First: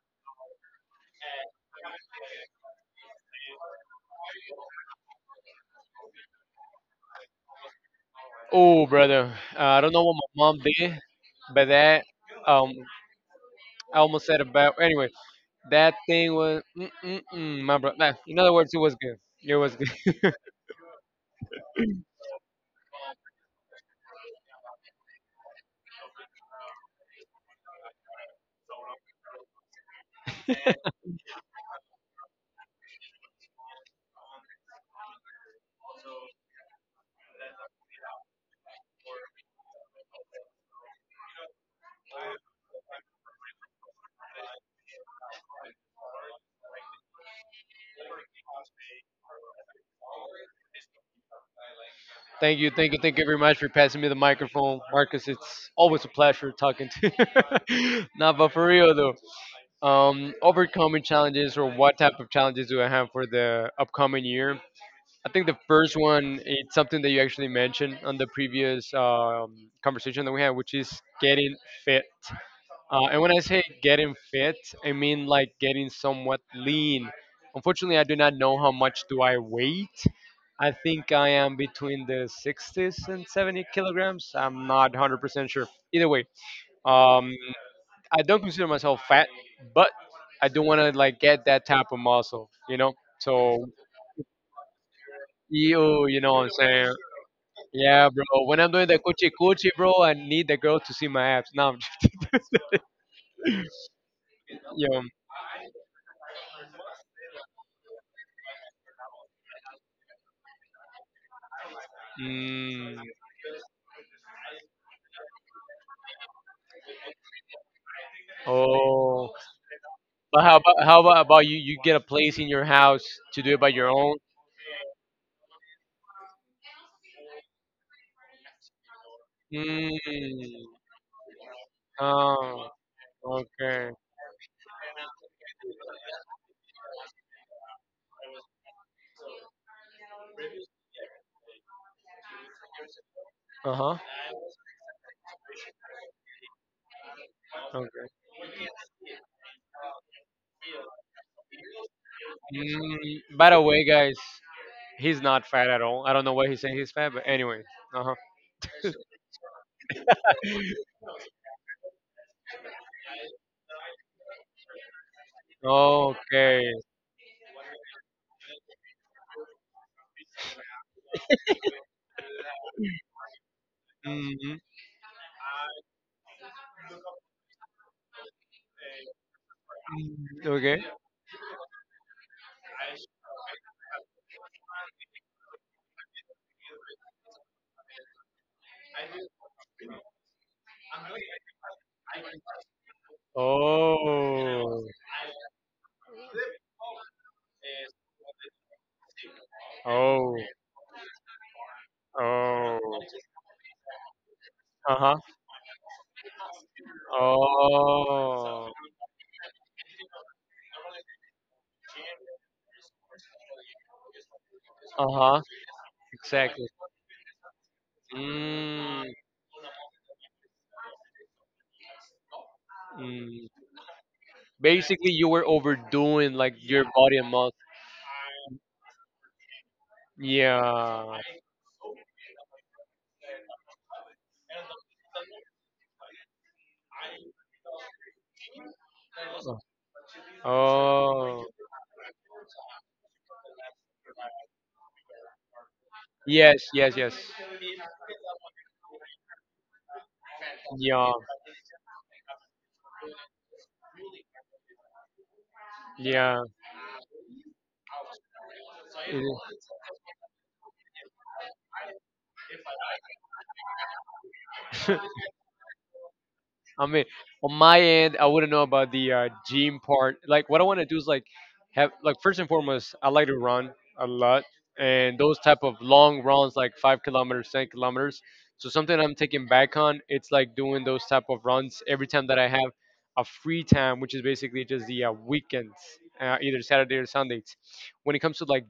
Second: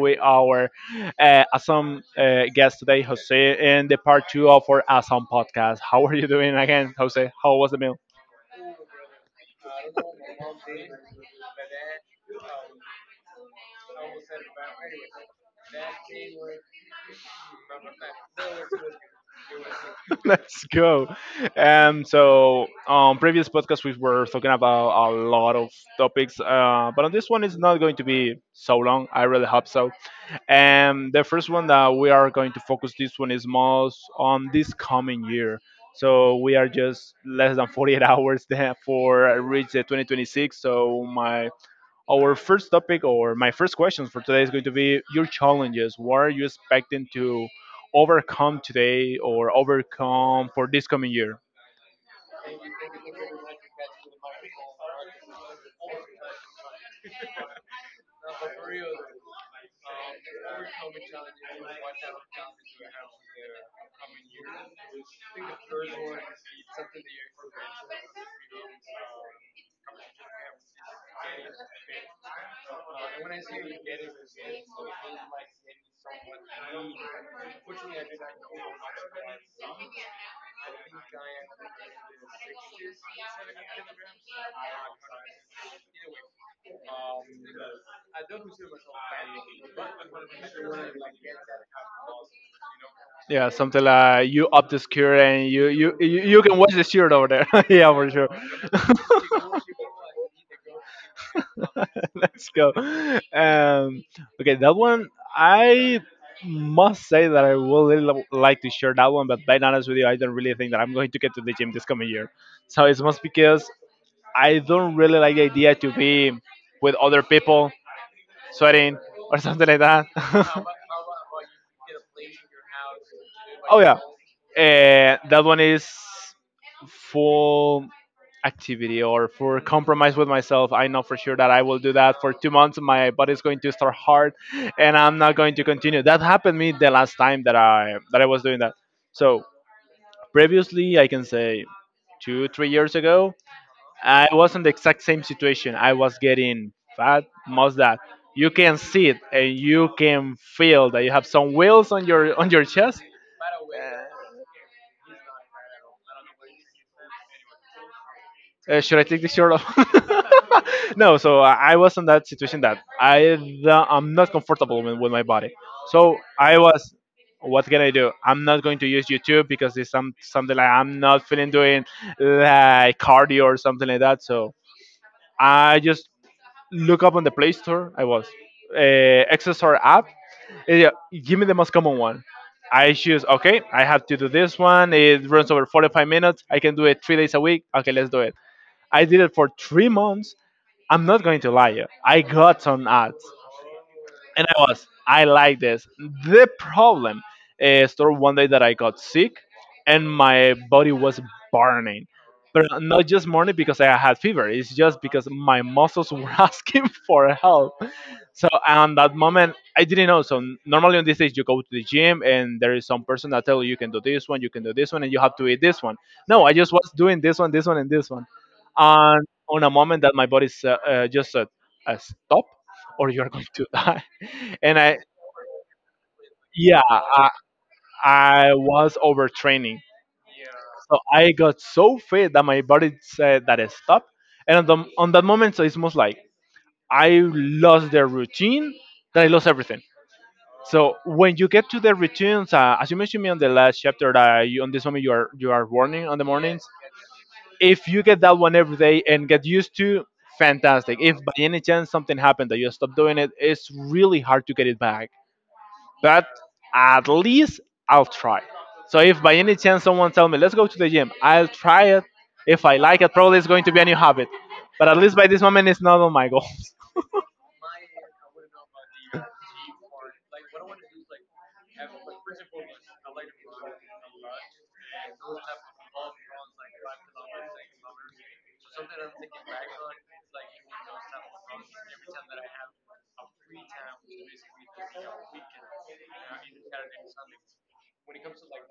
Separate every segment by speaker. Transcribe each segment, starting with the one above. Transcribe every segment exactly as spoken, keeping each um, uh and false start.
Speaker 1: with our uh, awesome uh, guest today, Jose, in the part two of our awesome podcast. How are you doing again, Jose? How was the meal?
Speaker 2: Oh, brother, uh, I don't know what my mom did, but that um, I almost said about anyway. That thing was mm mm mm, my brother. Nah, the words, it was good. It was good.
Speaker 1: Let's go. And so on previous podcasts we were talking about a lot of topics, uh, but on this one it's not going to be so long. I really hope so. And the first one that we are going to focus this one is most on this coming year. So we are just less than forty-eight hours there for uh, reach the twenty twenty-six. So my our first topic, or my first question for today, is going to be your challenges. What are you expecting to overcome today or overcome for this coming year?
Speaker 2: Thank you, thank you, thank you very much for passing me the microphone, Marcus. It's always a pleasure talking to. You. nah, but for real though, um, overcoming challenges or what type of challenges do I have for the upcoming year? I think the first one is something that you actually mentioned on the previous um, conversation that we had, which is getting fit. Uh, and when I say getting fit, I mean like getting somewhat lean. Unfortunately, I do not know how much do I weight. I think I am between the sixties and seventy kilograms. I'm not one hundred percent sure. Either way, um, I don't consider myself fat, but I do want to like get that type of muscle, you know?
Speaker 1: Yeah,
Speaker 2: So,
Speaker 1: something like you up the skirt and you you
Speaker 2: ew,
Speaker 1: you
Speaker 2: you know
Speaker 1: you
Speaker 2: what I'm
Speaker 1: can watch the
Speaker 2: saying?
Speaker 1: shirt over there. Yeah, for
Speaker 2: Yeah,
Speaker 1: sure.
Speaker 2: bro. When I'm doing the coochie coochie, bro, I need the girl to see my abs. No, I'm just,
Speaker 1: Let's go. Um, okay, that
Speaker 2: yo,
Speaker 1: one I must say that I would really lo- like to share that one, but being honest with you, I don't really think that I'm going to get to the gym this coming year. So it's
Speaker 2: mm,
Speaker 1: must because I don't really like the idea to be with other people sweating
Speaker 2: oh.
Speaker 1: or something like that.
Speaker 2: But how about how about, about you? You get a place in your house to do it by
Speaker 1: Oh
Speaker 2: your
Speaker 1: yeah.
Speaker 2: own.
Speaker 1: Eh, that one is full activity or for compromise with
Speaker 2: Mm,
Speaker 1: myself. I know for sure that I will do that for two
Speaker 2: oh,
Speaker 1: months. My body's going to
Speaker 2: okay.
Speaker 1: start hard, and I'm not going to continue. That happened to me the last time that I that I was doing that. So previously, I can say two three years ago,
Speaker 2: Uh huh.
Speaker 1: I was in the exact same situation. I was getting fat, most
Speaker 2: Okay.
Speaker 1: that you can see it and you can feel that you have some wheels on your on your chest.
Speaker 2: Mm, by the way, guys, he's not fat at all. I don't know why he's saying he's fat, but anyway. Uh huh.
Speaker 1: Uh, should I take this shirt off? No. So I I was in that situation that I don't- I'm not comfortable with, with my body. So I
Speaker 2: Okay.
Speaker 1: was. What can I do? I'm not going to use YouTube because it's some something like I'm not feeling doing like cardio or something like that. So
Speaker 2: Mm-hmm.
Speaker 1: I just look up on the Play Store. I was uh, X S R app.
Speaker 2: Mm-hmm,
Speaker 1: Eh,
Speaker 2: okay.
Speaker 1: yeah, give me the most common one. I choose, okay, I have to do this one. It runs over forty-five minutes. I can do it three days a week. Okay, let's do it. I did it for three months. I'm not going to lie you. I got some ads. And I was,
Speaker 2: Oh.
Speaker 1: I like this. The problem is there one day that I got sick and
Speaker 2: Oh.
Speaker 1: my body was burning.
Speaker 2: Oh.
Speaker 1: But not just burning because I had fever. It's
Speaker 2: Uh
Speaker 1: just
Speaker 2: huh.
Speaker 1: because my muscles were asking for help. So
Speaker 2: Oh.
Speaker 1: on that moment, I didn't know. So n- normally on these days, you go to the gym and there is some person that tell you you can do this one, you can do this one,
Speaker 2: Uh
Speaker 1: and you have
Speaker 2: huh.
Speaker 1: to eat this one. No, I
Speaker 2: Exactly.
Speaker 1: just was doing this one, this one, and this one.
Speaker 2: Mm.
Speaker 1: And on a moment that my body s- uh, uh, just said, uh, "Stop, or you're going
Speaker 2: Mm.
Speaker 1: to die." And I,
Speaker 2: Basically, you were overdoing like
Speaker 1: yeah,
Speaker 2: your body and
Speaker 1: I,
Speaker 2: muscle.
Speaker 1: I was overtraining. So
Speaker 2: Yeah.
Speaker 1: I got so fit that my body said that it stopped. And on, the, on that moment, so it's most like I lost the routine, then I lost everything. So when
Speaker 2: Oh.
Speaker 1: you get to the returns, uh, as you mentioned me on the last chapter, uh, you, on this one you are you are warning on the mornings.
Speaker 2: Yes, yes, yes.
Speaker 1: If you get that one every day and get used to, fantastic.
Speaker 2: Yeah,
Speaker 1: If by any chance something happened that you stop doing it, it's really hard to get it back. But
Speaker 2: yeah.
Speaker 1: at least I'll try. So if by any chance someone tell me let's go to the gym, I'll try it. If I like it, probably it's going to be a new habit. But at least by this moment, it's not on my goals.
Speaker 2: I mean, on my end, I wouldn't know about the uh, gym part. Like, what I want to do is like have like first and foremost, I like to run a lot, and those type of long runs, like five kilometers, ten kilometers. So something I'm taking back on, it's like doing those type of runs every time that I have a free time, which is basically just the uh, weekends, uh, either Saturday or Sundays. When it comes to like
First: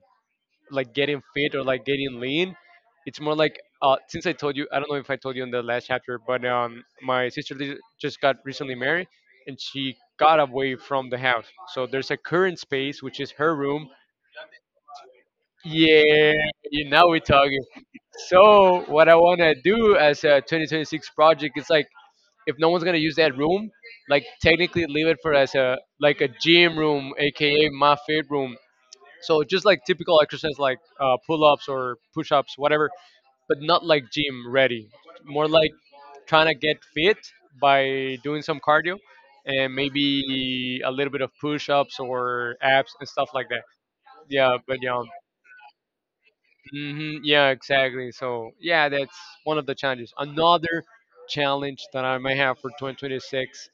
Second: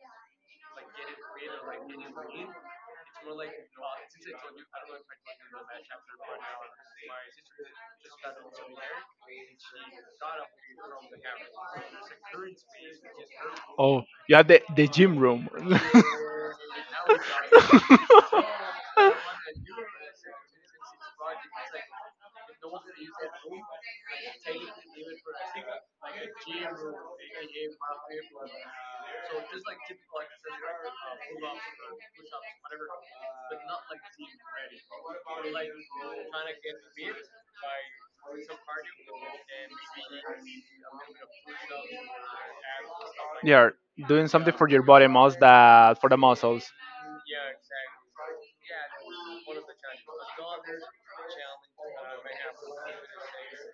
Speaker 2: like getting fit or like getting lean. It's more like uh, since I told you, I don't know if I told you in the last chapter, but um, my sister li- just got recently married, and she got away from the house. So there's a current space which is her room.
Speaker 1: Oh, yeah, the the gym room.
Speaker 2: Yeah, you now we're talking. So what I wanna do as a two thousand twenty-six project is like if no one's gonna use that room, like technically leave it for as a like a gym room, aka my fit room. So just like typical exercise like uh, pull-ups or push-ups, whatever, but not like gym ready. More like trying to get fit by doing some cardio and maybe a little bit of push-ups or abs and stuff like that.
Speaker 1: Yeah, doing something
Speaker 2: Yeah,
Speaker 1: for
Speaker 2: but
Speaker 1: your
Speaker 2: yeah,
Speaker 1: body most that for the muscles.
Speaker 2: hmm yeah, exactly. So yeah, that's one of the challenges. Another challenge that I may have for twenty twenty-six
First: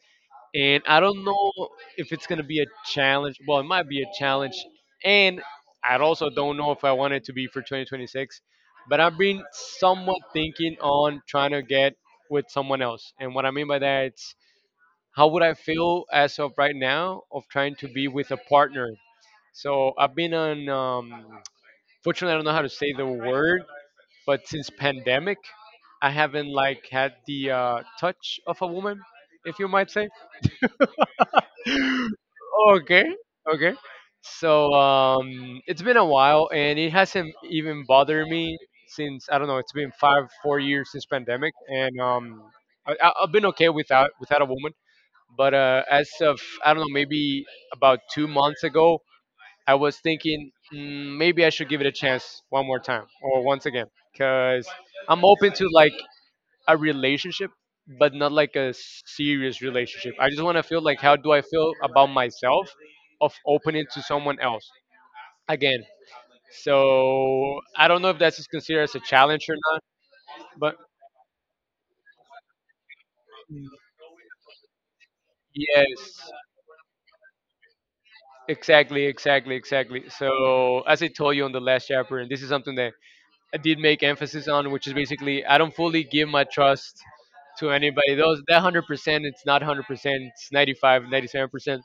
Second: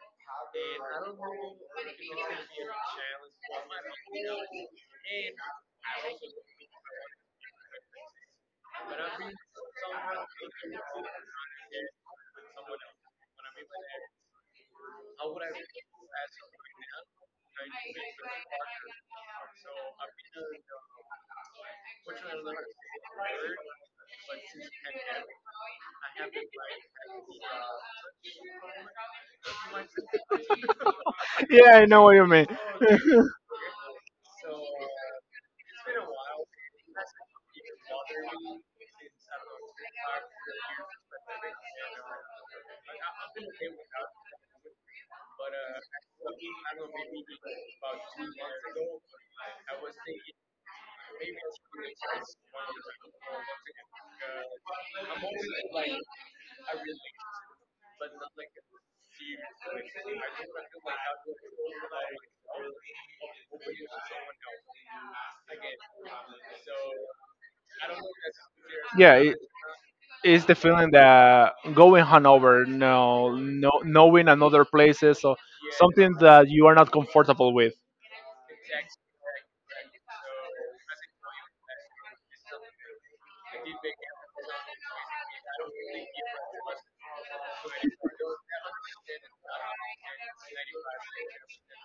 Speaker 2: and I don't know if it's gonna be a challenge. Well, it might be a challenge, and I also don't know if I want it to be for twenty twenty-six. But I've been somewhat thinking on trying to get with someone else, and what I mean by that, it's how would I feel as of right now of trying to be with a partner. So I've been on. Um, fortunately, I don't know how to say the word, but since pandemic, I haven't like had the uh, touch of a woman, if you might say
Speaker 1: Yeah, I know what you mean.
Speaker 2: okay, okay. So um, it's been a while, and it hasn't even bothered me since I don't know. It's been five, four years since pandemic, and um, I, I- I've been okay without without a woman. But uh, as of I don't know, maybe about two months ago, I was thinking mm, maybe I should give it a chance one more time or once again, because I'm open to like a relationship, but not like a serious relationship. I just want to feel like how do I feel about myself of opening to someone else again. So I don't know if that's considered as a
Speaker 1: Yeah, it,
Speaker 2: challenge or not,
Speaker 1: it's the
Speaker 2: but
Speaker 1: feeling that going hungover, no, no, knowing another places, so something
Speaker 2: yes,
Speaker 1: that you are not comfortable with.
Speaker 2: exactly, exactly, exactly. So as I told you on the last chapter, and this is something that I did make emphasis on, which is basically I don't fully give my trust to anybody. Those that one hundred percent, it's not one hundred percent, it's ninety five, ninety seven percent.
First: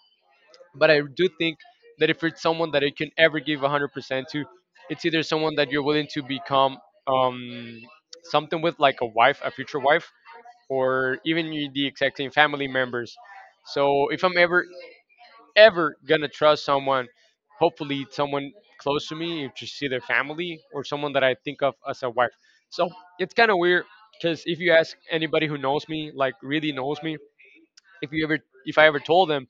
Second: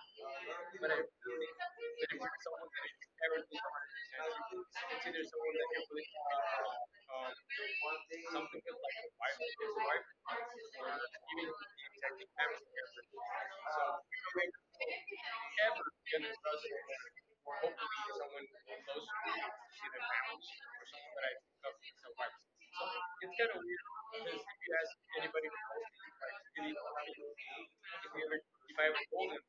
Speaker 2: But I do think that if it's someone that I can ever give one hundred percent to, it's either someone that you're willing to become um, something with, like a wife, a future wife, or even you- the exact same family members. So if I'm ever, ever gonna trust someone, hopefully it's someone close to me, which is either family or someone that I think of as a wife. So it's kind of weird because if you ask anybody who knows me, like really knows me, if you ever if I ever told them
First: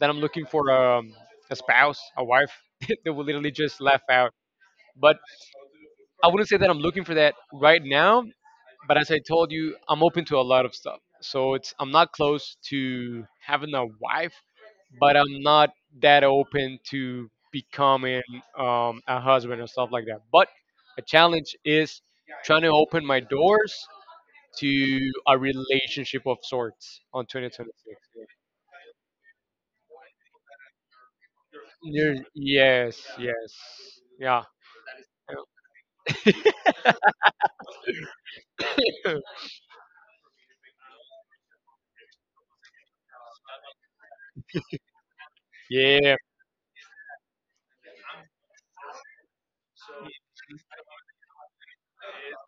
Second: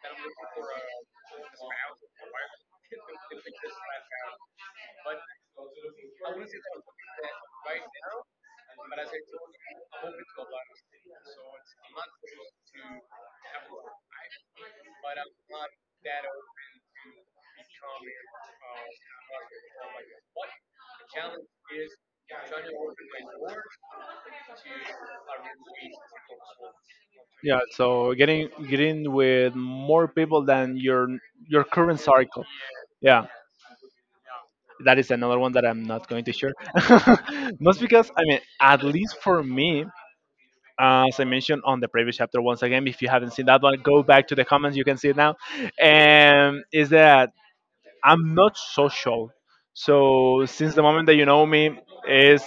Speaker 2: that I'm looking for um, a spouse, a wife, they will literally just laugh out. But I wouldn't say that I'm looking for that right now. But as I told you, I'm open to a lot of stuff. So it's I'm not close to having a wife, but I'm not that open to becoming um, a husband or stuff like that. But a challenge is trying to open my doors to a relationship of sorts on
Speaker 1: Yeah,
Speaker 2: twenty twenty-six.
Speaker 1: so getting getting with more people than your your current
Speaker 2: Yes,
Speaker 1: circle.
Speaker 2: yes,
Speaker 1: Yeah,
Speaker 2: yes. Yeah.
Speaker 1: that is another one that I'm not going to share. Most because, I mean, at least for me, uh, as I mentioned on the previous chapter, once again, if you haven't seen that one, go back to the comments, you can see it now.
Speaker 2: Yeah.
Speaker 1: And is that I'm not social. So, since the moment that you know me, is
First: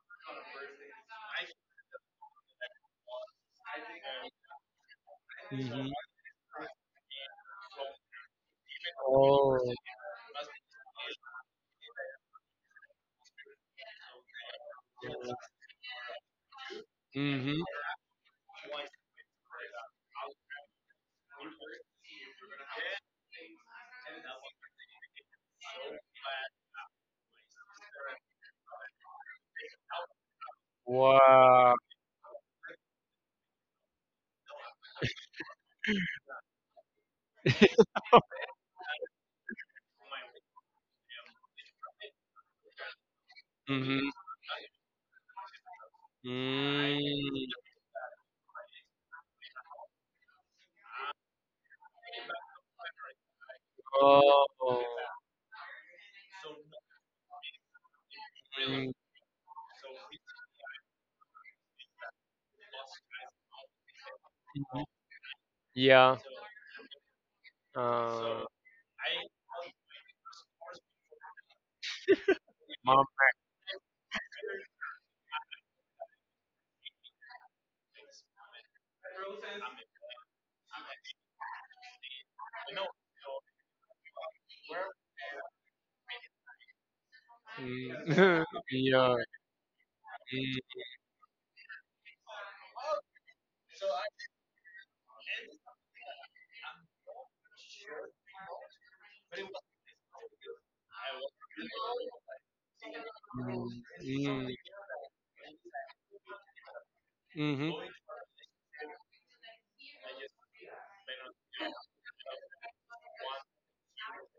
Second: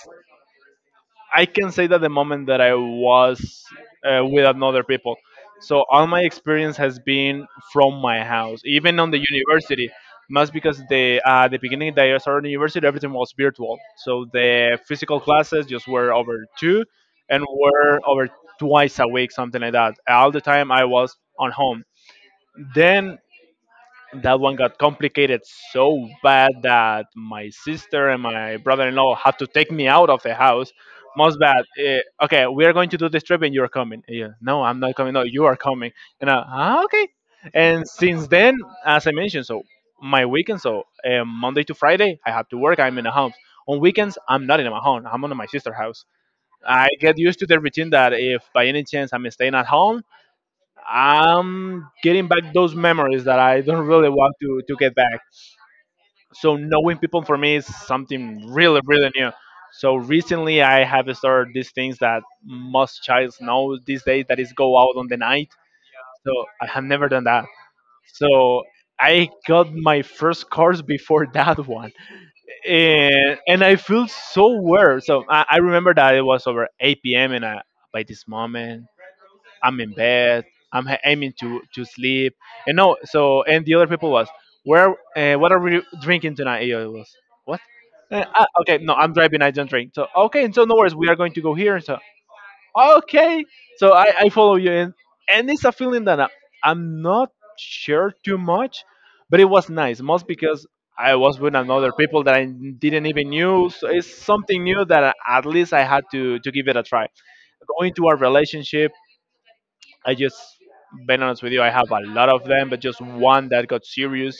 Speaker 1: I can say that the moment that I was uh, with another people. So
Speaker 2: Hmm.
Speaker 1: all my experience has been from my house, even on the
Speaker 2: Oh.
Speaker 1: university. Most because the uh, the beginning that I started university, everything was virtual. So the physical classes just were over two, and
Speaker 2: Hmm.
Speaker 1: were over twice a week, something like that. All the time I was on home. Then that one got complicated so bad that my sister and my brother-in-law had to take me out of the house. Most bad.
Speaker 2: Wow.
Speaker 1: Eh, okay, we are going to do this trip, and you're coming. Eh, yeah, no, I'm not coming. No, you are coming. And I, ah, okay. And since then, as I mentioned, so my weekend, so uh, Monday to Friday, I have to work. I'm in a home. On
Speaker 2: Hmm.
Speaker 1: weekends, I'm not in my home. I'm on my sister's house. I get used to the
Speaker 2: Mm.
Speaker 1: routine that if by any chance I'm staying at home, I'm getting back those memories that I don't really want to, to
Speaker 2: Oh.
Speaker 1: get back. So knowing people for me is something really,
Speaker 2: Mm.
Speaker 1: really new. So recently I have started these things that most childs know these days that is go out on the night.
Speaker 2: Yeah.
Speaker 1: So I have never done that.
Speaker 2: Uh,
Speaker 1: So I got my first course before that one.
Speaker 2: mom.
Speaker 1: And, and I feel so weird. So I, I remember that it was over eight p m and I, by this moment I'm in bed. I'm ha- aiming to to sleep. And no, so and the other people was where? Uh, what are we drinking tonight? And it was what?
Speaker 2: Mm.
Speaker 1: Uh, ah, okay, no, I'm
Speaker 2: yeah.
Speaker 1: driving. I don't drink. So okay, and so
Speaker 2: Mm.
Speaker 1: no worries. We are going to go here. So okay, so I I follow you in, and it's a feeling that I, I'm not sure too much, but it was nice. Most because. I was with another people that I didn't even knew. So it's
Speaker 2: Mm.
Speaker 1: something new that I- at least I had to, to give it a try.
Speaker 2: Mm-hmm.
Speaker 1: Going to our relationship, I just, being honest with you, I have a lot of them, but just one that got serious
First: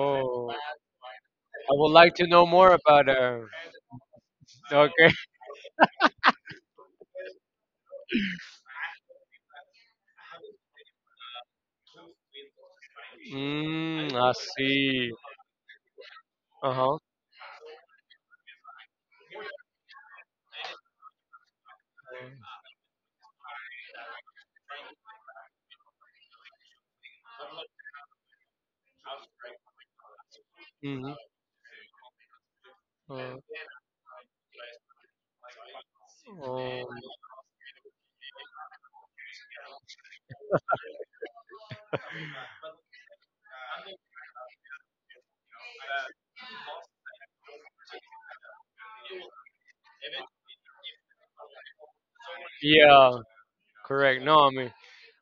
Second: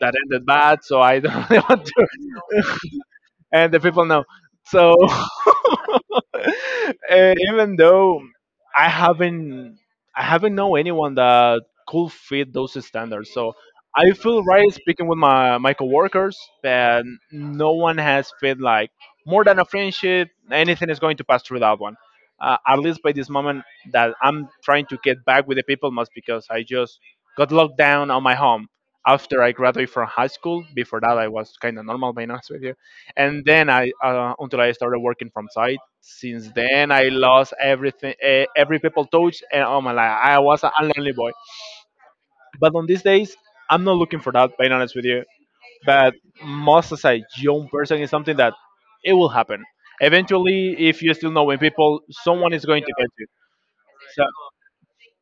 Speaker 1: that ended
Speaker 2: I
Speaker 1: bad. So I don't really want
Speaker 2: would
Speaker 1: to
Speaker 2: like to know more about her.
Speaker 1: and the people know. So
Speaker 2: Okay.
Speaker 1: eh, even though I haven't I haven't know anyone that could fit those standards. So I
Speaker 2: Mm, I
Speaker 1: feel right speaking
Speaker 2: see.
Speaker 1: with my my coworkers
Speaker 2: Uh
Speaker 1: that no one has fit like more than a friendship. Anything is going to pass through that one. Uh, at least by this moment that I'm trying to get back with the people, must because I just got locked down on my home after I graduated from high school. Before
Speaker 2: huh.
Speaker 1: that, I was kind of normal, being honest with you,
Speaker 2: Uh,
Speaker 1: and then I uh, until I started working from site. Since
Speaker 2: um,
Speaker 1: then, I lost everything, eh, every people touch, and oh my life, I was an lonely boy. But on these days, I'm not looking for that. Being honest with you, but most as a young person is something that it will happen eventually. If you're still knowing people, someone is going to get
Speaker 2: yeah,
Speaker 1: you.
Speaker 2: correct.
Speaker 1: So
Speaker 2: No, I mean,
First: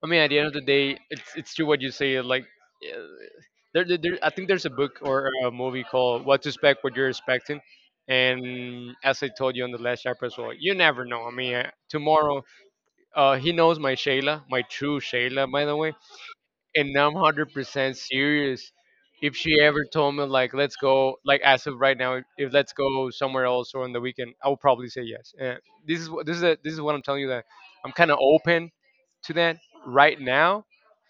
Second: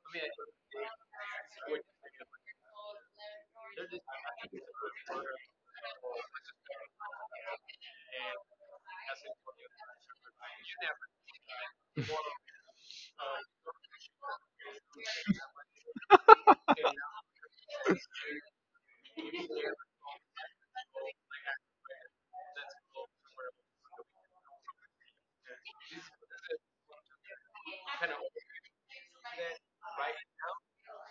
Speaker 2: I mean, at the end of the day, it's it's true what you say. Like, uh, there, there, there- I think there's a book or a movie called "What to Expect, What You're Expecting," and as I told you on the last chapter as well, you never know. I mean, uh, tomorrow, uh, he knows my Shayla, my true Shayla, by the way. And I'm one hundred percent serious. If she ever told me like let's go like as of right now, if, if let's go somewhere else or on the weekend, I would probably say yes. And this is what this is a, this is what I'm telling you that I'm kind of open to that right now,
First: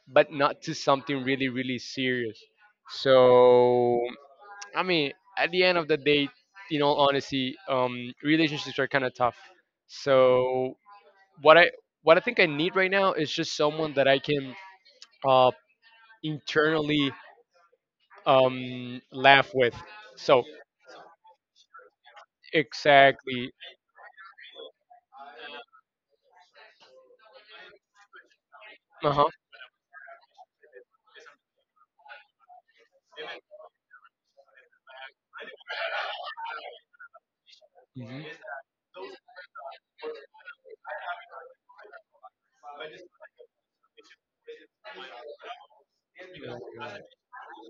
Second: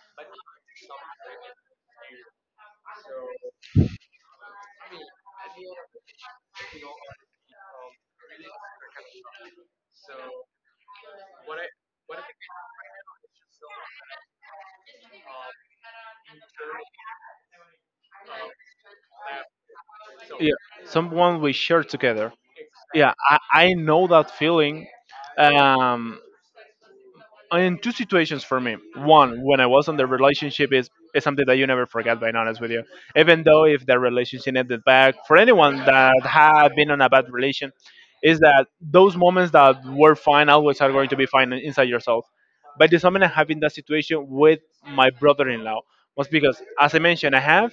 Speaker 2: but not to something really really serious. So I mean, at the end of the day, in all honesty, um, relationships are kind of tough. So what I what I think I need right now is just someone that I can uh, internally um, laugh with. So
Speaker 1: yeah, someone we share together. Yeah, I,
Speaker 2: exactly.
Speaker 1: I know that feeling. Um, in two situations for me.
Speaker 2: Uh huh.
Speaker 1: One, when I was on the relationship is, is something that you never forget, being honest with you. Even though if the relationship ended back, for anyone that have been on a bad relation,
Speaker 2: Hmm.
Speaker 1: is that those moments that were fine always are going to be fine inside yourself. But the moment I have in that situation with my brother-in-law was because, as I mentioned, I have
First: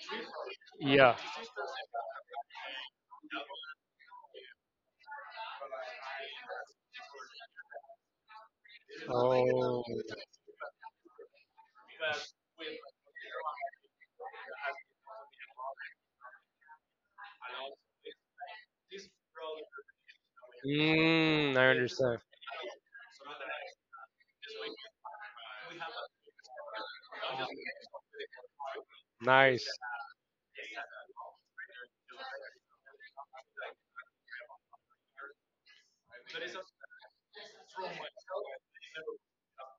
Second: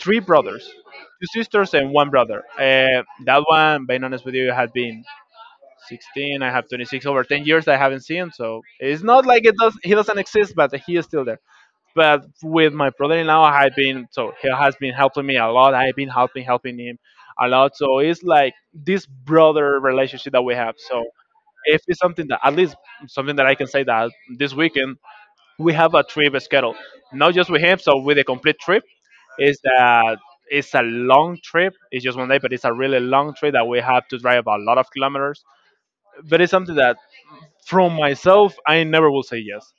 Speaker 1: three brothers,
Speaker 2: Yeah.
Speaker 1: two sisters and one brother. Uh, that one, being honest with you, had been sixteen. I have twenty-six over ten years. I haven't seen, so it's not like it does.
Speaker 2: Oh.
Speaker 1: He doesn't exist, but he is still there. But with my brother-in-law, I've been so he has been helping me a lot. I've been helping helping him a lot. So it's like this brother relationship that we have. So
Speaker 2: Mm, I
Speaker 1: if it's
Speaker 2: understand.
Speaker 1: something that at least something that I can say that this weekend we have a trip scheduled, not just with him, so with a complete trip is
Speaker 2: Nice.
Speaker 1: that it's a long trip. It's just one day, but it's a really long trip that we have to drive a lot of kilometers. But it's something that from myself, I never will say yes.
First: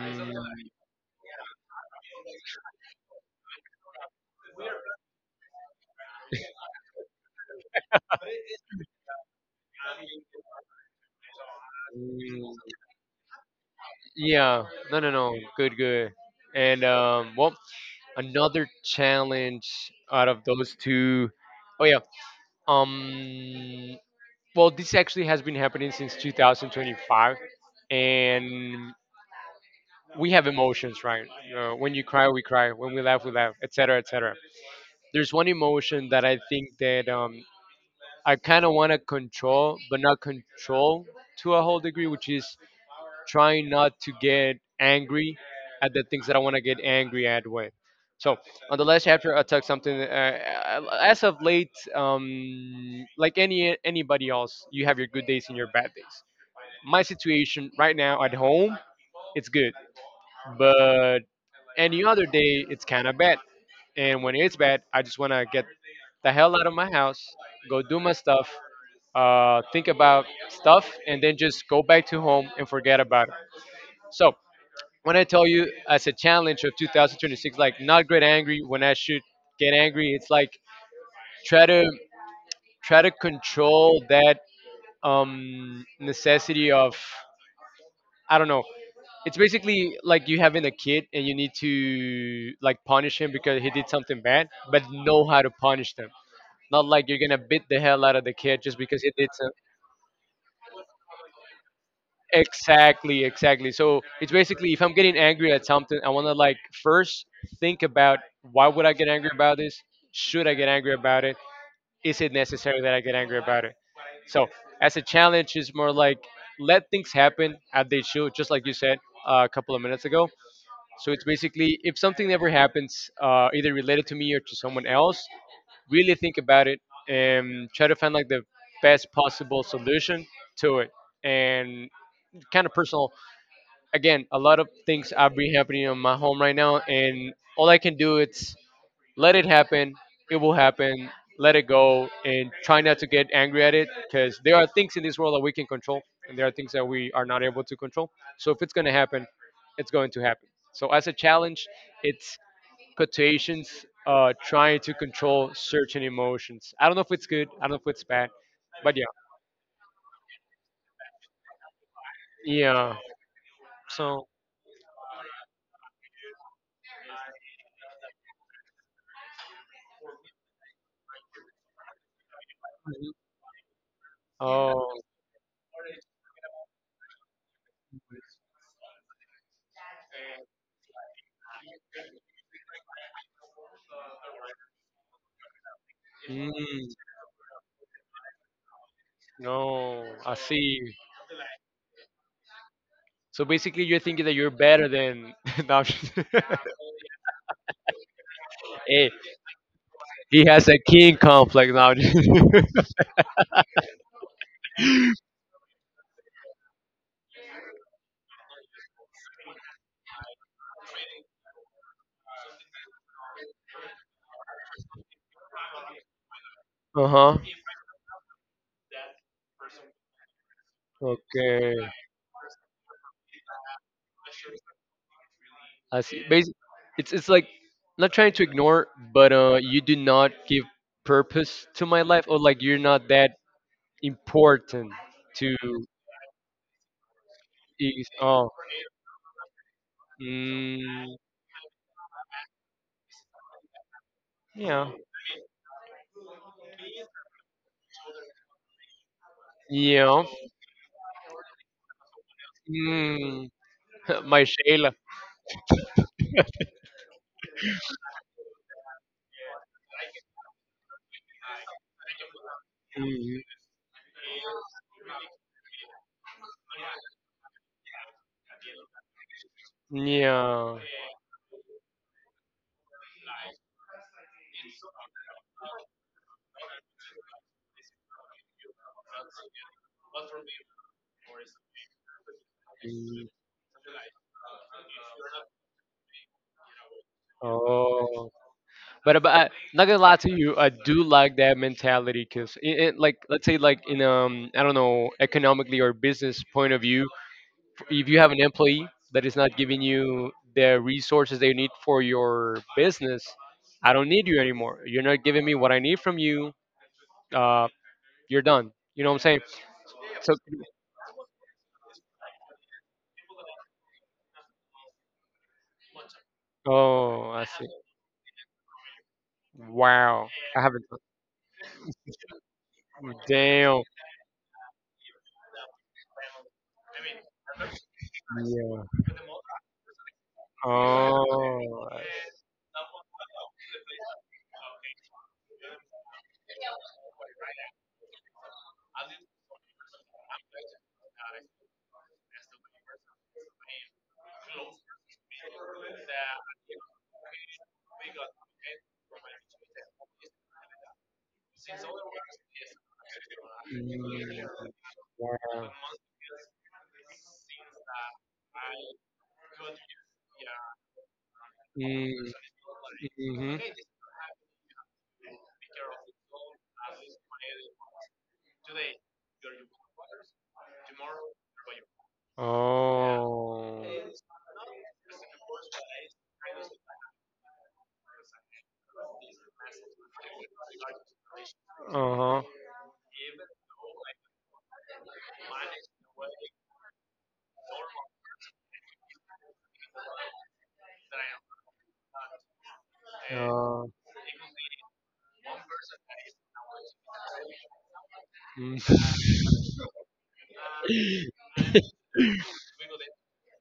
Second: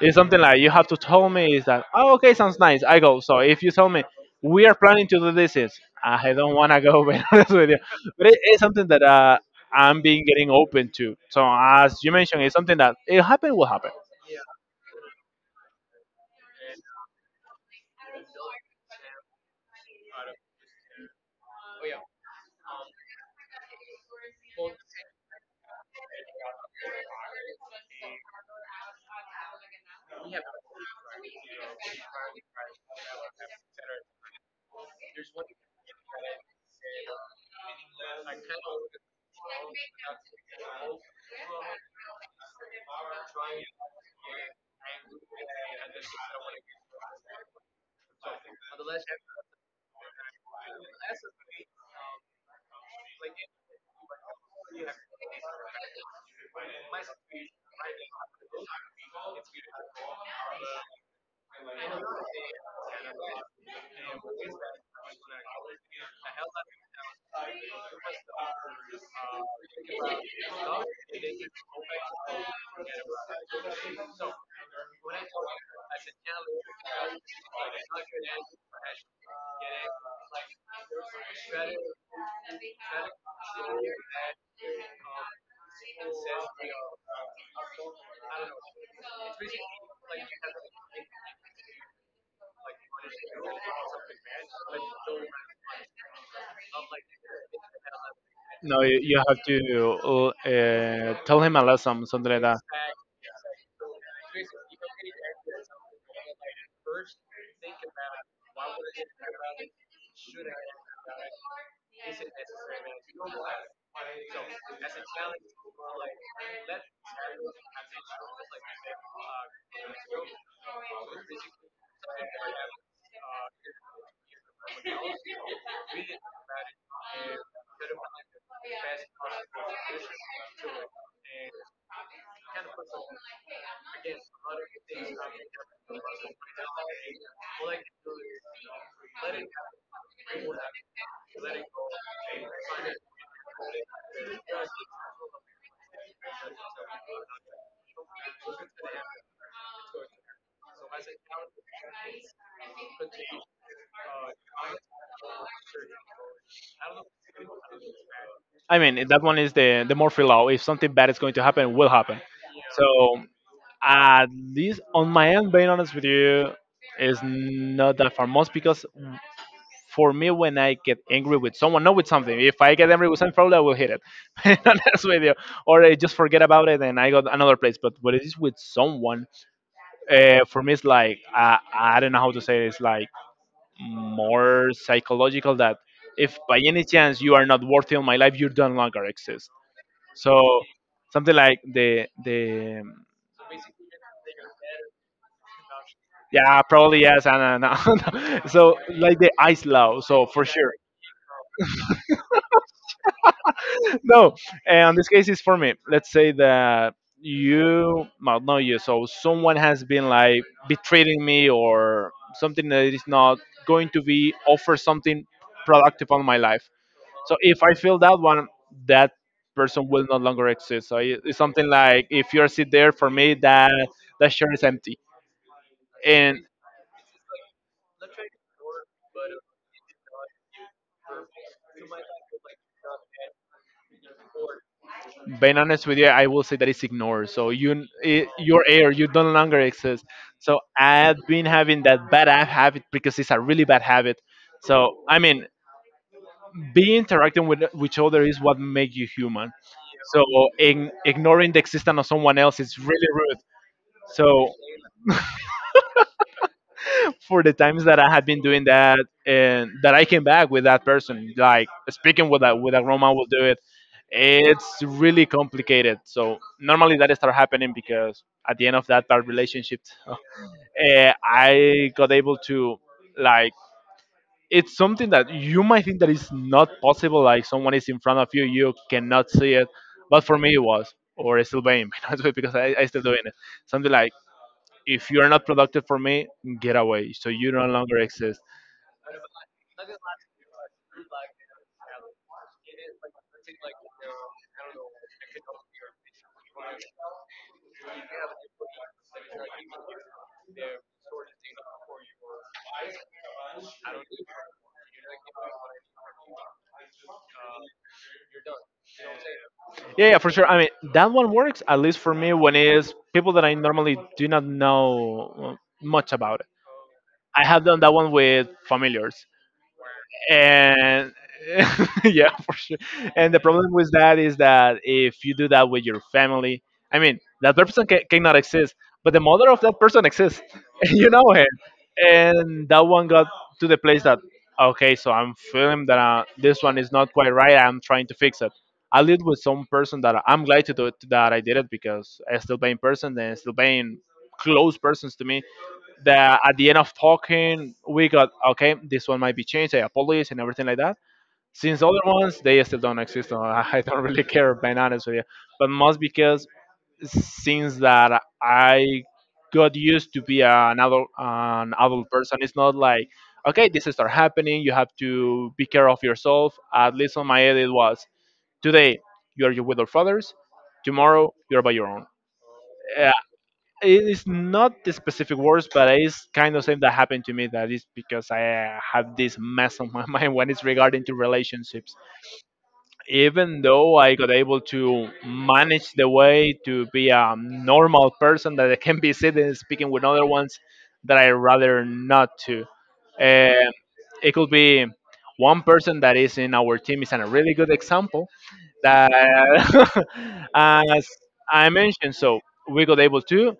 Speaker 1: It's something like you have to tell me is that oh okay sounds nice. I go. So if you tell me we are planning to do this, is I don't want to go. Be honest with you, but it is something that uh, I'm being getting open to. So as you mentioned, it's
Speaker 2: mm.
Speaker 1: something that it happen will happen.
Speaker 2: Yeah. No, no, no. Good, good. And um, well, another challenge out of those two. Oh yeah. Um. Well, this actually has been happening since twenty twenty-five, and we have emotions, right? Uh, when you cry, we cry. When we laugh, we laugh, et cetera, et cetera. There's one emotion that I think that um, I kind of want to control, but not control to a whole degree, which is trying not to get angry at the things that I want to get angry at with. So on the last chapter, I talked something. Uh, uh, as of late, um, like any anybody else, you have your good days and your bad days. My situation right now at home, it's good but any other day, it's kind of bad. And when it's bad, I just want to get the hell out of my house, go do my stuff, uh, think about stuff, and then just go back to home and forget about it. So when I tell you as a challenge of two thousand twenty-six, like not get angry when I should get angry, it's like try to try to control that um, necessity of I don't know It's basically like you having a kid and you need to like punish him because he did something bad, but know how to punish them. Not like you're gonna beat the hell out of the kid just
Speaker 1: No, you,
Speaker 2: because he
Speaker 1: you
Speaker 2: did
Speaker 1: have
Speaker 2: some.
Speaker 1: to uh, tell him a lesson, something like that.
Speaker 2: Exactly, exactly. So it's basically if I'm getting angry at something, I wanna like first think about why would I get angry about this? Should I get angry about it? Is it necessary that I get angry about it? So as a challenge, it's more like let things happen as they should, just like you said uh, a couple of minutes ago. So it's basically if something ever happens, uh, either related to me or to someone else, really think about it and try to find like the best possible solution to it. And kind of personal. Again, a lot of things are be happening on my home right now, and all I can do is let it happen. It will happen. Let it go and try not to get angry at it because there are things in this world that we can control, and there are things that we are not able to control. So if it's going to happen, it's going to happen. So as a challenge, it's quotations, uh, trying to control certain emotions. I don't know if it's good. I don't know if it's bad,
Speaker 1: I
Speaker 2: but yeah,
Speaker 1: mean, that one is the the Murphy law. If something bad is going to happen, will happen.
Speaker 2: yeah.
Speaker 1: So
Speaker 2: So
Speaker 1: at least on my end, being honest with you, it's not that far. Most because for me, when I get angry with someone, not with something, if I get angry with something, probably I will hit it. Be
Speaker 2: oh,
Speaker 1: honest with you, or I just forget about it and I got another place. But when it is with someone, uh, for me, it's like I, I don't know how to say it. It's like more psychological that if by any
Speaker 2: mm,
Speaker 1: chance you are not worthy of my life, you don't longer exist.
Speaker 2: no, I
Speaker 1: So
Speaker 2: see.
Speaker 1: something like the the
Speaker 2: So basically, you're thinking that you're better than. No, i.
Speaker 1: yeah, probably yes and no, no. So
Speaker 2: Hey,
Speaker 1: like the ice law, so
Speaker 2: he
Speaker 1: for
Speaker 2: has
Speaker 1: sure
Speaker 2: a king complex now.
Speaker 1: no, and this case is for me. Let's say that you, well, not you, so someone has been like betraying me or something that is not going to be offer something productive on my life.
Speaker 2: Uh huh.
Speaker 1: So if I feel that one, that person will no longer exist. So it- it's something
Speaker 2: Okay.
Speaker 1: like if you're sit there for me, that that shirt is empty.
Speaker 2: I see.
Speaker 1: And
Speaker 2: Basically, it's it's like not trying to ignore, but uh, you do not give purpose to my life, or like you're not that important to.
Speaker 1: being honest with you, I will say that it's ignored. So you,
Speaker 2: Is-
Speaker 1: it,
Speaker 2: oh.
Speaker 1: your air, you no longer exist. So
Speaker 2: Mm,
Speaker 1: I've been having that bad ha- habit because it's a really bad habit.
Speaker 2: yeah.
Speaker 1: So I mean, be interacting with each other is what makes you human. So
Speaker 2: Yeah.
Speaker 1: ign- ignoring the existence of someone else is really rude.
Speaker 2: Mm, my
Speaker 1: So
Speaker 2: Shayla.
Speaker 1: for the times that I had been doing that and that I came back with that person, like speaking with that with a Roma will
Speaker 2: Mm,
Speaker 1: do it. It's really complicated. So normally that start happening because at the end of that bad relationship,
Speaker 2: yeah.
Speaker 1: uh, I got able to like it's something that you might think that is not possible. Like someone is in front of you, you cannot see it. But for me, it was, or it's still being because I, I still doing
Speaker 2: Mm,
Speaker 1: it. Something like if you are not productive for me, get away. So you no longer
Speaker 2: oh.
Speaker 1: exist.
Speaker 2: But but I, not gonna lie to you, I do like that mentality because, it, it, like, let's say, like in um, I don't know, economically or business point of view, if you have an employee that is not giving you the resources they need for your business, I don't need you anymore. You're not giving me what I need from you. Uh, you're done. You know what I'm saying?
Speaker 1: Yeah, yeah, for
Speaker 2: So,
Speaker 1: sure. I mean, that one works at least for me when it is people that I normally do not know uh, much about.
Speaker 2: oh, I
Speaker 1: I have
Speaker 2: see.
Speaker 1: done that one with familiars
Speaker 2: Wow, I haven't.
Speaker 1: and yeah, for sure, and the problem
Speaker 2: Damn.
Speaker 1: with that is that if you do that with your family, I mean that person ca- cannot exist,
Speaker 2: Yeah.
Speaker 1: but the mother of that person exists. You know it.
Speaker 2: Oh.
Speaker 1: And that one got to the place that okay, so I'm feeling that uh, this one is not quite right, I'm trying to fix it. I live with some person that I'm glad to do it, that I did it because I still paying person and still paying close persons to me that at the end of talking, we got okay. This one might be changed. I apologize and everything like that. Since other ones, they still don't exist. So I I don't really
Speaker 2: Mm,
Speaker 1: care, being honest with you.
Speaker 2: wow.
Speaker 1: But most because since that I got used to be an adult, an adult
Speaker 2: Mm,
Speaker 1: person, it's not like
Speaker 2: mhm.
Speaker 1: okay, this is start happening. You have to be care of yourself. At least on my end, it was today you are with your fathers. Tomorrow you're by your own.
Speaker 2: Oh.
Speaker 1: It is not the specific words, but it's kind of same that happened to me. That is because I uh, have this mess on my mind when it's regarding to relationships.
Speaker 2: Uh-huh.
Speaker 1: Even though I got able to manage the way to be a normal person that I can be sitting and speaking with other ones, that I rather not to. Um
Speaker 2: Uh,
Speaker 1: it could be one person that is in our team is a really good example
Speaker 2: mm.
Speaker 1: that as I mentioned. So we got able to,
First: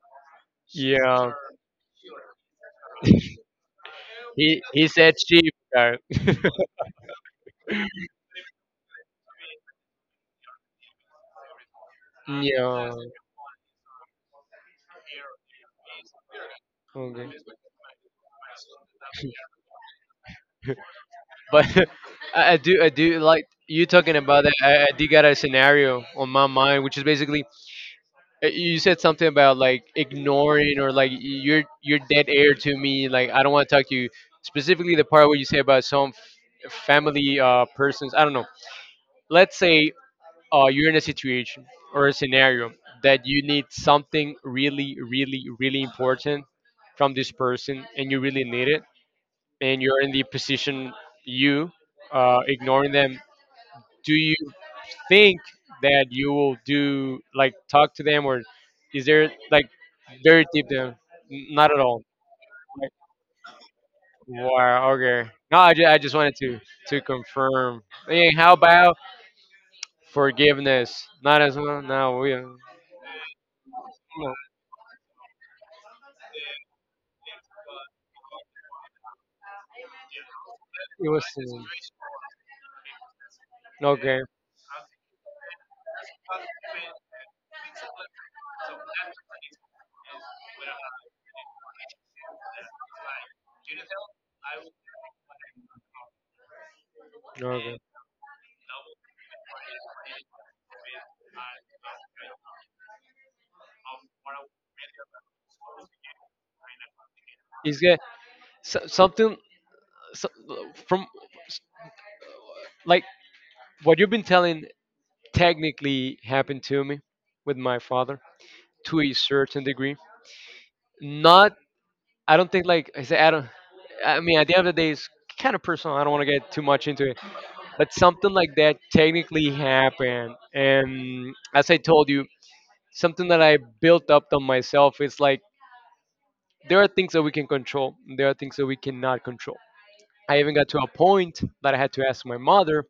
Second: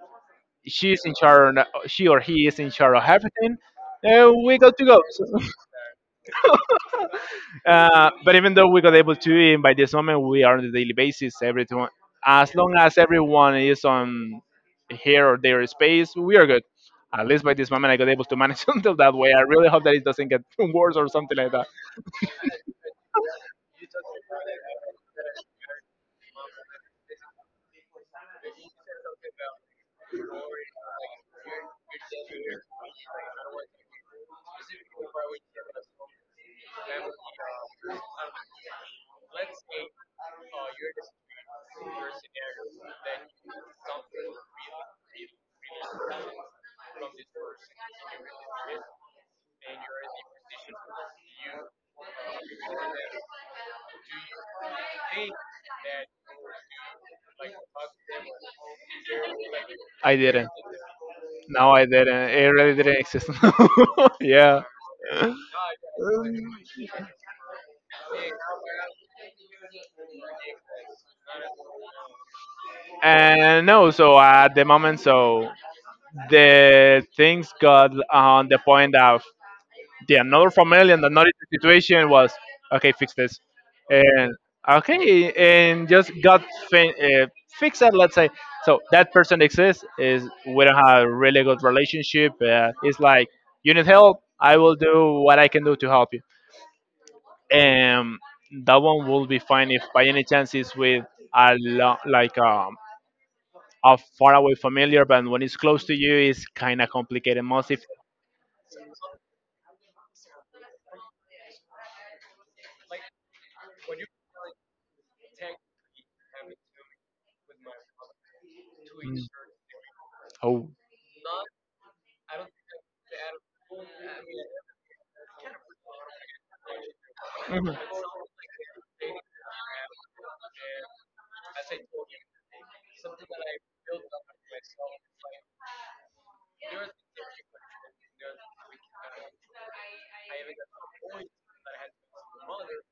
Speaker 1: she's in
Speaker 2: Yeah.
Speaker 1: charge, she or he is in charge of everything. Uh, we
Speaker 2: He
Speaker 1: got to
Speaker 2: he
Speaker 1: go.
Speaker 2: said sheep though.
Speaker 1: Uh, but even though we got able to in by this moment we are on a daily basis everyone as long
Speaker 2: Yeah.
Speaker 1: as everyone is on here or their space we are good. At
Speaker 2: Okay.
Speaker 1: least by this moment I got able to manage until that way I really hope that it doesn't get worse or something like
Speaker 2: But
Speaker 1: that.
Speaker 2: I, I do I do like you talking about that. I, I do got a scenario on my mind, which is basically, uh, you said something about like ignoring, or like you're you're dead air to me. Like I don't want to talk to you. Specifically, the part where you say about some f- family uh, persons. I don't know. Let's say uh, you're in a situation or a scenario that you need something really, really, really important from this person, and you really need it, and you're in the position you, uh, ignoring them. Do you think that you will do like talk to them, or is there like
Speaker 1: I
Speaker 2: very
Speaker 1: didn't.
Speaker 2: deep down? N-
Speaker 1: No,
Speaker 2: not at
Speaker 1: I
Speaker 2: all.
Speaker 1: didn't. It really
Speaker 2: Like,
Speaker 1: didn't exist. Yeah.
Speaker 2: wow, okay. No, I, ju- I just wanted to to confirm. Hey, how about forgiveness? Not as well. No, we. No,
Speaker 1: And no, so at the moment, so the things got on the point of the another family and
Speaker 2: it was
Speaker 1: another situation was okay, fix this,
Speaker 2: uh, okay.
Speaker 1: and okay, and just got fin- uh, fixed. It, let's say so that person exists is we don't have a really good relationship. Uh, it's like you need help. I will do what I can do to help you.
Speaker 2: Okay.
Speaker 1: Um, that one will be fine if by any chance it's with a lo- like um, a faraway familiar, but when it's close to you, it's kind of complicated. Mostly.
Speaker 2: Is that so, something so, from like what you've been telling technically happened to me with my father to a
Speaker 1: Mm.
Speaker 2: certain degree.
Speaker 1: Oh.
Speaker 2: Not I don't think like I say I don't. I mean, at the end of the day, it's kind of personal. I don't want to get too much into it,
Speaker 1: Mhm.
Speaker 2: but something like that technically happened. And as I told you, something that I built up on myself is like there are things that we can control, and there are things that we cannot control. I even got to a point that I had to ask my mother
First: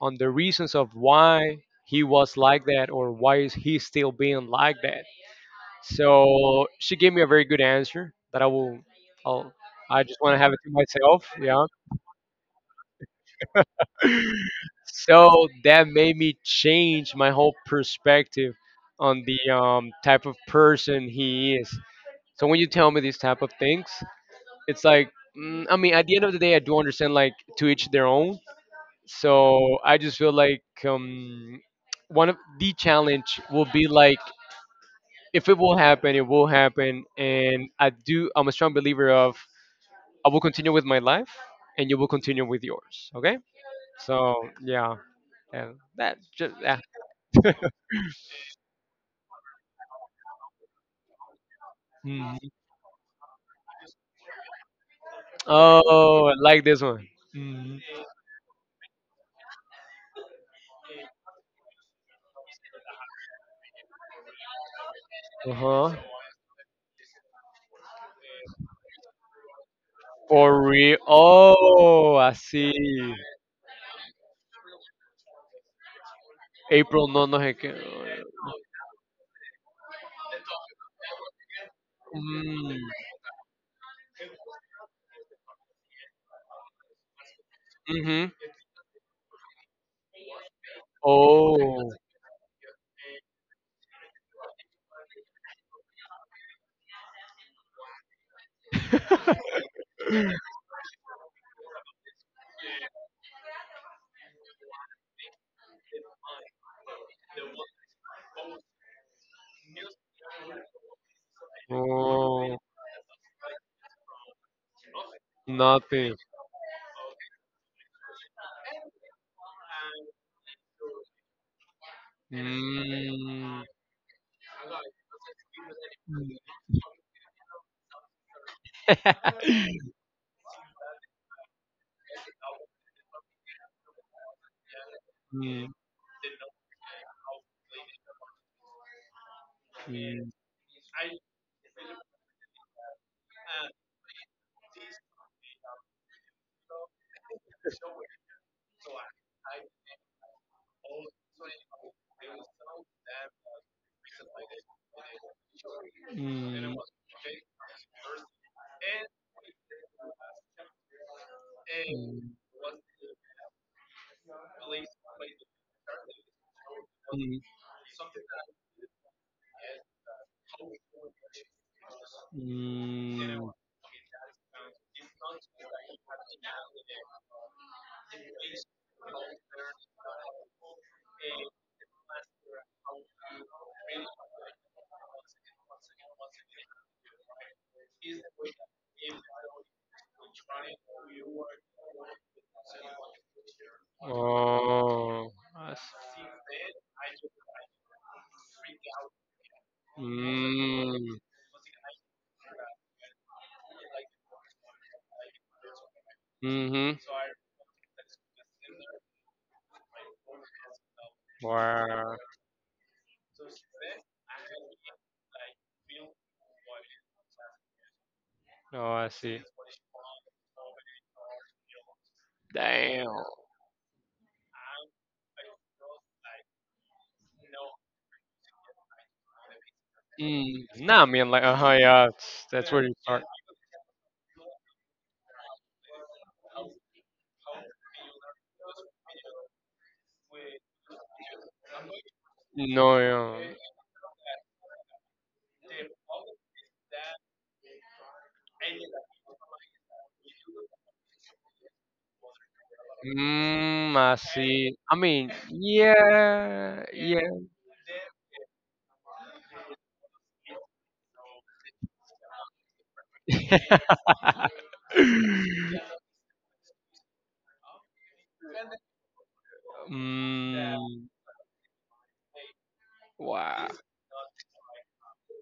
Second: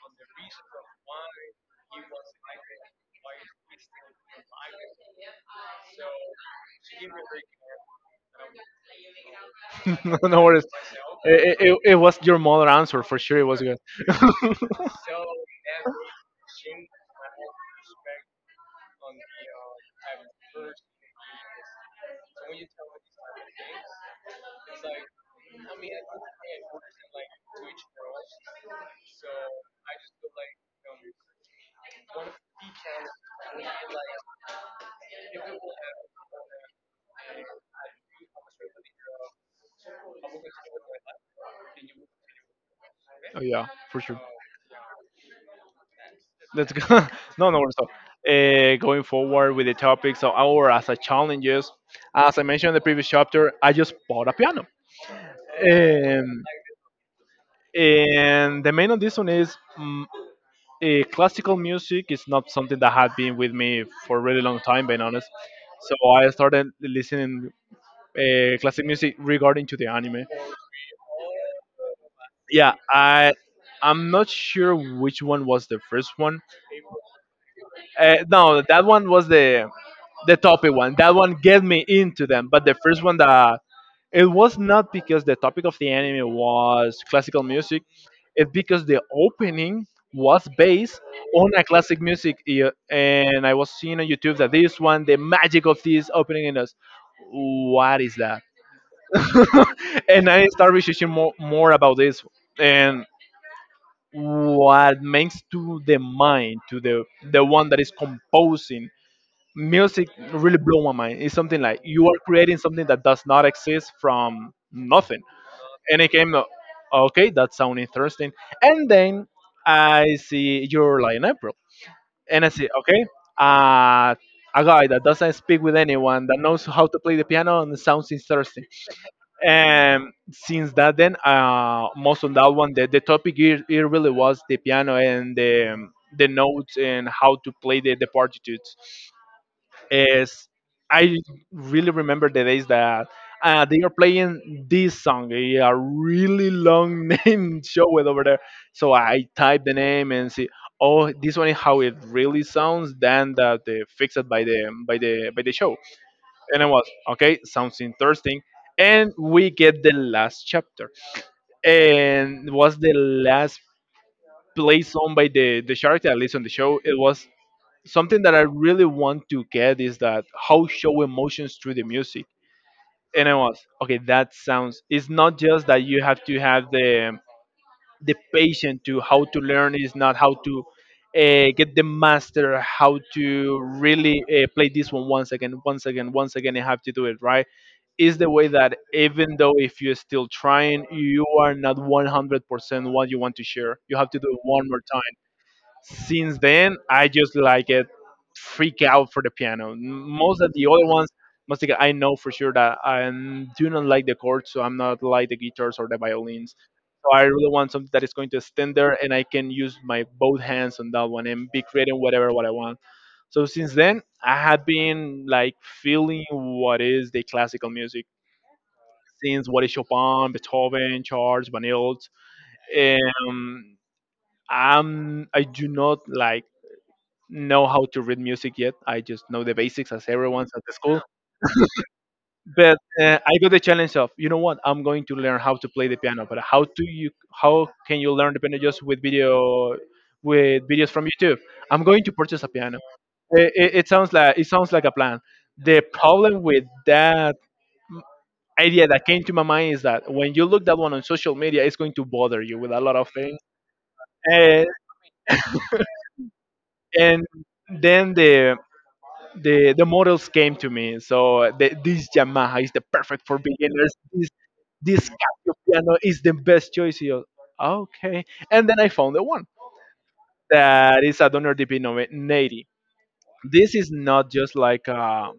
Speaker 2: on the reasons of why he was like that, or why is he still being like that. So she gave me a very good answer that I will, I'll, I just
Speaker 1: No,
Speaker 2: want to
Speaker 1: no
Speaker 2: have it
Speaker 1: worries.
Speaker 2: to myself.
Speaker 1: It,
Speaker 2: Yeah.
Speaker 1: it, it was your mother answer for sure. It was
Speaker 2: So that made me change my whole perspective on the um, type of person he is. So when you tell me these type of things, it's like, mm, I mean, at the end of the day, I do understand like to each their own. So I just feel like um, one of the challenge will be like if it will happen, it will happen. And I do. I'm a strong
Speaker 1: good.
Speaker 2: believer of I will continue with my life, and you will continue with yours. Okay?
Speaker 1: Oh, yeah, for sure.
Speaker 2: So yeah, and that just
Speaker 1: Let's
Speaker 2: yeah.
Speaker 1: go. No, no, so uh, going forward with the topics of our as a challenges. As
Speaker 2: Mhm.
Speaker 1: I mentioned in the previous chapter, I just bought a piano.
Speaker 2: Oh, I
Speaker 1: Um,
Speaker 2: like this one. Mhm.
Speaker 1: and the main on this one is mm, eh, classical music is not something that had been with me for a really long time, being honest.
Speaker 2: Uh huh.
Speaker 1: So I started listening uh, classic music regarding to the anime.
Speaker 2: For real. Oh, I
Speaker 1: yeah
Speaker 2: see.
Speaker 1: i i'm not sure which one was the first one.
Speaker 2: April no no sé qué.
Speaker 1: Uh, no, that one was the the topic one that one get me into them, but the
Speaker 2: Mm.
Speaker 1: first one that it was not because the topic of the anime was classical music,
Speaker 2: Mhm.
Speaker 1: it's because the opening was based on a
Speaker 2: Oh.
Speaker 1: classic music, yeah, and I was seeing on YouTube that this one the magic of this opening in us what is that. And I started researching more, more about this, and what makes to the mind to the the one that is composing music really blew my mind. It's something like you are creating
Speaker 2: oh.
Speaker 1: something that does not exist from nothing. And it
Speaker 2: Nothing.
Speaker 1: came uh, okay, that sounds interesting. And then I see your Lion April, and I see okay,
Speaker 2: Mm.
Speaker 1: uh a guy that doesn't speak with anyone that knows how to play the piano and sounds interesting. And since that then uh most on that one, the, the topic, it, it really was the piano and
Speaker 2: Mm.
Speaker 1: the um, the notes, and how to play the, the partitures.
Speaker 2: Mm.
Speaker 1: Is I really remember the days that uh, they are playing this song, eh, a really long name show it over there. So I type the name and see, oh this one is how it really sounds than that uh, fixed by the by the by the show.
Speaker 2: Mm,
Speaker 1: And I
Speaker 2: mm,
Speaker 1: was okay, sounds interesting. And we get the last chapter, and was the last place on by the the character, at least on the show. It was something that I really want to get, is that how show emotions through the music.
Speaker 2: mm,
Speaker 1: And I
Speaker 2: mm.
Speaker 1: was okay. That sounds. It's not just that you have to have the the patient to how to learn, is not how to uh, get the master, how to really uh, play this one once again, once again, once again, and have to do it right. Is the way that even though if you're still trying, you are not one hundred percent what you want to share, you have to do it one more.
Speaker 2: Oh, that's,
Speaker 1: Since then, I just like it, freak out for the piano. Most of the other ones,
Speaker 2: mm,
Speaker 1: most of the- I know for sure that I do not like the chords, so I'm not like the guitars or the violins.
Speaker 2: mm-hmm.
Speaker 1: So I really want something that is going to stand there, and I can use my both hands on that one and be creating
Speaker 2: Wow.
Speaker 1: whatever what I want. So since then, I had been like feeling what is the classical music,
Speaker 2: Oh, I see.
Speaker 1: since what is Chopin, Beethoven, Charles, Van Ilt.
Speaker 2: Damn.
Speaker 1: Um, I'm I do not like know how to read music yet. I just know the basics as everyone's
Speaker 2: Mm,
Speaker 1: at the
Speaker 2: nah,
Speaker 1: school.
Speaker 2: I mean, like, uh huh, yeah, it's- that's
Speaker 1: But
Speaker 2: where you
Speaker 1: uh,
Speaker 2: start.
Speaker 1: I got the challenge of, you know what? I'm going to learn how to play the piano. But how do you? How can you learn the piano just with video, with videos from YouTube? I'm going to purchase a piano.
Speaker 2: No, yeah.
Speaker 1: It, it, it sounds like it sounds like a plan. The problem with that idea that came to my mind is that when you look that one on social media, it's going to bother you with a lot of things.
Speaker 2: Mm, I
Speaker 1: And,
Speaker 2: see. I mean, yeah,
Speaker 1: and
Speaker 2: yeah.
Speaker 1: then the the the models came to me. So the, this Yamaha is the perfect for beginners. This this Casio piano is the best choice. You go, okay? And then I found the one
Speaker 2: mm,
Speaker 1: that is a Donor D P nine eight zero.
Speaker 2: wow.
Speaker 1: This is not just like a,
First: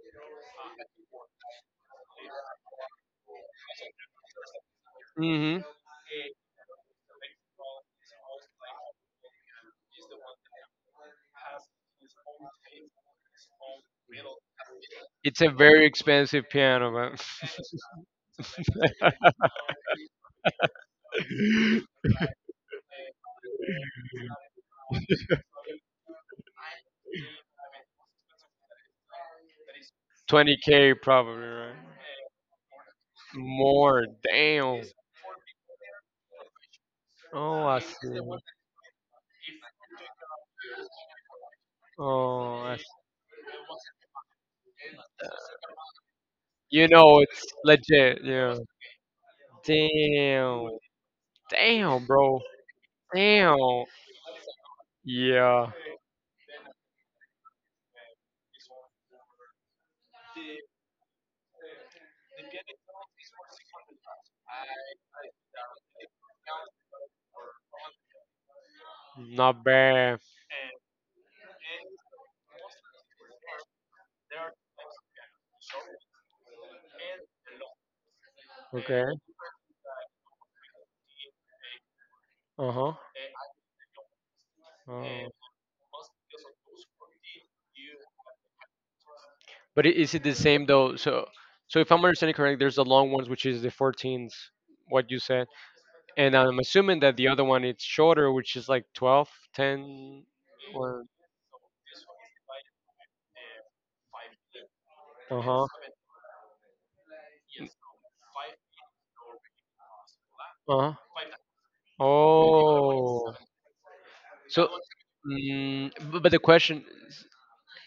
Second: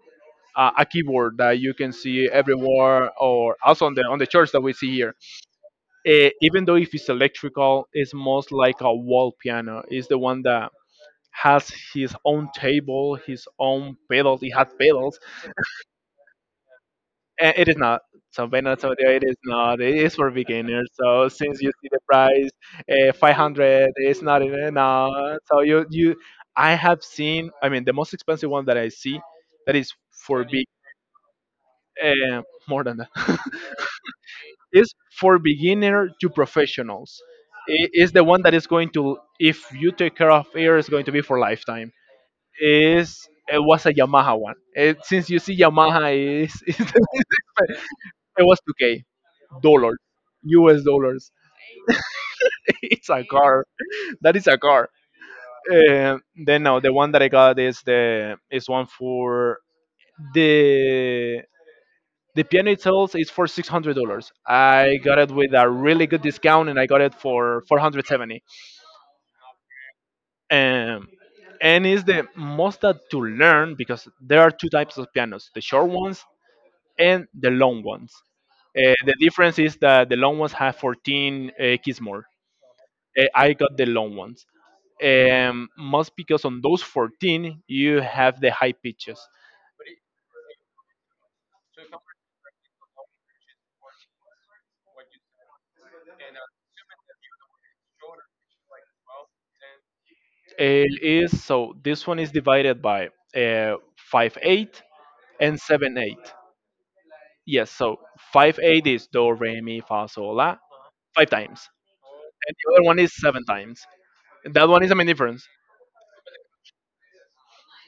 Speaker 1: a, a keyboard that you can see everywhere or also on the on the charts that we see here.
Speaker 2: Hmm.
Speaker 1: Eh, even though if it's electrical, it's most like a wall piano. It's the one that has his own table, his own pedals. It has pedals.
Speaker 2: It's a very expensive piano, man.
Speaker 1: Eh, It is not. So Venus Audio, it is not. It is for beginners. So since you see the price, uh, five hundred is not enough. So you you, I have seen. I mean, the most expensive one that I see, that is for big,
Speaker 2: twenty k probably, right?
Speaker 1: uh, more than that,
Speaker 2: More, damn.
Speaker 1: is for beginner to professionals.
Speaker 2: Oh, I
Speaker 1: It is
Speaker 2: see.
Speaker 1: the one that is going to, if you take care of it, is going to be for lifetime.
Speaker 2: Oh, I see.
Speaker 1: Is It was a Yamaha one. It, since you see Yamaha is
Speaker 2: You know, it's legit,
Speaker 1: it
Speaker 2: yeah.
Speaker 1: was two K dollars,
Speaker 2: Damn,
Speaker 1: U S dollars.
Speaker 2: damn, bro.
Speaker 1: It's a
Speaker 2: Damn.
Speaker 1: car. That is a car.
Speaker 2: Yeah.
Speaker 1: Uh, then no, the one that I got is the is one for the the piano itself is for six hundred dollars. I got it with a really good discount, and I got it for four hundred seventy.
Speaker 2: Not bad.
Speaker 1: Um, and it's the most that to learn because there are two types of pianos: the short ones and the long ones. Uh,
Speaker 2: Okay.
Speaker 1: the difference is that the long ones have fourteen uh, keys more.
Speaker 2: Uh huh.
Speaker 1: Eh, I got the long ones.
Speaker 2: Uh,
Speaker 1: Um, most because on those fourteen you have the high pitches.
Speaker 2: but i- is it the same though? So, so if I'm understanding correct, there's the long ones, which is the fourteens, what you said, and I'm assuming that the other one it's shorter, which is like twelve, ten,
Speaker 1: It
Speaker 2: or
Speaker 1: is so this one is divided by uh, five eight
Speaker 2: uh
Speaker 1: and
Speaker 2: huh,
Speaker 1: seven eight. Yes, so five eight is do, re, mi, fa, sol, la,
Speaker 2: uh huh.
Speaker 1: five times. And the other one is
Speaker 2: Oh,
Speaker 1: seven times.
Speaker 2: so,
Speaker 1: That one is the main difference.
Speaker 2: mm, b- but the question,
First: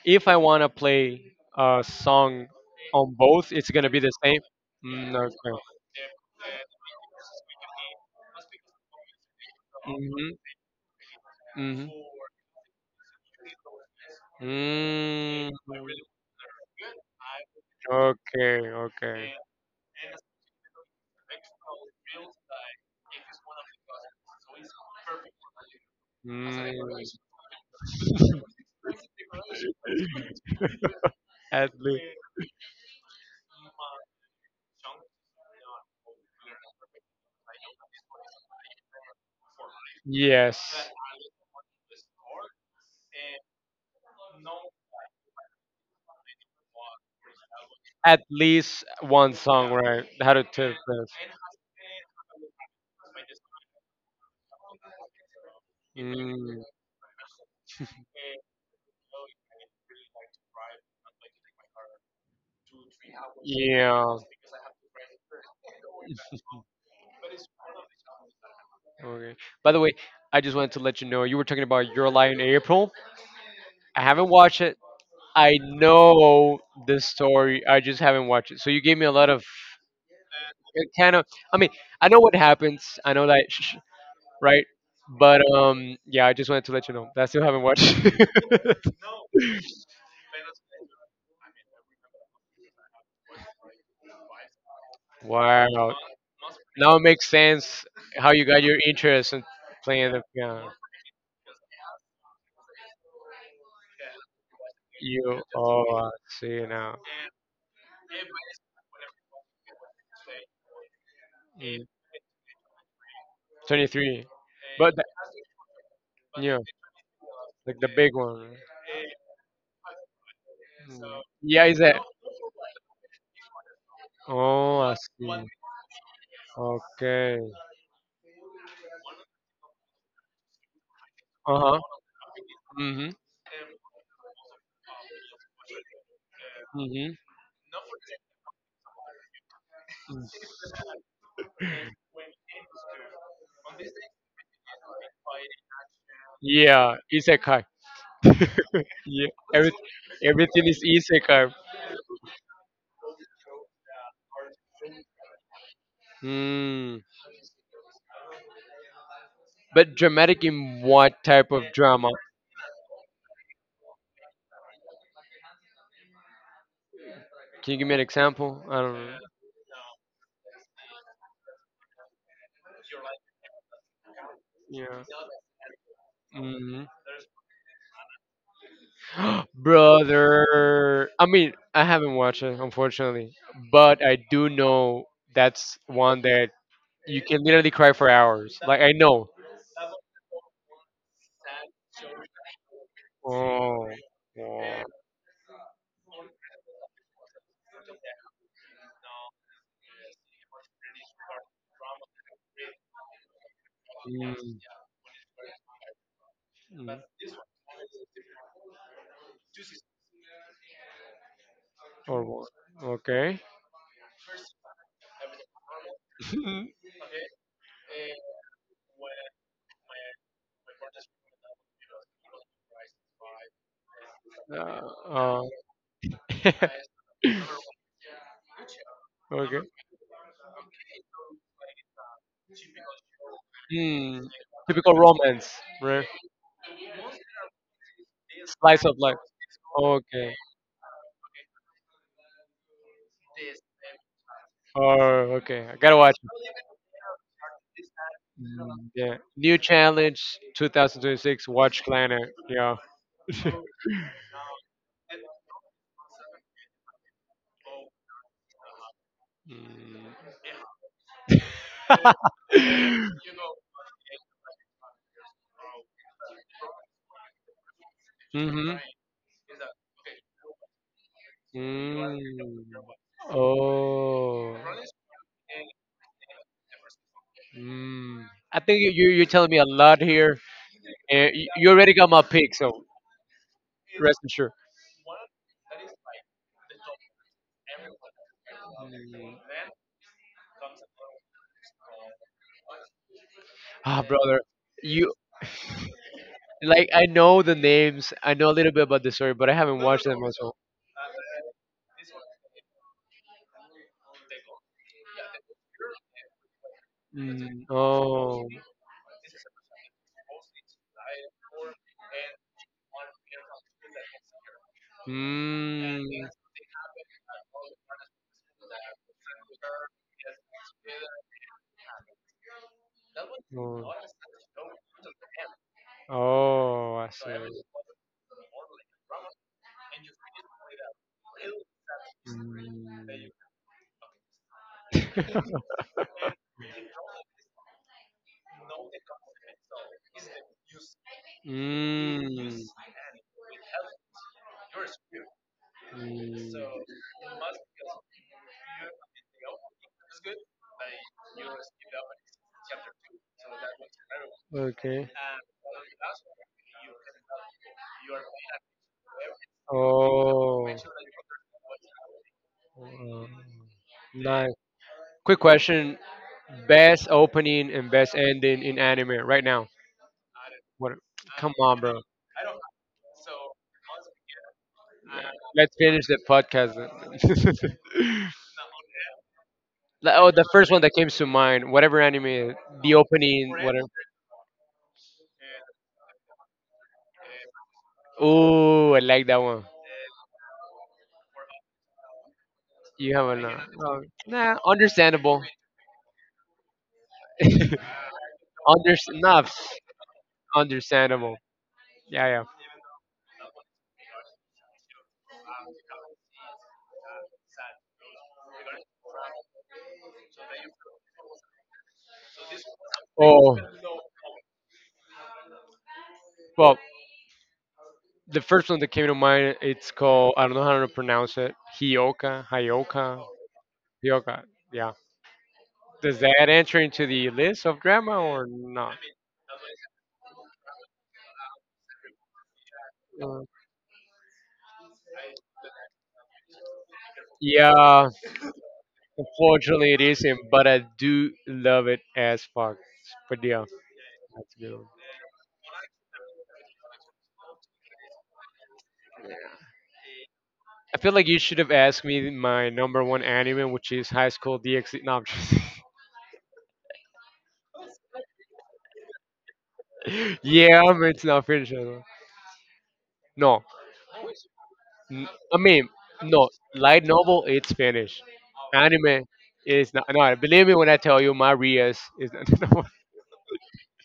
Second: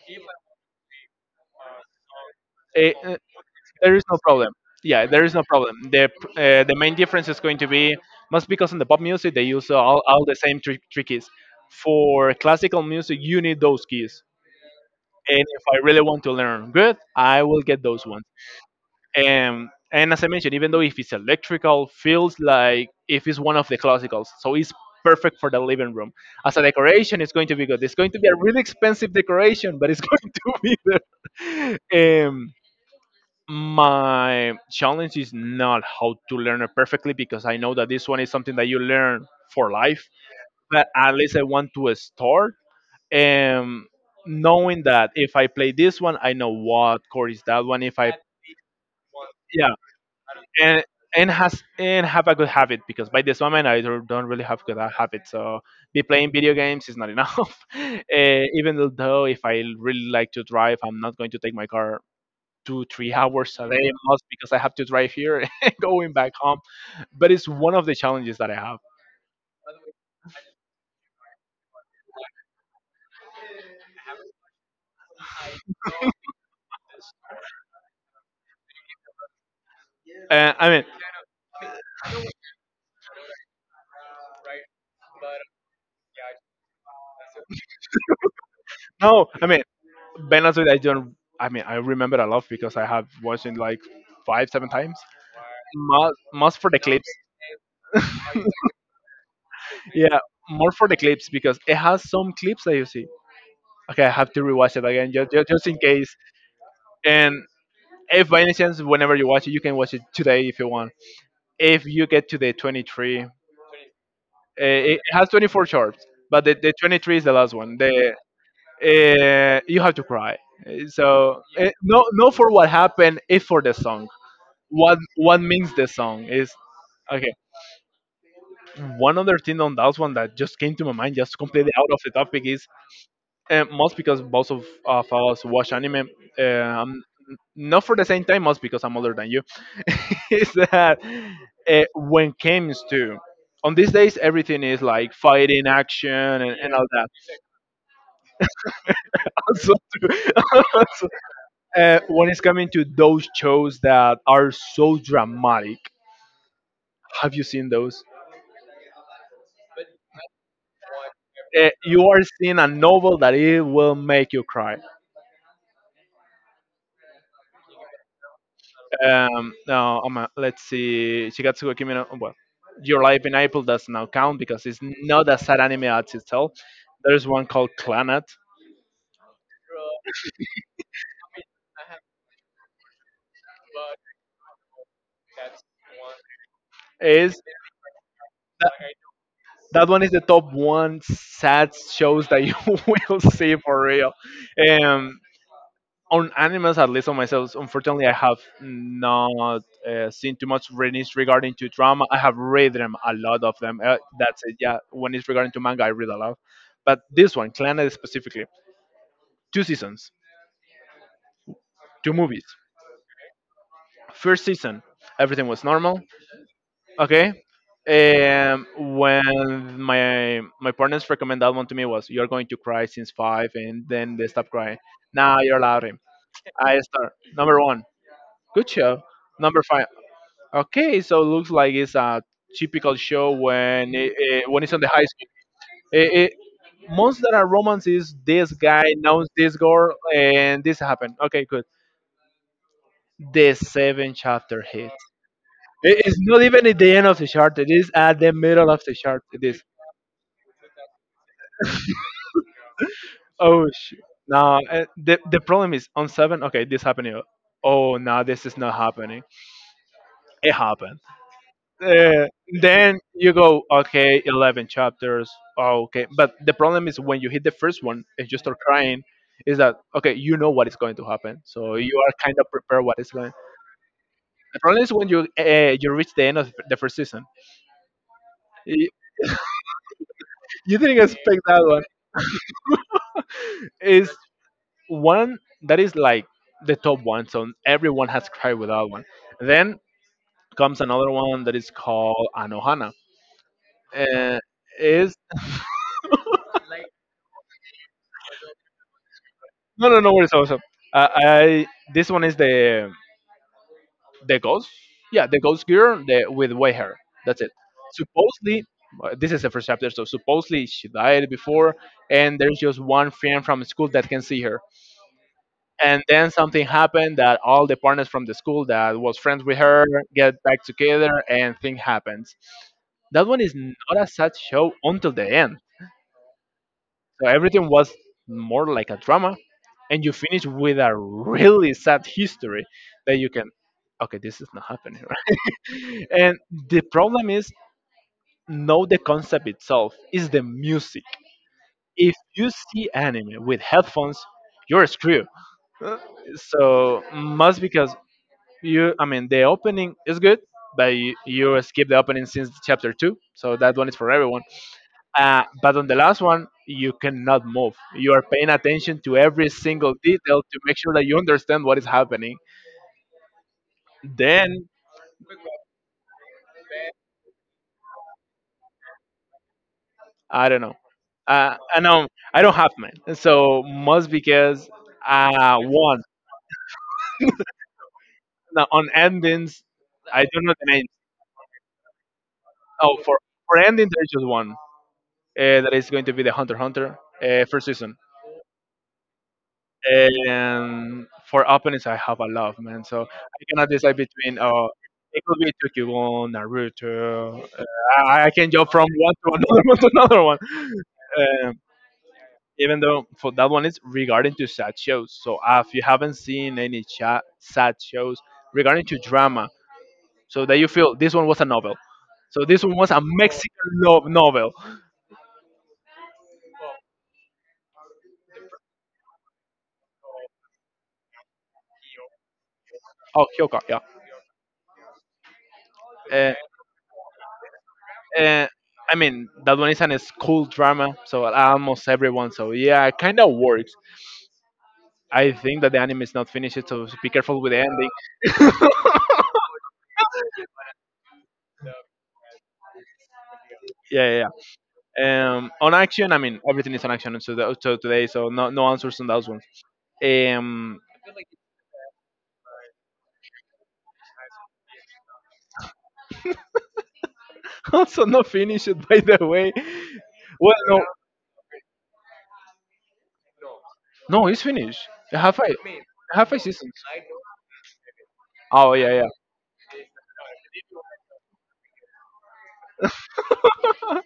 Speaker 2: if I want to play a song
Speaker 1: Eh,
Speaker 2: on both, it's gonna
Speaker 1: there
Speaker 2: be
Speaker 1: is
Speaker 2: the
Speaker 1: no
Speaker 2: same.
Speaker 1: problem. Yeah,
Speaker 2: Mm,
Speaker 1: there is no
Speaker 2: okay.
Speaker 1: problem. The p- uh, the main difference is going to be most because in the pop music they use all, all the
Speaker 2: Mhm.
Speaker 1: same three, three keys.
Speaker 2: Mhm.
Speaker 1: For classical music, you need those keys. And
Speaker 2: Mm,
Speaker 1: if I really want to learn good, I will get those ones.
Speaker 2: okay. Okay.
Speaker 1: And and as I mentioned, even though if it's electrical, feels like if it's one of the classicals, so it's perfect for the living room. As a
Speaker 2: Mm,
Speaker 1: decoration, it's going to be good. It's going to be a really expensive decoration, but it's going to be
Speaker 2: at least.
Speaker 1: there. Um, my challenge is not how to learn it perfectly because I know that this one is something that you learn for life. But
Speaker 2: Yes.
Speaker 1: at least I want to start and knowing that if I play this one, I know what chord is that one. If I
Speaker 2: At least one
Speaker 1: yeah,
Speaker 2: song, right? How to tip
Speaker 1: and
Speaker 2: this?
Speaker 1: and has and have a good habit because by this moment I don't don't really have good habit. So be playing video
Speaker 2: Mm,
Speaker 1: games is not enough. Uh, even though if I really like to drive, I'm not going to take my car two, three hours a day,
Speaker 2: yeah.
Speaker 1: most because I have to drive here and going back home. But it's one of the challenges that I have.
Speaker 2: Okay. By the way, I just wanted to let you know you were talking about Your Lion April. I haven't watched it. I know the story. I just haven't watched it. So you gave me a lot of
Speaker 1: And I mean,
Speaker 2: it kind of. I mean, I know what happens. I know that, sh- sh- right? But um, yeah, I just wanted to let you know that I still haven't watched.
Speaker 1: no, I mean, Benazir, I don't. I mean, I remember a lot because I have watched it like five, seven times.
Speaker 2: Wow.
Speaker 1: Most, most for the
Speaker 2: Now it
Speaker 1: clips.
Speaker 2: makes sense how you got your interest in playing
Speaker 1: Yeah,
Speaker 2: the
Speaker 1: more
Speaker 2: piano.
Speaker 1: for the clips because it has some clips that you see. Okay, I have to rewatch it again just,
Speaker 2: You
Speaker 1: just, just in
Speaker 2: oh, I
Speaker 1: case.
Speaker 2: see now.
Speaker 1: And if by any chance, whenever you watch it, you can watch it today if you want. If
Speaker 2: Mm.
Speaker 1: you get to the twenty-three, eh,
Speaker 2: Twenty-three, but
Speaker 1: it has twenty-four shorts, but
Speaker 2: th-
Speaker 1: the,
Speaker 2: yeah.
Speaker 1: the twenty-three is the last one.
Speaker 2: Like the
Speaker 1: The
Speaker 2: big one.
Speaker 1: uh, You have to cry. Uh,
Speaker 2: Mm.
Speaker 1: So
Speaker 2: Yeah,
Speaker 1: uh,
Speaker 2: is that?
Speaker 1: no, no, for what happened, it's for the song.
Speaker 2: Oh, I
Speaker 1: What what
Speaker 2: see.
Speaker 1: means the song is okay.
Speaker 2: Okay.
Speaker 1: One other thing on that one that just came to my mind, just
Speaker 2: Uh
Speaker 1: completely
Speaker 2: huh.
Speaker 1: out of the topic, is
Speaker 2: Mhm.
Speaker 1: uh, most because both of, of us watch anime. eh, Um,
Speaker 2: Mhm.
Speaker 1: Not for the same time, most because I'm older than you.
Speaker 2: Mm.
Speaker 1: is that uh, when comes to on these days everything is like fighting action and, and all
Speaker 2: Yeah,
Speaker 1: that.
Speaker 2: isekai. Yeah, every,
Speaker 1: Also,
Speaker 2: everything is isekai.
Speaker 1: Uh, when it's coming to those shows that are so dramatic,
Speaker 2: Mhm.
Speaker 1: have you seen those?
Speaker 2: But dramatic in what type
Speaker 1: Uh,
Speaker 2: of
Speaker 1: you
Speaker 2: drama?
Speaker 1: are seeing a novel that it will make you cry.
Speaker 2: Can you give me an example? I don't know.
Speaker 1: Um, no, um, uh, let's see. Shigatsu wa Kimi no, well, Your Life in April does not count because it's
Speaker 2: Yeah.
Speaker 1: not a sad anime as itself.
Speaker 2: Hmm.
Speaker 1: There's one called Clannad.
Speaker 2: Brother. I mean, I haven't watched it, unfortunately. But I do know that's one that you can
Speaker 1: Is
Speaker 2: literally cry for hours.
Speaker 1: that,
Speaker 2: Like, I know.
Speaker 1: that one is the top one sad shows that you will see for
Speaker 2: Oh,
Speaker 1: real.
Speaker 2: wow.
Speaker 1: Um, on animals, at least on myself, unfortunately, I have not uh, seen too much readings regarding to drama. I have read them a lot of them. Uh,
Speaker 2: Mm,
Speaker 1: that's it. Yeah, when it's regarding to manga, I read a lot.
Speaker 2: mm.
Speaker 1: But this one, Clannad specifically, two seasons, two
Speaker 2: Or
Speaker 1: movies.
Speaker 2: what? Okay.
Speaker 1: First season, everything was normal. Okay. Um, when my my partners recommend that one to me was you're going to cry since five, and then they stop
Speaker 2: Uh,
Speaker 1: crying. Now
Speaker 2: uh,
Speaker 1: you're allowed him. I start number one, good show.
Speaker 2: okay.
Speaker 1: Number five. Okay, so it looks like it's a typical show when it,
Speaker 2: Hmm.
Speaker 1: it, when it's on the
Speaker 2: Typical
Speaker 1: high school.
Speaker 2: romance, right?
Speaker 1: It, it, Most that are romance is this guy
Speaker 2: Slice of life.
Speaker 1: knows this girl
Speaker 2: Okay.
Speaker 1: and this happened. Okay, good. The seventh chapter hit.
Speaker 2: Oh. Okay. I gotta
Speaker 1: It-
Speaker 2: watch
Speaker 1: it's not
Speaker 2: it.
Speaker 1: even at the end of the chapter. It is at the middle of
Speaker 2: Mm,
Speaker 1: the
Speaker 2: yeah.
Speaker 1: chapter.
Speaker 2: New
Speaker 1: This
Speaker 2: challenge twenty twenty-six. Watch Planet. Yeah.
Speaker 1: Oh, sh- no. uh, The the problem is on seven. Okay, this happening. Oh no, this is not happening. It happened. Uh, then you go, okay, eleven chapters. Oh, okay, but the problem is when you hit the first one and you
Speaker 2: Mm.
Speaker 1: start
Speaker 2: mm-hmm.
Speaker 1: crying is that, okay, you know what is going to happen, so you are kind of
Speaker 2: Mm.
Speaker 1: prepared what is going.
Speaker 2: Oh.
Speaker 1: The problem is when you uh, you reach the end of the first season.
Speaker 2: Mm. I think
Speaker 1: you,
Speaker 2: you, you, you're telling me a lot here.
Speaker 1: you didn't
Speaker 2: And
Speaker 1: expect
Speaker 2: you,
Speaker 1: that
Speaker 2: you
Speaker 1: one.
Speaker 2: already got my pick, so
Speaker 1: Is
Speaker 2: rest assured.
Speaker 1: one that is like the top one, so everyone has cried with that one.
Speaker 2: Mm.
Speaker 1: Then comes another one that is called anohana,
Speaker 2: Ah,
Speaker 1: uh,
Speaker 2: brother.
Speaker 1: is
Speaker 2: You like I know the names. I know a little bit about the story, but I haven't
Speaker 1: No, no,
Speaker 2: watched
Speaker 1: no
Speaker 2: them
Speaker 1: worries.
Speaker 2: as
Speaker 1: Also,
Speaker 2: well.
Speaker 1: uh, I this one is the the ghost. Yeah, the ghost girl, the, with white hair. That's it.
Speaker 2: Mm. Oh.
Speaker 1: Supposedly, uh, this is the first chapter. So supposedly she died before, and there's just one friend from school that can see her. And then
Speaker 2: Mm.
Speaker 1: something happened that all the partners from the school that was friends with her get back together, and thing happens. That one is
Speaker 2: Oh.
Speaker 1: not a sad show until the end.
Speaker 2: Oh, I
Speaker 1: So
Speaker 2: see.
Speaker 1: everything was more like a drama, and you finish with a really sad history
Speaker 2: Mm.
Speaker 1: that you can, okay, this is not happening, right? And the problem is, know the concept itself is the music. If you
Speaker 2: Mm.
Speaker 1: see anime with headphones, you're screwed.
Speaker 2: Mm,
Speaker 1: So must because you, I mean, the opening is good, but you, you skip the opening since chapter two, so that one is for everyone.
Speaker 2: okay.
Speaker 1: Uh, but on the last one, you cannot move. You are paying attention to every single detail to
Speaker 2: Oh.
Speaker 1: make sure that you understand what is happening.
Speaker 2: Mm, nice.
Speaker 1: Then
Speaker 2: Quick question. Best opening and best ending in anime right now.
Speaker 1: I don't know.
Speaker 2: What? Come
Speaker 1: Uh, I
Speaker 2: on, bro.
Speaker 1: know I don't have mine, and so must because uh
Speaker 2: Let's
Speaker 1: one
Speaker 2: finish the podcast.
Speaker 1: now, on endings
Speaker 2: Like,
Speaker 1: I
Speaker 2: oh,
Speaker 1: don't
Speaker 2: the
Speaker 1: know the
Speaker 2: first one
Speaker 1: names.
Speaker 2: that came to mind, whatever anime, the
Speaker 1: Oh, for
Speaker 2: opening,
Speaker 1: for ending
Speaker 2: whatever.
Speaker 1: there's just one uh, that is going to be the Hunter x Hunter uh, first season.
Speaker 2: Ooh, I like that one.
Speaker 1: And for openings, I have a lot, man. So
Speaker 2: You have a
Speaker 1: I
Speaker 2: no.
Speaker 1: cannot decide
Speaker 2: Oh,
Speaker 1: between.
Speaker 2: nah,
Speaker 1: uh It could
Speaker 2: understandable.
Speaker 1: be Tokyo, Naruto. Uh,
Speaker 2: Under,
Speaker 1: I, I can jump from one to
Speaker 2: nah,
Speaker 1: another one to another one.
Speaker 2: understandable.
Speaker 1: Um,
Speaker 2: Yeah, yeah.
Speaker 1: Even though for that one is regarding to sad shows. So uh, if you haven't seen any cha- sad shows regarding to drama, so that you feel this one was a novel. So this one was a
Speaker 2: Oh,
Speaker 1: Mexican love novel.
Speaker 2: well, the first one that came to mind, it's called, I don't know how to pronounce it, Hioka, Hioka,
Speaker 1: Oh, Kyoka,
Speaker 2: Hioka, yeah. Does
Speaker 1: yeah.
Speaker 2: that enter into the list of drama
Speaker 1: Uh,
Speaker 2: or
Speaker 1: uh, I
Speaker 2: not?
Speaker 1: mean, that one is a school drama, so almost everyone. So yeah, it kind of
Speaker 2: Uh,
Speaker 1: works. I think that the anime is not finished, so be careful with the ending.
Speaker 2: yeah, unfortunately it isn't, but I do love it as fuck. But yeah,
Speaker 1: Yeah,
Speaker 2: that's a good one.
Speaker 1: yeah. Um, on action, I mean everything is on action so, the, so today, so no no answers on those ones. Um,
Speaker 2: I feel like you should have asked me my number one anime, which is High School DxD. No, I'm just-
Speaker 1: also not finished by the way. Well,
Speaker 2: yeah,
Speaker 1: no,
Speaker 2: I mean, it's not finished. I know. No,
Speaker 1: no, it's finished.
Speaker 2: n-
Speaker 1: Half a
Speaker 2: I mean,
Speaker 1: half a
Speaker 2: no,
Speaker 1: season.
Speaker 2: light novel, it's finished.
Speaker 1: Oh yeah,
Speaker 2: Anime is not. No, believe me when I tell you, my Rias is not.
Speaker 1: yeah.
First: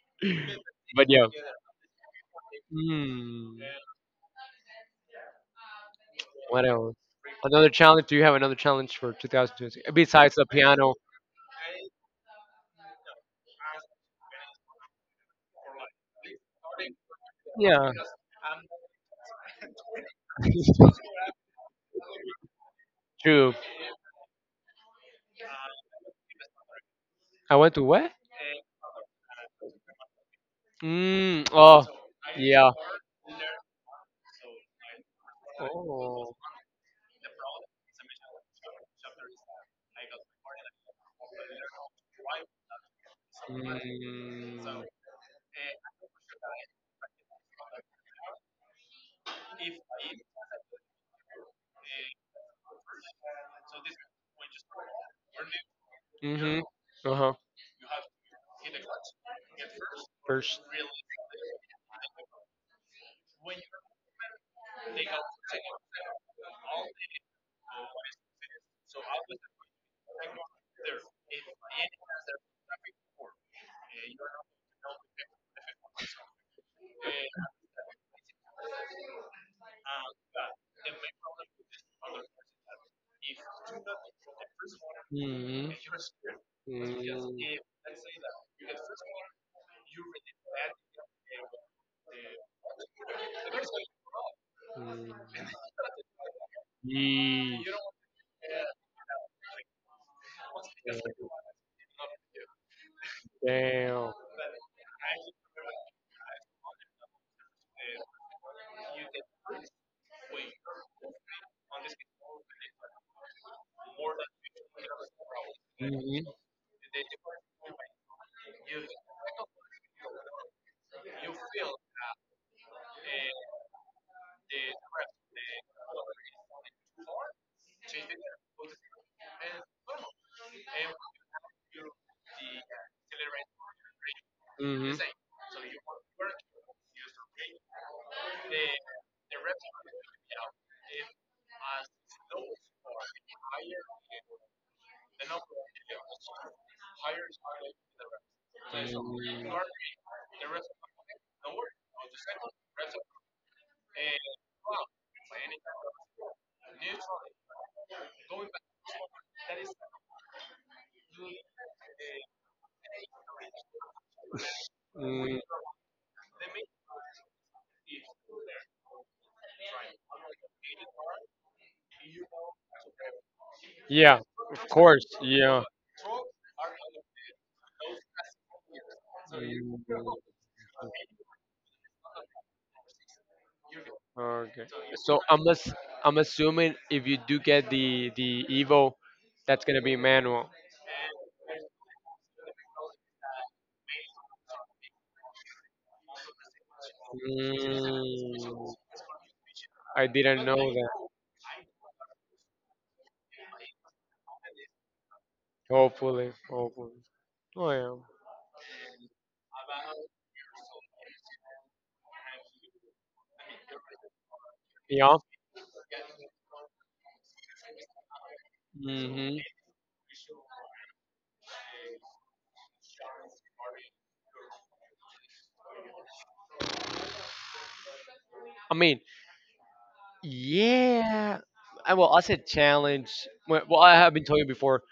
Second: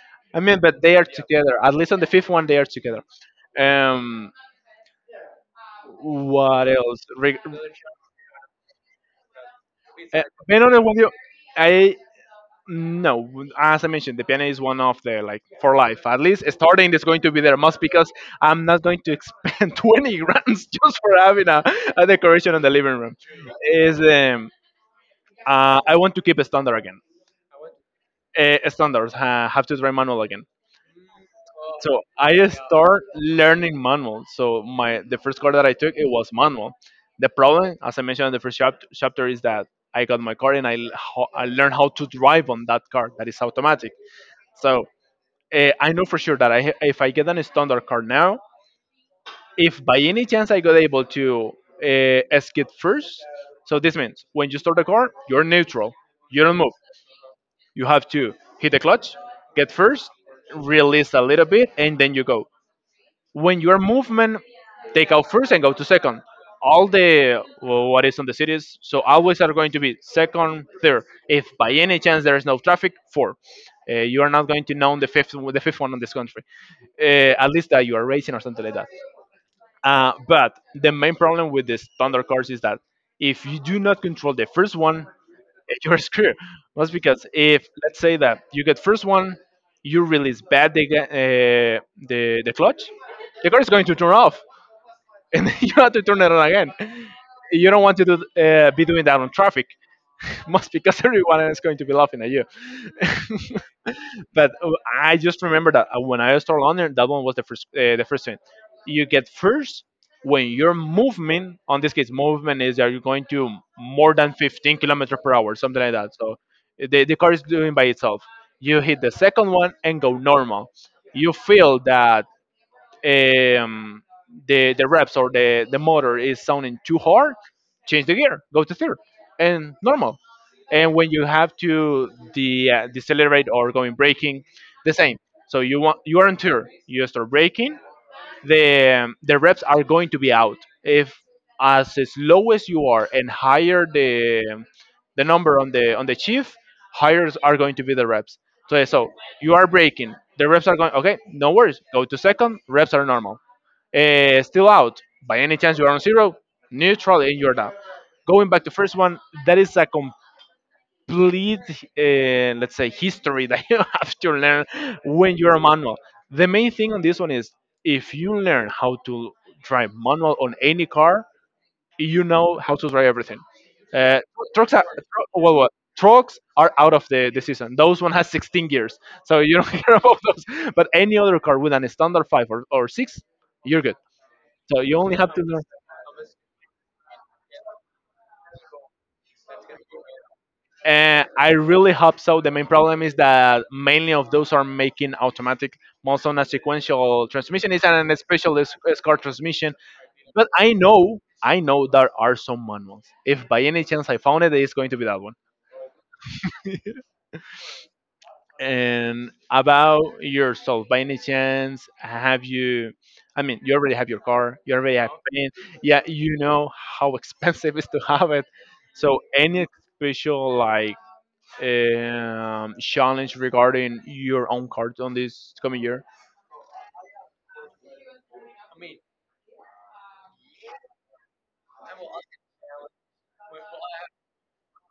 Speaker 1: I mean, but they are
Speaker 2: But yeah.
Speaker 1: together. At least on the fifth one, they are together.
Speaker 2: Hmm.
Speaker 1: Um,
Speaker 2: What
Speaker 1: what
Speaker 2: else?
Speaker 1: else? Re-
Speaker 2: Another challenge? Do you have another challenge for twenty twenty
Speaker 1: uh,
Speaker 2: besides the
Speaker 1: Man on the
Speaker 2: piano?
Speaker 1: One, you- I No, as I mentioned, the piano is one of the like for life. At least starting is going to be there must
Speaker 2: Yeah.
Speaker 1: because I'm not going to expend twenty grams just for having a, a decoration on the living room.
Speaker 2: True.
Speaker 1: Is um, uh, I want to keep a standard again.
Speaker 2: I went to what?
Speaker 1: Uh, standards uh, have to try manual again.
Speaker 2: Mm, oh,
Speaker 1: So I
Speaker 2: yeah.
Speaker 1: start learning manual. So my the first course that I took it was
Speaker 2: Oh.
Speaker 1: manual. The problem, as I mentioned in the first chap- chapter, is that I got my car and I l- ho- I learned how to drive on that car that is automatic.
Speaker 2: Mm,
Speaker 1: So Uh, I know for sure that I, if I get an standard card now, if by any chance I got able to uh, skip first, so this means when you start the car, you're neutral. You don't
Speaker 2: mhm.
Speaker 1: move.
Speaker 2: Uh huh.
Speaker 1: You have to hit the clutch, get first,
Speaker 2: First.
Speaker 1: release a little bit, and then you go. When your movement, take out first and go to second. All the well, what is on the cities, so always are going to be second, third. If by any chance there is no traffic, four. Uh, you are not going to know the fifth, the fifth one in this country uh, at least that you are racing or something like that. Uh, but the main problem with these Thunder cars is that if you do not control the first one,
Speaker 2: Mm,
Speaker 1: you're screwed. That's because
Speaker 2: mm,
Speaker 1: if let's say that you get first one, you release bad the ga- uh, the, the clutch, the car is going to turn off
Speaker 2: mm.
Speaker 1: and you have to turn it on again.
Speaker 2: Yee.
Speaker 1: You don't want to do, uh, be doing that on traffic, most because everyone is going to be laughing at you.
Speaker 2: Damn.
Speaker 1: but uh, I just remember that uh, when I started London, that one was the first, uh, the first thing. You get first when your movement, on this case, movement is that you're going to more than fifteen kilometers per hour, something like that.
Speaker 2: Mhm.
Speaker 1: So the, the car is doing by itself. You hit the second one and go normal. You feel that um, the the reps or the the motor is sounding too hard, change the gear, go to third, and normal. And when you have to de- uh, decelerate or going braking, the
Speaker 2: Mhm.
Speaker 1: same. So you want you are on third, you start braking, the the reps are going to be out. If as slow as you are and higher the the number on the on the chief, higher are going to be the reps. So so
Speaker 2: Mm.
Speaker 1: you are breaking. The reps are going okay. No worries. Go to second. Reps are normal. Uh, still out. By any chance you are on zero, neutral and you're down. Going back to first one, that is a com- complete, uh, let's say, history that you have to learn when
Speaker 2: Mm,
Speaker 1: you're a manual. The main thing on this one is if you learn how to drive manual on any car, you know how to drive everything. Uh,
Speaker 2: yeah, of
Speaker 1: Trucks are
Speaker 2: course.
Speaker 1: tru- well,
Speaker 2: Yeah.
Speaker 1: well, trucks are out of the, the season. Those one has sixteen gears, so you don't
Speaker 2: Mm,
Speaker 1: care about those. But any other car with an standard five or, or six, you're good.
Speaker 2: okay.
Speaker 1: So you only
Speaker 2: So
Speaker 1: have to
Speaker 2: I'm
Speaker 1: learn.
Speaker 2: ass- I'm assuming if you do get the the Evo, that's gonna be manual.
Speaker 1: And I really hope so. The main problem is that mainly of those are making automatic most on a sequential transmission is an special
Speaker 2: Mm,
Speaker 1: S- uh, SCAR transmission.
Speaker 2: I didn't
Speaker 1: But
Speaker 2: know
Speaker 1: I
Speaker 2: that.
Speaker 1: know, I know there are some manuals. If by any chance I found it, it's going to be that one.
Speaker 2: Hopefully, hopefully. Oh yeah.
Speaker 1: And about yourself, by any chance, have you? I mean, you already have your car. You already have
Speaker 2: Yeah.
Speaker 1: paint. Yeah, you know how expensive it is to have it. So
Speaker 2: Mhm.
Speaker 1: any special like um, challenge regarding your own card on this coming year?
Speaker 2: I mean, yeah. I, well, I said challenge. Well, well, I have been telling you before.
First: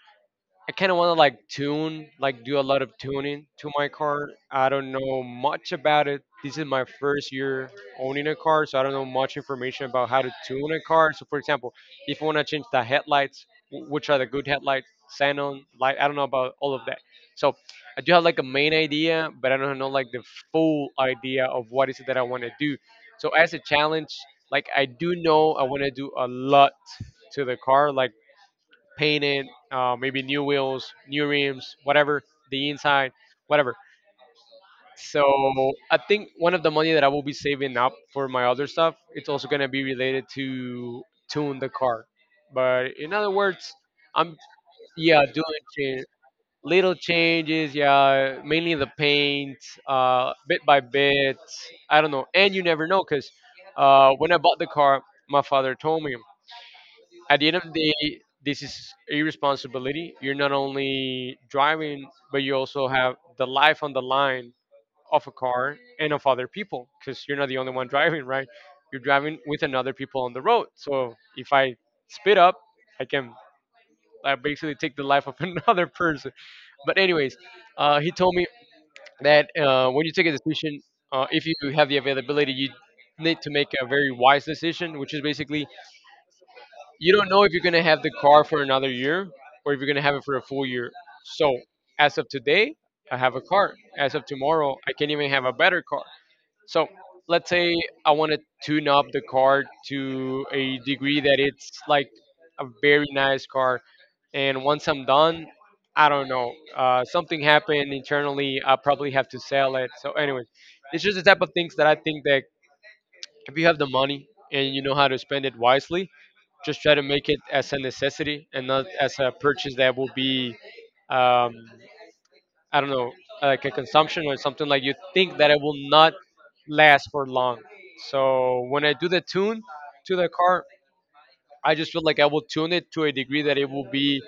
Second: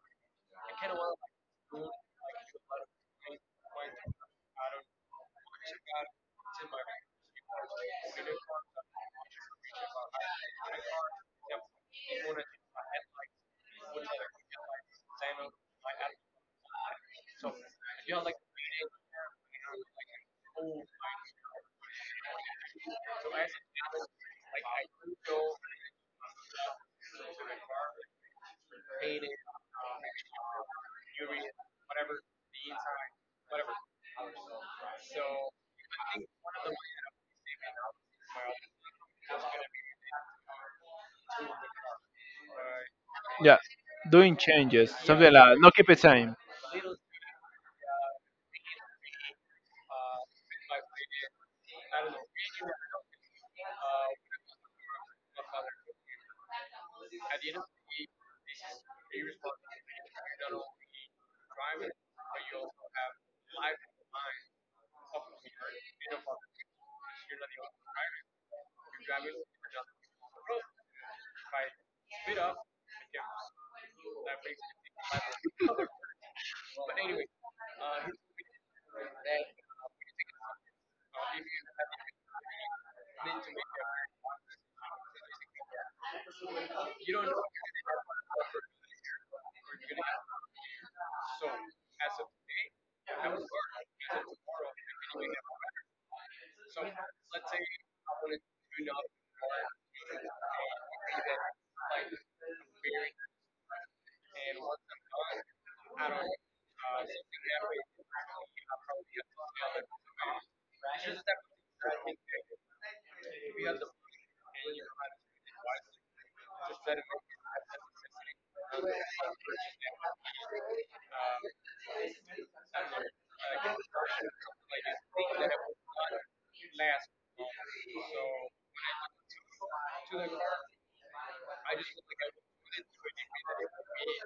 Speaker 2: I kind of want to like tune, like do a lot of tuning to my car. I don't know much about it. This is my first year owning a car, so I don't know much information about how to tune a car. So, for example, if I want to change the headlights, wh- which are the good headlights, xenon light, I don't know about all of that. So, I do have like a main idea, but I don't know like the full idea of what is it that I want to do. So, as a challenge, like I do know I want to do a lot to the car, like painted, uh, maybe new wheels, new rims, whatever, the inside, whatever. So I think one of the money that I will be saving up for my other stuff, it's also gonna be related to tune the car. But in other
Speaker 1: Yeah,
Speaker 2: words, I'm
Speaker 1: doing changes,
Speaker 2: yeah
Speaker 1: something like
Speaker 2: doing
Speaker 1: not keep it
Speaker 2: change,
Speaker 1: same.
Speaker 2: little changes. Yeah, mainly the paint, uh, bit by bit. I don't know, and you never know because uh, when I bought the car, my father told me at the end of the day, this is a responsibility. You're not only driving, but you also have the life on the line of a car and of other people because you're not the only one driving, right? You're driving with another people on the road. So if I spit up, I can I basically take the life of another person. But anyways, uh, he told me that uh, when you take a decision, uh, if you have the availability, you need to make a very wise decision, which is basically you don't know if you're gonna have the car for another year or if you're gonna have it for a full year. So as of today, I have a car. As of tomorrow, I can even have a better car. So let's say I want to tune up the car to a degree that it's like a very nice car, and once I'm done, I don't know, uh, something happened internally. I probably have to sell it. So anyway, it's just the type of things that I think that if you have the money and you know how to spend it wisely, just try to make it as a necessity and not as a purchase that will be um, I don't know, like a consumption or something, like you think that it will not last for long. So when I do the tune to the car, I just feel like I will tune it to a degree that it will be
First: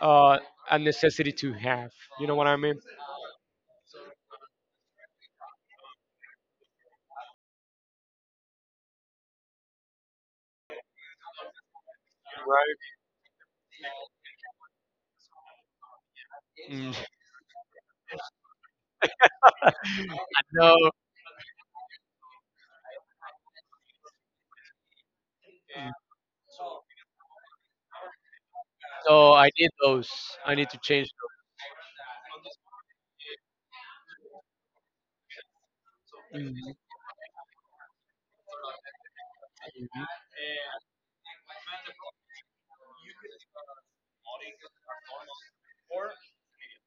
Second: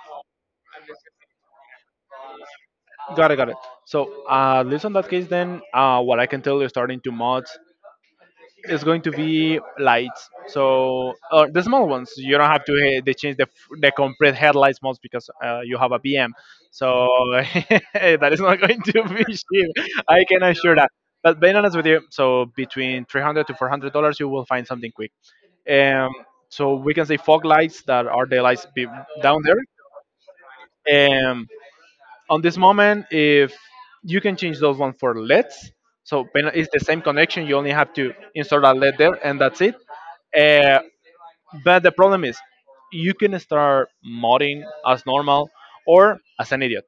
Speaker 2: uh, a necessity to have. You know what I mean?
Speaker 1: Got it, got it. So uh, at least on that case, then uh, what I can tell you, starting to mod is going to be lights. So uh, the small ones, you don't have to uh, they change the f- the complete headlights mods because uh, you have a B M.
Speaker 2: Mm.
Speaker 1: So that is not going to be cheap. I can
Speaker 2: No,
Speaker 1: assure that. But being honest with you, so between three hundred to four hundred dollars, you will find something quick. Um, so we can say fog lights that are the lights be-
Speaker 2: so
Speaker 1: down
Speaker 2: I need those. I need to change
Speaker 1: there.
Speaker 2: those.
Speaker 1: Um, on this moment, if you can change those ones for L E Ds, so when it's
Speaker 2: Mhm.
Speaker 1: the same connection. You only have to insert a L E D there, and that's it. Uh, but the problem is, you can start modding as normal
Speaker 2: Mhm.
Speaker 1: or as an idiot.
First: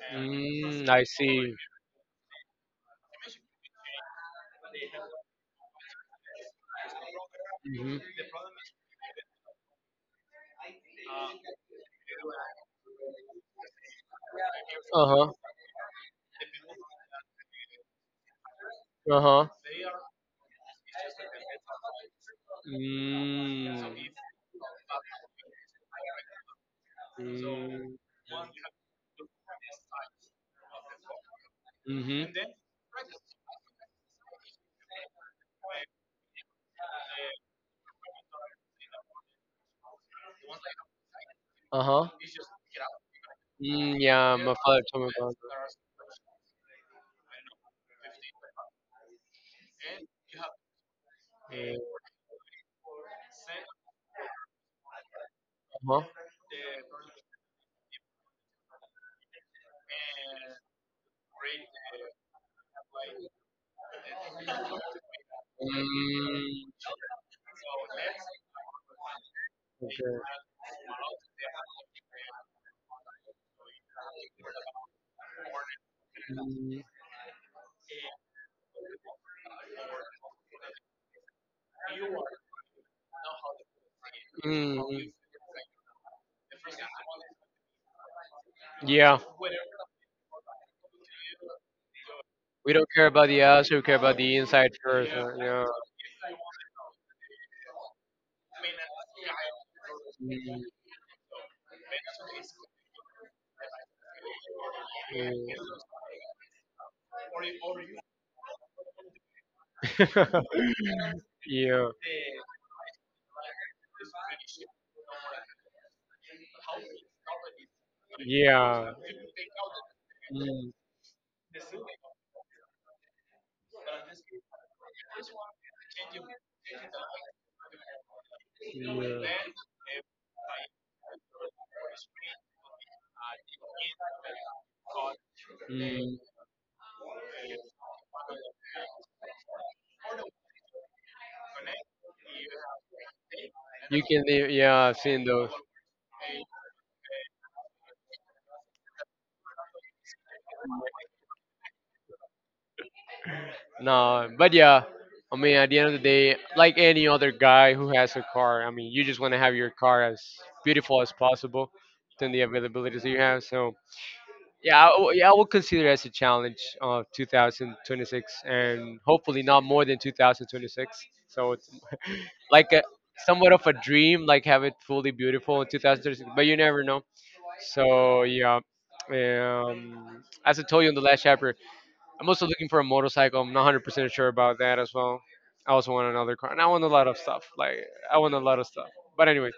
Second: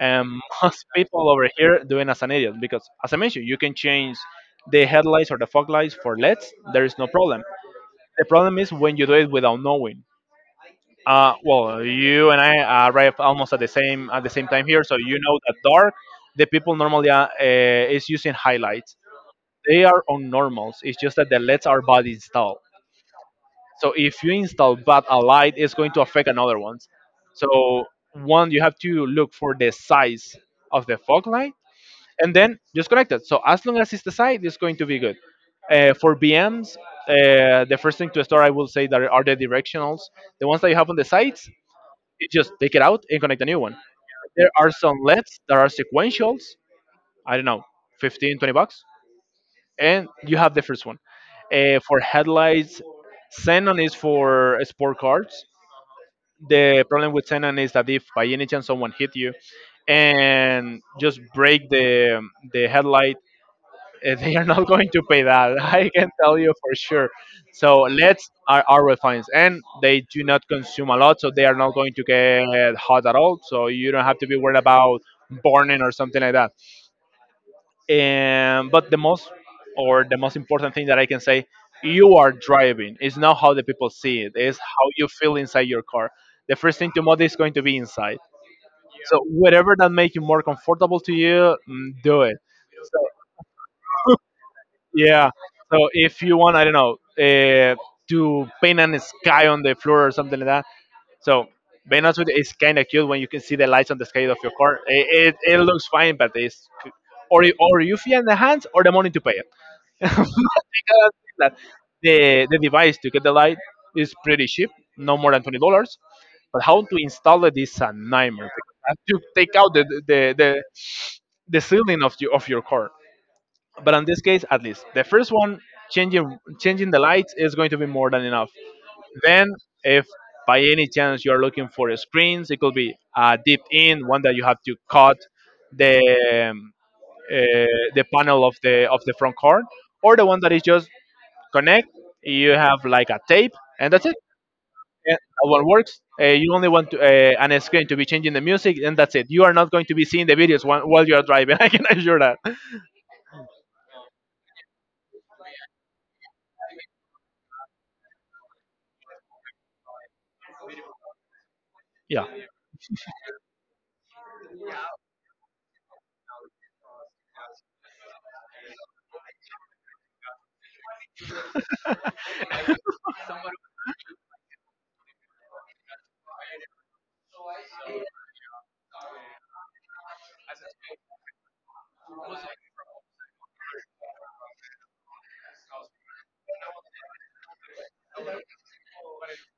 Speaker 1: And most
Speaker 2: Mm, I
Speaker 1: people over
Speaker 2: see.
Speaker 1: here doing as an idiot because, as I mentioned, you can change the headlights or the fog lights for L E Ds. There is no problem.
Speaker 2: Hmm.
Speaker 1: The problem is when you do it without knowing. Uh, well, you and I arrived almost at the same at the same time here, so
Speaker 2: Uh
Speaker 1: you
Speaker 2: huh.
Speaker 1: know that dark, the people normally uh, uh, is using highlights.
Speaker 2: Uh huh.
Speaker 1: They are on normals. It's just that the L E Ds are bad installed.
Speaker 2: Mm.
Speaker 1: So if you install bad a light, it's going to affect another ones. So one, you have to look for the size of the fog light,
Speaker 2: Mm-hmm.
Speaker 1: and then just connect it. So as long as it's the size, it's going to be good. Uh, for B Ms, uh, the first thing to store, I will say, that are the directionals, the ones that you have on the sides
Speaker 2: Uh huh.
Speaker 1: it's just take it out and connect a new one.
Speaker 2: Mm, yeah,
Speaker 1: There
Speaker 2: my
Speaker 1: are
Speaker 2: father
Speaker 1: some
Speaker 2: told me about
Speaker 1: L E Ds that are
Speaker 2: that.
Speaker 1: sequentials. I don't know, fifteen, twenty bucks, and you have the first one. Uh, for headlights, xenon is for sport cars. The problem with xenon is that if by any chance someone hit you and just break the the headlight uh, they are
Speaker 2: Uh
Speaker 1: not
Speaker 2: huh.
Speaker 1: going to pay that. I can tell you for
Speaker 2: Mm,
Speaker 1: sure. So leads are, are refined, and they
Speaker 2: okay.
Speaker 1: do not consume a lot, so they are not going to get hot at all. So you don't have to be worried about burning or something like that.
Speaker 2: Mm,
Speaker 1: And but the most or the most important thing that I can say, you are driving. It's not how the people see it. It's how
Speaker 2: mm,
Speaker 1: you feel inside your car. The first thing to mod is going to be inside.
Speaker 2: yeah.
Speaker 1: So whatever that make you more comfortable to you, mm, do it.
Speaker 2: We don't
Speaker 1: So,
Speaker 2: care about the outside. We care about the inside first.
Speaker 1: Yeah.
Speaker 2: uh, Yeah.
Speaker 1: So if you want, I don't know, uh, to paint an sky on the floor or something like that. So being honest with you, it's kind of cute when you can see the lights on the sky of your car. It,
Speaker 2: Mm,
Speaker 1: it, it looks fine, but it's or you- or you feel in the hands or the money to pay it.
Speaker 2: mm.
Speaker 1: Because that
Speaker 2: Yeah.
Speaker 1: the the device to get the light is pretty cheap, no more than twenty dollars. But how to install it is a nightmare. You
Speaker 2: Yeah. Mm.
Speaker 1: have to take
Speaker 2: Yeah.
Speaker 1: out the the the
Speaker 2: Mm.
Speaker 1: the ceiling of your of your car but in this case at least the first one changing changing the lights is going to be more than enough then if by any chance you're looking for screens it could be a deep in one that you have to cut the um, uh, the panel of the of the front card or the one that is just connect you have like a tape and
Speaker 2: You
Speaker 1: that's it
Speaker 2: can live. Yeah, I've
Speaker 1: yeah,
Speaker 2: seen
Speaker 1: that
Speaker 2: those.
Speaker 1: one works uh, you only want to, uh, an screen to be changing the music and that's it you are not going to be seeing the videos while while you are driving I can assure that
Speaker 2: No, but yeah, I mean, at the end of the day, like any other guy who has a car, I mean, you just want to have your car as beautiful as possible,
Speaker 1: yeah.
Speaker 2: than the availabilities that you have. So yeah, I, w- yeah, I will consider it as a challenge of two thousand twenty-six, and hopefully not more than two thousand twenty-six. So it's like a somewhat of a dream, like have it fully beautiful in two thousand twenty-six, but you never know. So yeah. Um, as I told you in the last chapter, I'm also looking for a motorcycle. I'm not one hundred percent sure about that as well. I also want another car, and I want a lot of stuff. Like I want a lot of stuff. But anyways,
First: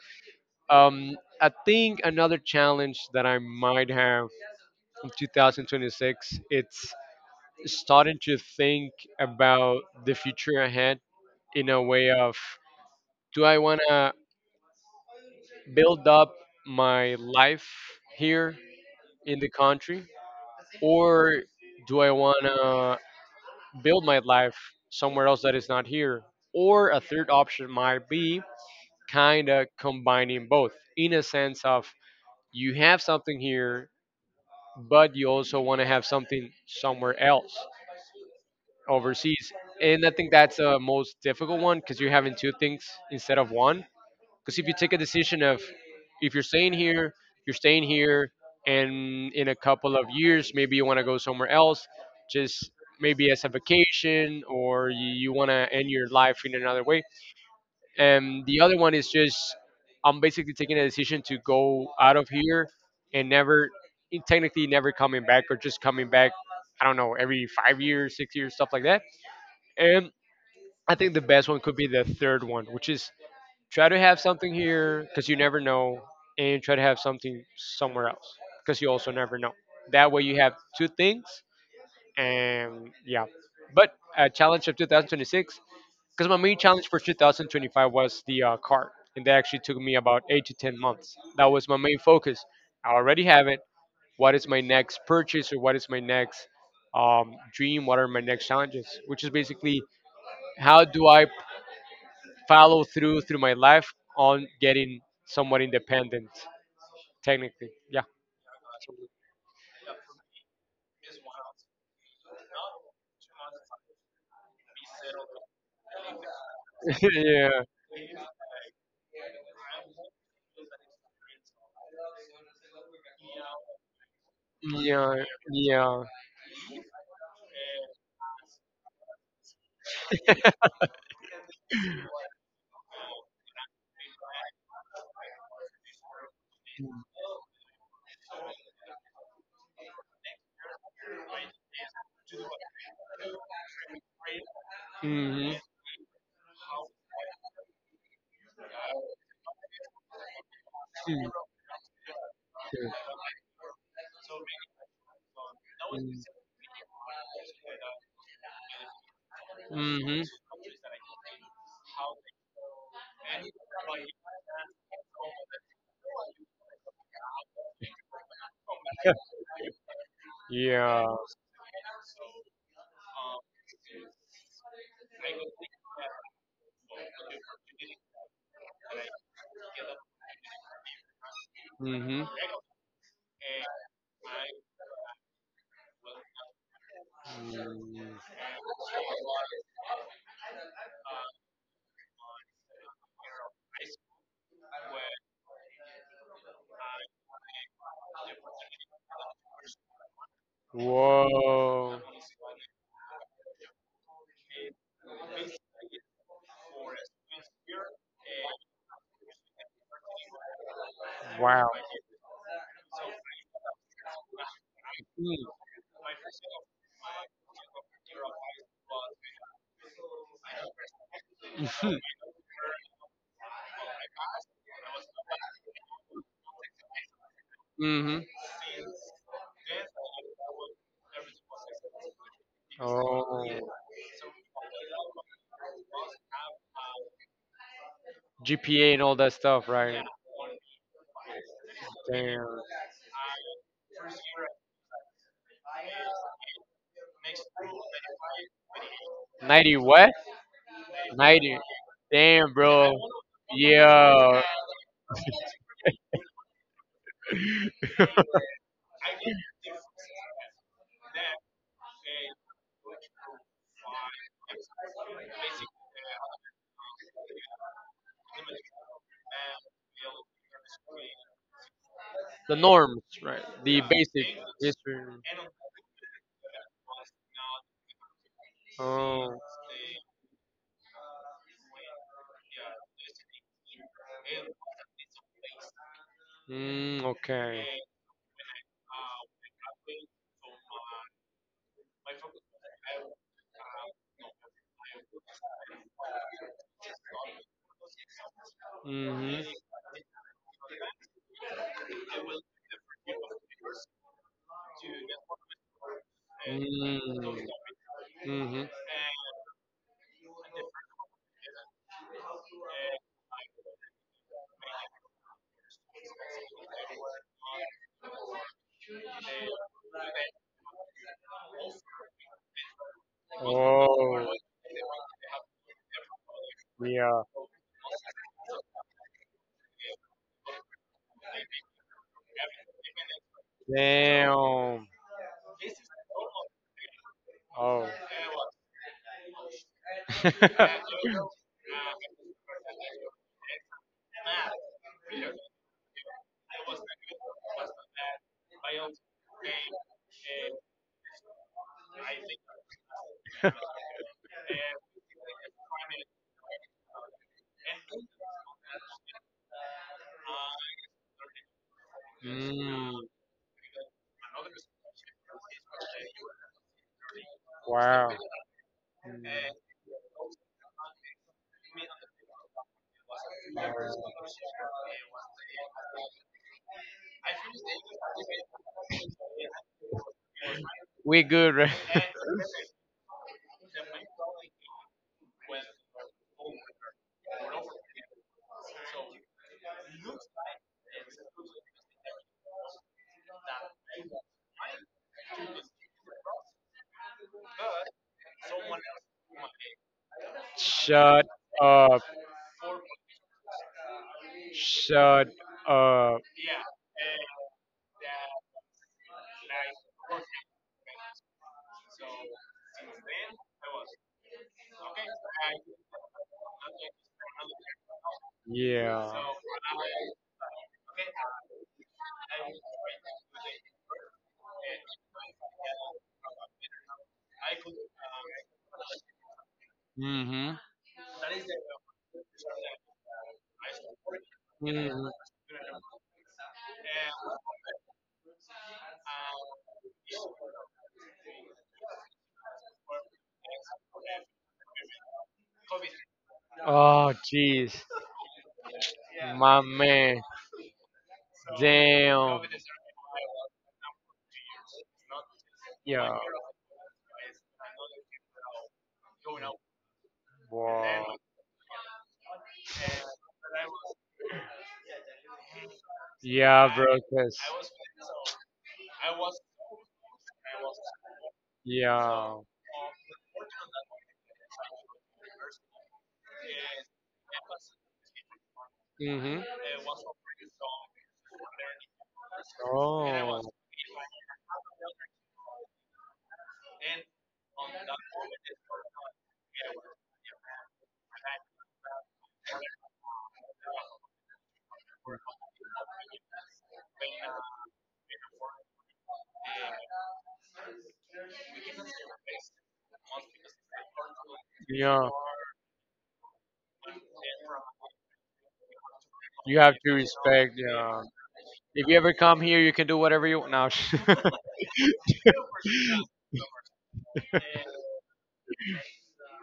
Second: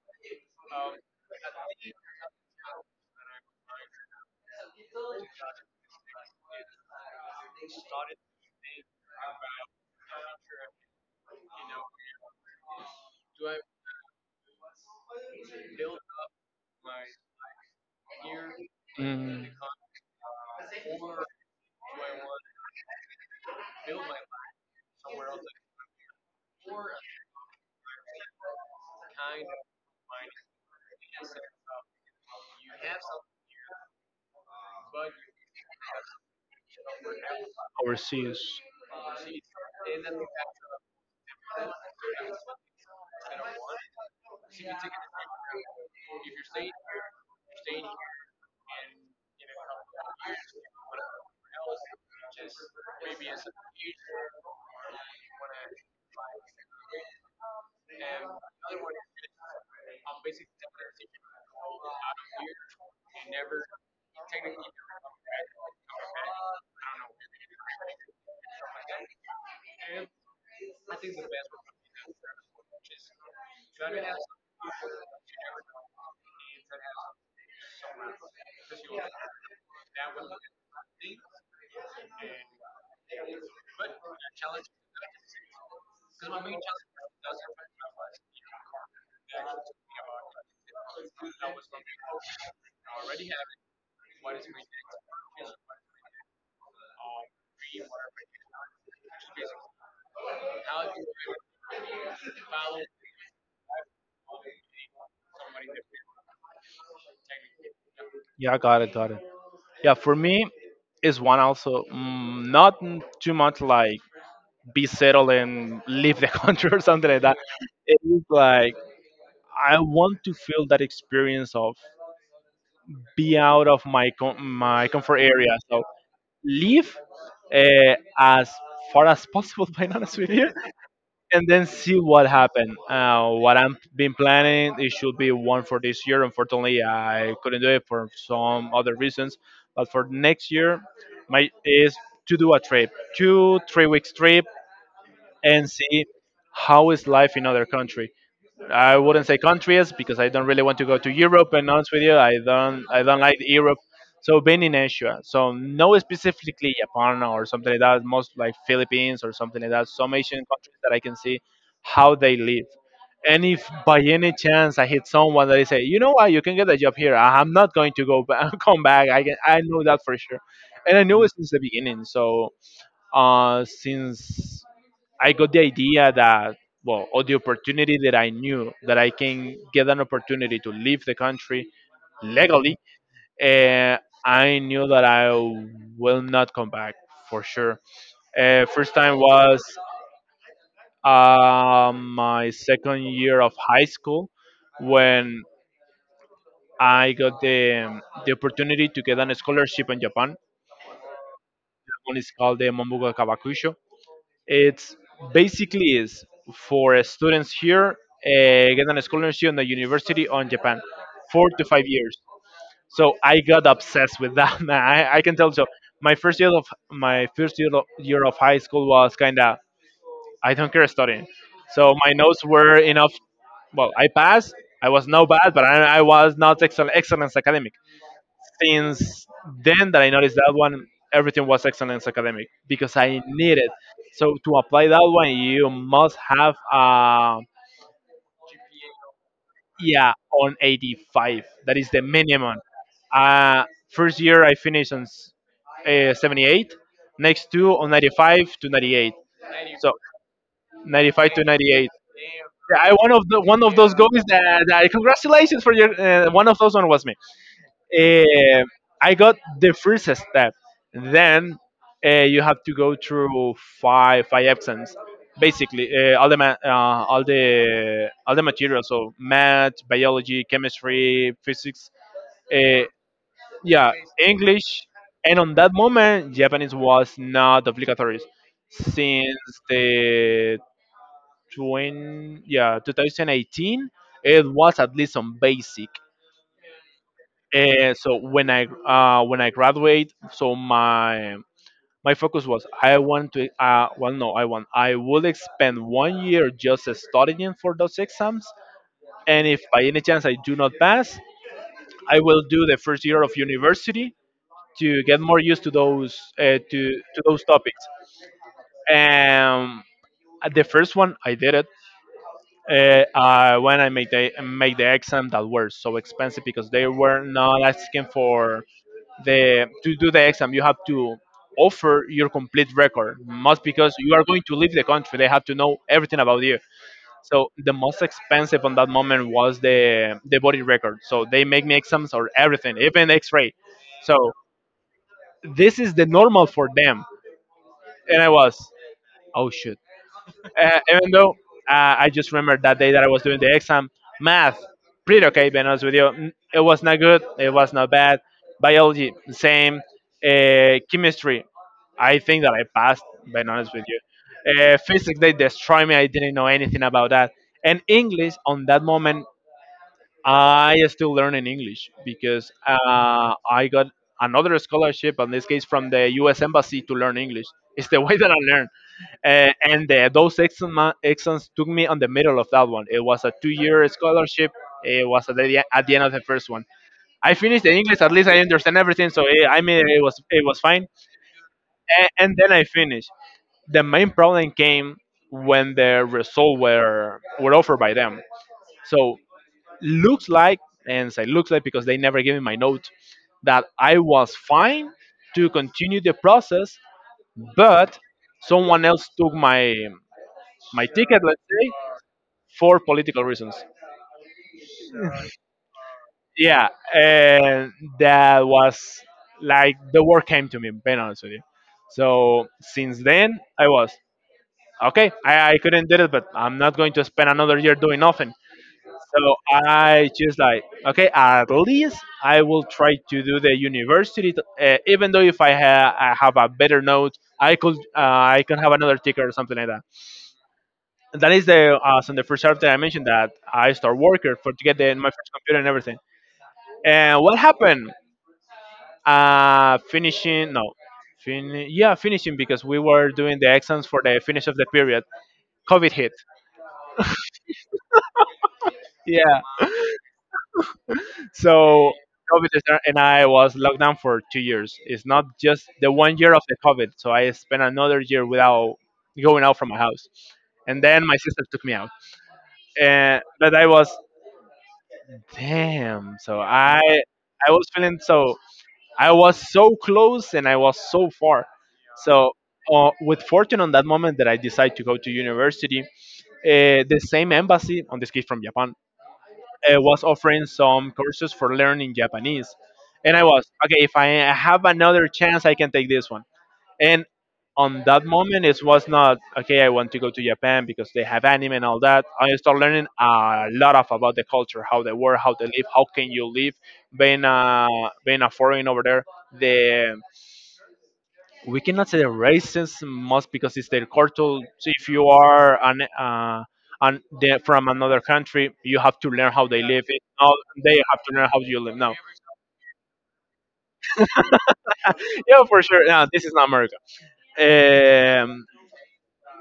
Speaker 2: um, I think another challenge that I might have in twenty twenty-six, it's starting to think about the future ahead, in a way of do I want to build up my life here in
Speaker 1: Mm.
Speaker 2: the country, or do I want to build my life somewhere else that is not here. Or a third option might be kind of combining both, in a sense of you have something here, but you also want to have something somewhere else
Speaker 1: Overseas.
Speaker 2: overseas. And I think that's the most difficult one because you're having two things instead of one. Because if you take a decision of if you're staying here, you're staying here, and in a couple of years, maybe you want to go somewhere else, just maybe as a vacation, or you, you want to end your life in another way. And the other one is just I'm basically taking a decision to go out of here and never, and technically never coming back, or just coming back, I don't know, every five years, six years, stuff like that. And I think the best one could be the third one, which is try to have something here because you never know, and try to have something somewhere else because you also never know. That way you have two things, and yeah. But a challenge of two thousand twenty-six, because my main challenge for two thousand twenty-five was the uh, car, and that actually took me about eight to ten months. That was my main focus. I already have it. What is my next purchase or what is my next um, dream? What are my next challenges? Which is basically how do I follow through through my life on getting somewhat independent, technically. Yeah.
Speaker 1: Yeah, got it, got it. Yeah, for me, is one also mm, not n- too much like be settled and leave the country or something like that. It is like I want to feel that experience of be out of my com- my
Speaker 2: Yeah,
Speaker 1: comfort
Speaker 2: yeah,
Speaker 1: area. So
Speaker 2: yeah.
Speaker 1: leave uh, as far as possible. By honest with you, and then see what happened. Uh, what I'm been planning, it should be one for this year. Unfortunately,
Speaker 2: Hmm.
Speaker 1: I couldn't do it for some other reasons. But for next year, my is to do a trip, two three weeks trip,
Speaker 2: Mm. Yeah.
Speaker 1: and see how is life in other country. I wouldn't say countries because I don't really want to go to Europe. And honest with you, I don't I don't like Europe. So been in Asia. So no specifically
Speaker 2: Mm.
Speaker 1: Japan or something like that. Most like Philippines or something like that. Some
Speaker 2: Hmm.
Speaker 1: Asian countries that I can see how they live. And if by any chance I hit someone that they say, you know what, you can get a job here. I- I'm not going to go back, come back. I can, I know that for sure, and I
Speaker 2: Yeah.
Speaker 1: know it since the beginning. So uh, since I got the idea that well, or the opportunity that I knew that I can get an opportunity to leave the country
Speaker 2: Hmm.
Speaker 1: legally, uh, I knew that I will not come back for sure.
Speaker 2: Mm.
Speaker 1: Uh, first time was uh, my second year of high school when I got the the opportunity to get an scholarship in Japan. That
Speaker 2: Whoa.
Speaker 1: one is called the Mombuka Kawakusho. It's basically is for students here uh, get a scholarship in the university on Japan, four to
Speaker 2: Wow.
Speaker 1: five years. So I got obsessed with that. Man. I, I can tell.
Speaker 2: Mm.
Speaker 1: So my first year of my first year of, year of high school was kind of I don't care studying. So
Speaker 2: Hmm.
Speaker 1: my notes were enough. Well, I passed. I was no bad, but I, I was not excellent, excellence academic since then that I noticed that one, everything was excellence academic because I
Speaker 2: Oh.
Speaker 1: needed. So to apply that one, you must have uh,
Speaker 2: G P A and all that stuff, right?
Speaker 1: yeah on eighty-five. That is the minimum.
Speaker 2: Damn.
Speaker 1: Uh, First year I finished on s- uh, seventy-eight. Next two on ninety-five to ninety-eight.
Speaker 2: ninety
Speaker 1: So
Speaker 2: what?
Speaker 1: ninety-five to
Speaker 2: ninety.
Speaker 1: ninety-eight.
Speaker 2: Damn,
Speaker 1: Yeah,
Speaker 2: bro.
Speaker 1: I one of the one of those goals
Speaker 2: Yeah.
Speaker 1: that, that congratulations for your uh, one of those one was me. Eh, I got the first step. Then uh, you have to go through five five exams, basically uh, all the ma- uh, all the all the materials. So math, biology, chemistry, physics.
Speaker 2: The
Speaker 1: Uh,
Speaker 2: norms, right? The
Speaker 1: yeah,
Speaker 2: basic
Speaker 1: English.
Speaker 2: history.
Speaker 1: And on that moment, Japanese was not obligatory since
Speaker 2: Oh,
Speaker 1: the twenty, yeah twenty eighteen. It was at least on basic.
Speaker 2: mm, okay.
Speaker 1: Uh, so when I uh, when I graduate, so my my focus was I want to uh, well no I want I will spend one year just studying for those exams,
Speaker 2: Hmm.
Speaker 1: and if by any chance I do not pass, I will do the first year of university to get more used to those uh, to to
Speaker 2: Mm.
Speaker 1: those topics.
Speaker 2: Hmm.
Speaker 1: Um, the first one I did it. Uh, uh, when I made the made the exam that were so expensive because they were not asking for the to do the exam you have to offer your complete record most because you are
Speaker 2: Oh,
Speaker 1: going to leave the country. They have to know everything about you.
Speaker 2: yeah.
Speaker 1: So the most expensive on that moment was the the body record. So they make me exams or everything, even x-ray. So
Speaker 2: Damn.
Speaker 1: this is the normal for them.
Speaker 2: Oh.
Speaker 1: And I was, oh shoot. Uh, even though, uh, I just remember that day that I was doing the exam, math, pretty okay, being honest with you. N- It was not good, it was not bad. Biology, same. Uh, chemistry, I think that I passed, being honest with you. Uh, physics, they destroyed me, I didn't know anything about that. And English, on that moment, I still learn in English because
Speaker 2: Mm,
Speaker 1: uh, I got another scholarship, in this case from the U S. Embassy, to learn English. It's the
Speaker 2: wow.
Speaker 1: way that I learn.
Speaker 2: Mm.
Speaker 1: Uh, and uh, those exam- ma- exams took me on the middle of that one. It was a two-year scholarship. It was at the, at the end of the first one. I finished the English. At least I understand everything. So eh, I mean, it was it was fine.
Speaker 2: We good, right?
Speaker 1: And, and then I finished. The main problem came when the result were were offered by them. So looks like, and say looks like because they never gave me my note that I was fine to continue the process, but someone else took my my ticket,
Speaker 2: Shut
Speaker 1: let's say,
Speaker 2: up.
Speaker 1: for political reasons.
Speaker 2: Shut up.
Speaker 1: Yeah, and that was like the word came to me, being honest with you. So since then, I was okay. I, I couldn't do it, but I'm not going to spend another year doing nothing.
Speaker 2: Yeah.
Speaker 1: So I just like, okay, at least I will try to do the university, t- uh, even though if I, ha- I have a better note, I could uh, I can have another ticket or something like that.
Speaker 2: Mm-hmm.
Speaker 1: And that is the uh, so the first job that I mentioned that I start working for to get the,
Speaker 2: Hmm.
Speaker 1: my first computer and everything. And what happened? Uh, finishing no, fin- yeah, finishing because we were doing the exams for the finish of the period. COVID hit.
Speaker 2: Oh, jeez.
Speaker 1: Yeah.
Speaker 2: My man.
Speaker 1: So
Speaker 2: Damn.
Speaker 1: COVID is there, and I was locked down for two years. It's not just the one
Speaker 2: Yeah.
Speaker 1: year of the COVID. So I spent another year without going out from my house, and then my
Speaker 2: Wow.
Speaker 1: sister took me out. And but I was, damn. So
Speaker 2: Yeah,
Speaker 1: I
Speaker 2: bro. Cause
Speaker 1: I was feeling so, I was so close and I was so far. So
Speaker 2: yeah.
Speaker 1: uh, with fortune on that moment that I decided to go to university, uh, the same embassy on this case from Japan
Speaker 2: Mhm.
Speaker 1: uh, was offering some courses for learning Japanese. And I
Speaker 2: Oh.
Speaker 1: was, okay, if I have another chance, I can take this one. And on that moment, it was not, okay, I want to go to Japan because they have anime and all that. I started learning a lot of about the culture, how they work, how they live, how can you live being a, being a foreigner over there, the we cannot say races must because it's their culture. So if you
Speaker 2: Yeah.
Speaker 1: are an uh, an they're from another country, you have to learn how
Speaker 2: You
Speaker 1: they
Speaker 2: have
Speaker 1: live.
Speaker 2: to
Speaker 1: It now
Speaker 2: respect.
Speaker 1: they
Speaker 2: Yeah.
Speaker 1: have to learn how you live
Speaker 2: If you
Speaker 1: now.
Speaker 2: ever come here, you can do whatever you want. Now.
Speaker 1: Yeah, for sure. Yeah, this is not America. Um,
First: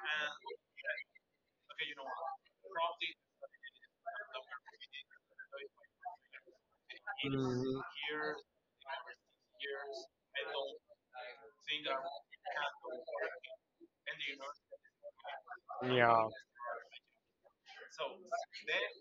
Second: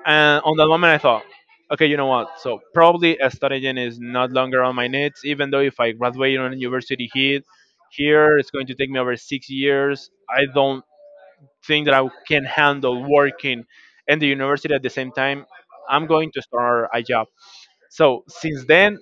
Speaker 1: and on that moment, I thought, okay, you know what? So probably a studying is not longer on my needs. Even though if I graduate on university here,
Speaker 2: Mhm.
Speaker 1: here it's going to take me over six years. I don't thing that I can handle working and the university at the same time, I'm
Speaker 2: Yeah.
Speaker 1: going to start a job. So since then,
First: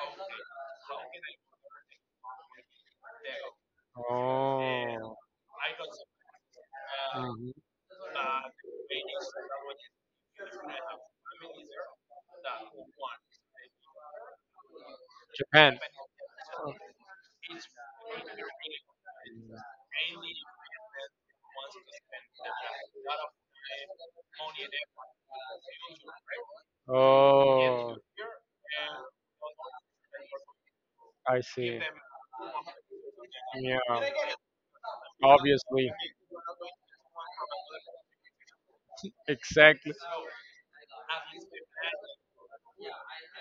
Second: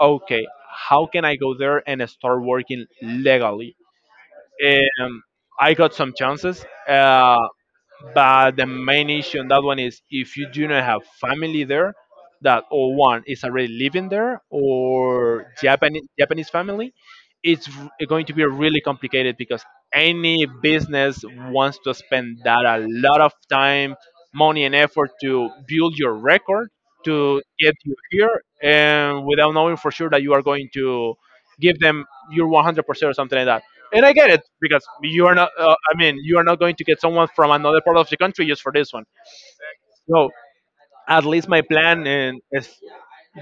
Speaker 1: okay, how can I go there and start working legally?
Speaker 2: Oh.
Speaker 1: Um, I got some chances, uh,
Speaker 2: Mhm.
Speaker 1: but the main issue on that one is if you do not have family there, that or one is already living there or
Speaker 2: Japan.
Speaker 1: Japanese Japanese family, it's r- going to be really complicated because any business wants to spend that a lot of time, money, and effort to build your record to get you
Speaker 2: Oh. Oh,
Speaker 1: here, and without knowing for sure that you are going to
Speaker 2: I
Speaker 1: give
Speaker 2: see.
Speaker 1: them your one hundred percent or something like that.
Speaker 2: Yeah,
Speaker 1: And I get it because you are not. Uh,
Speaker 2: obviously.
Speaker 1: I mean, you are not going to get someone from another part of the country just for this one.
Speaker 2: Exactly.
Speaker 1: So at least my plan and is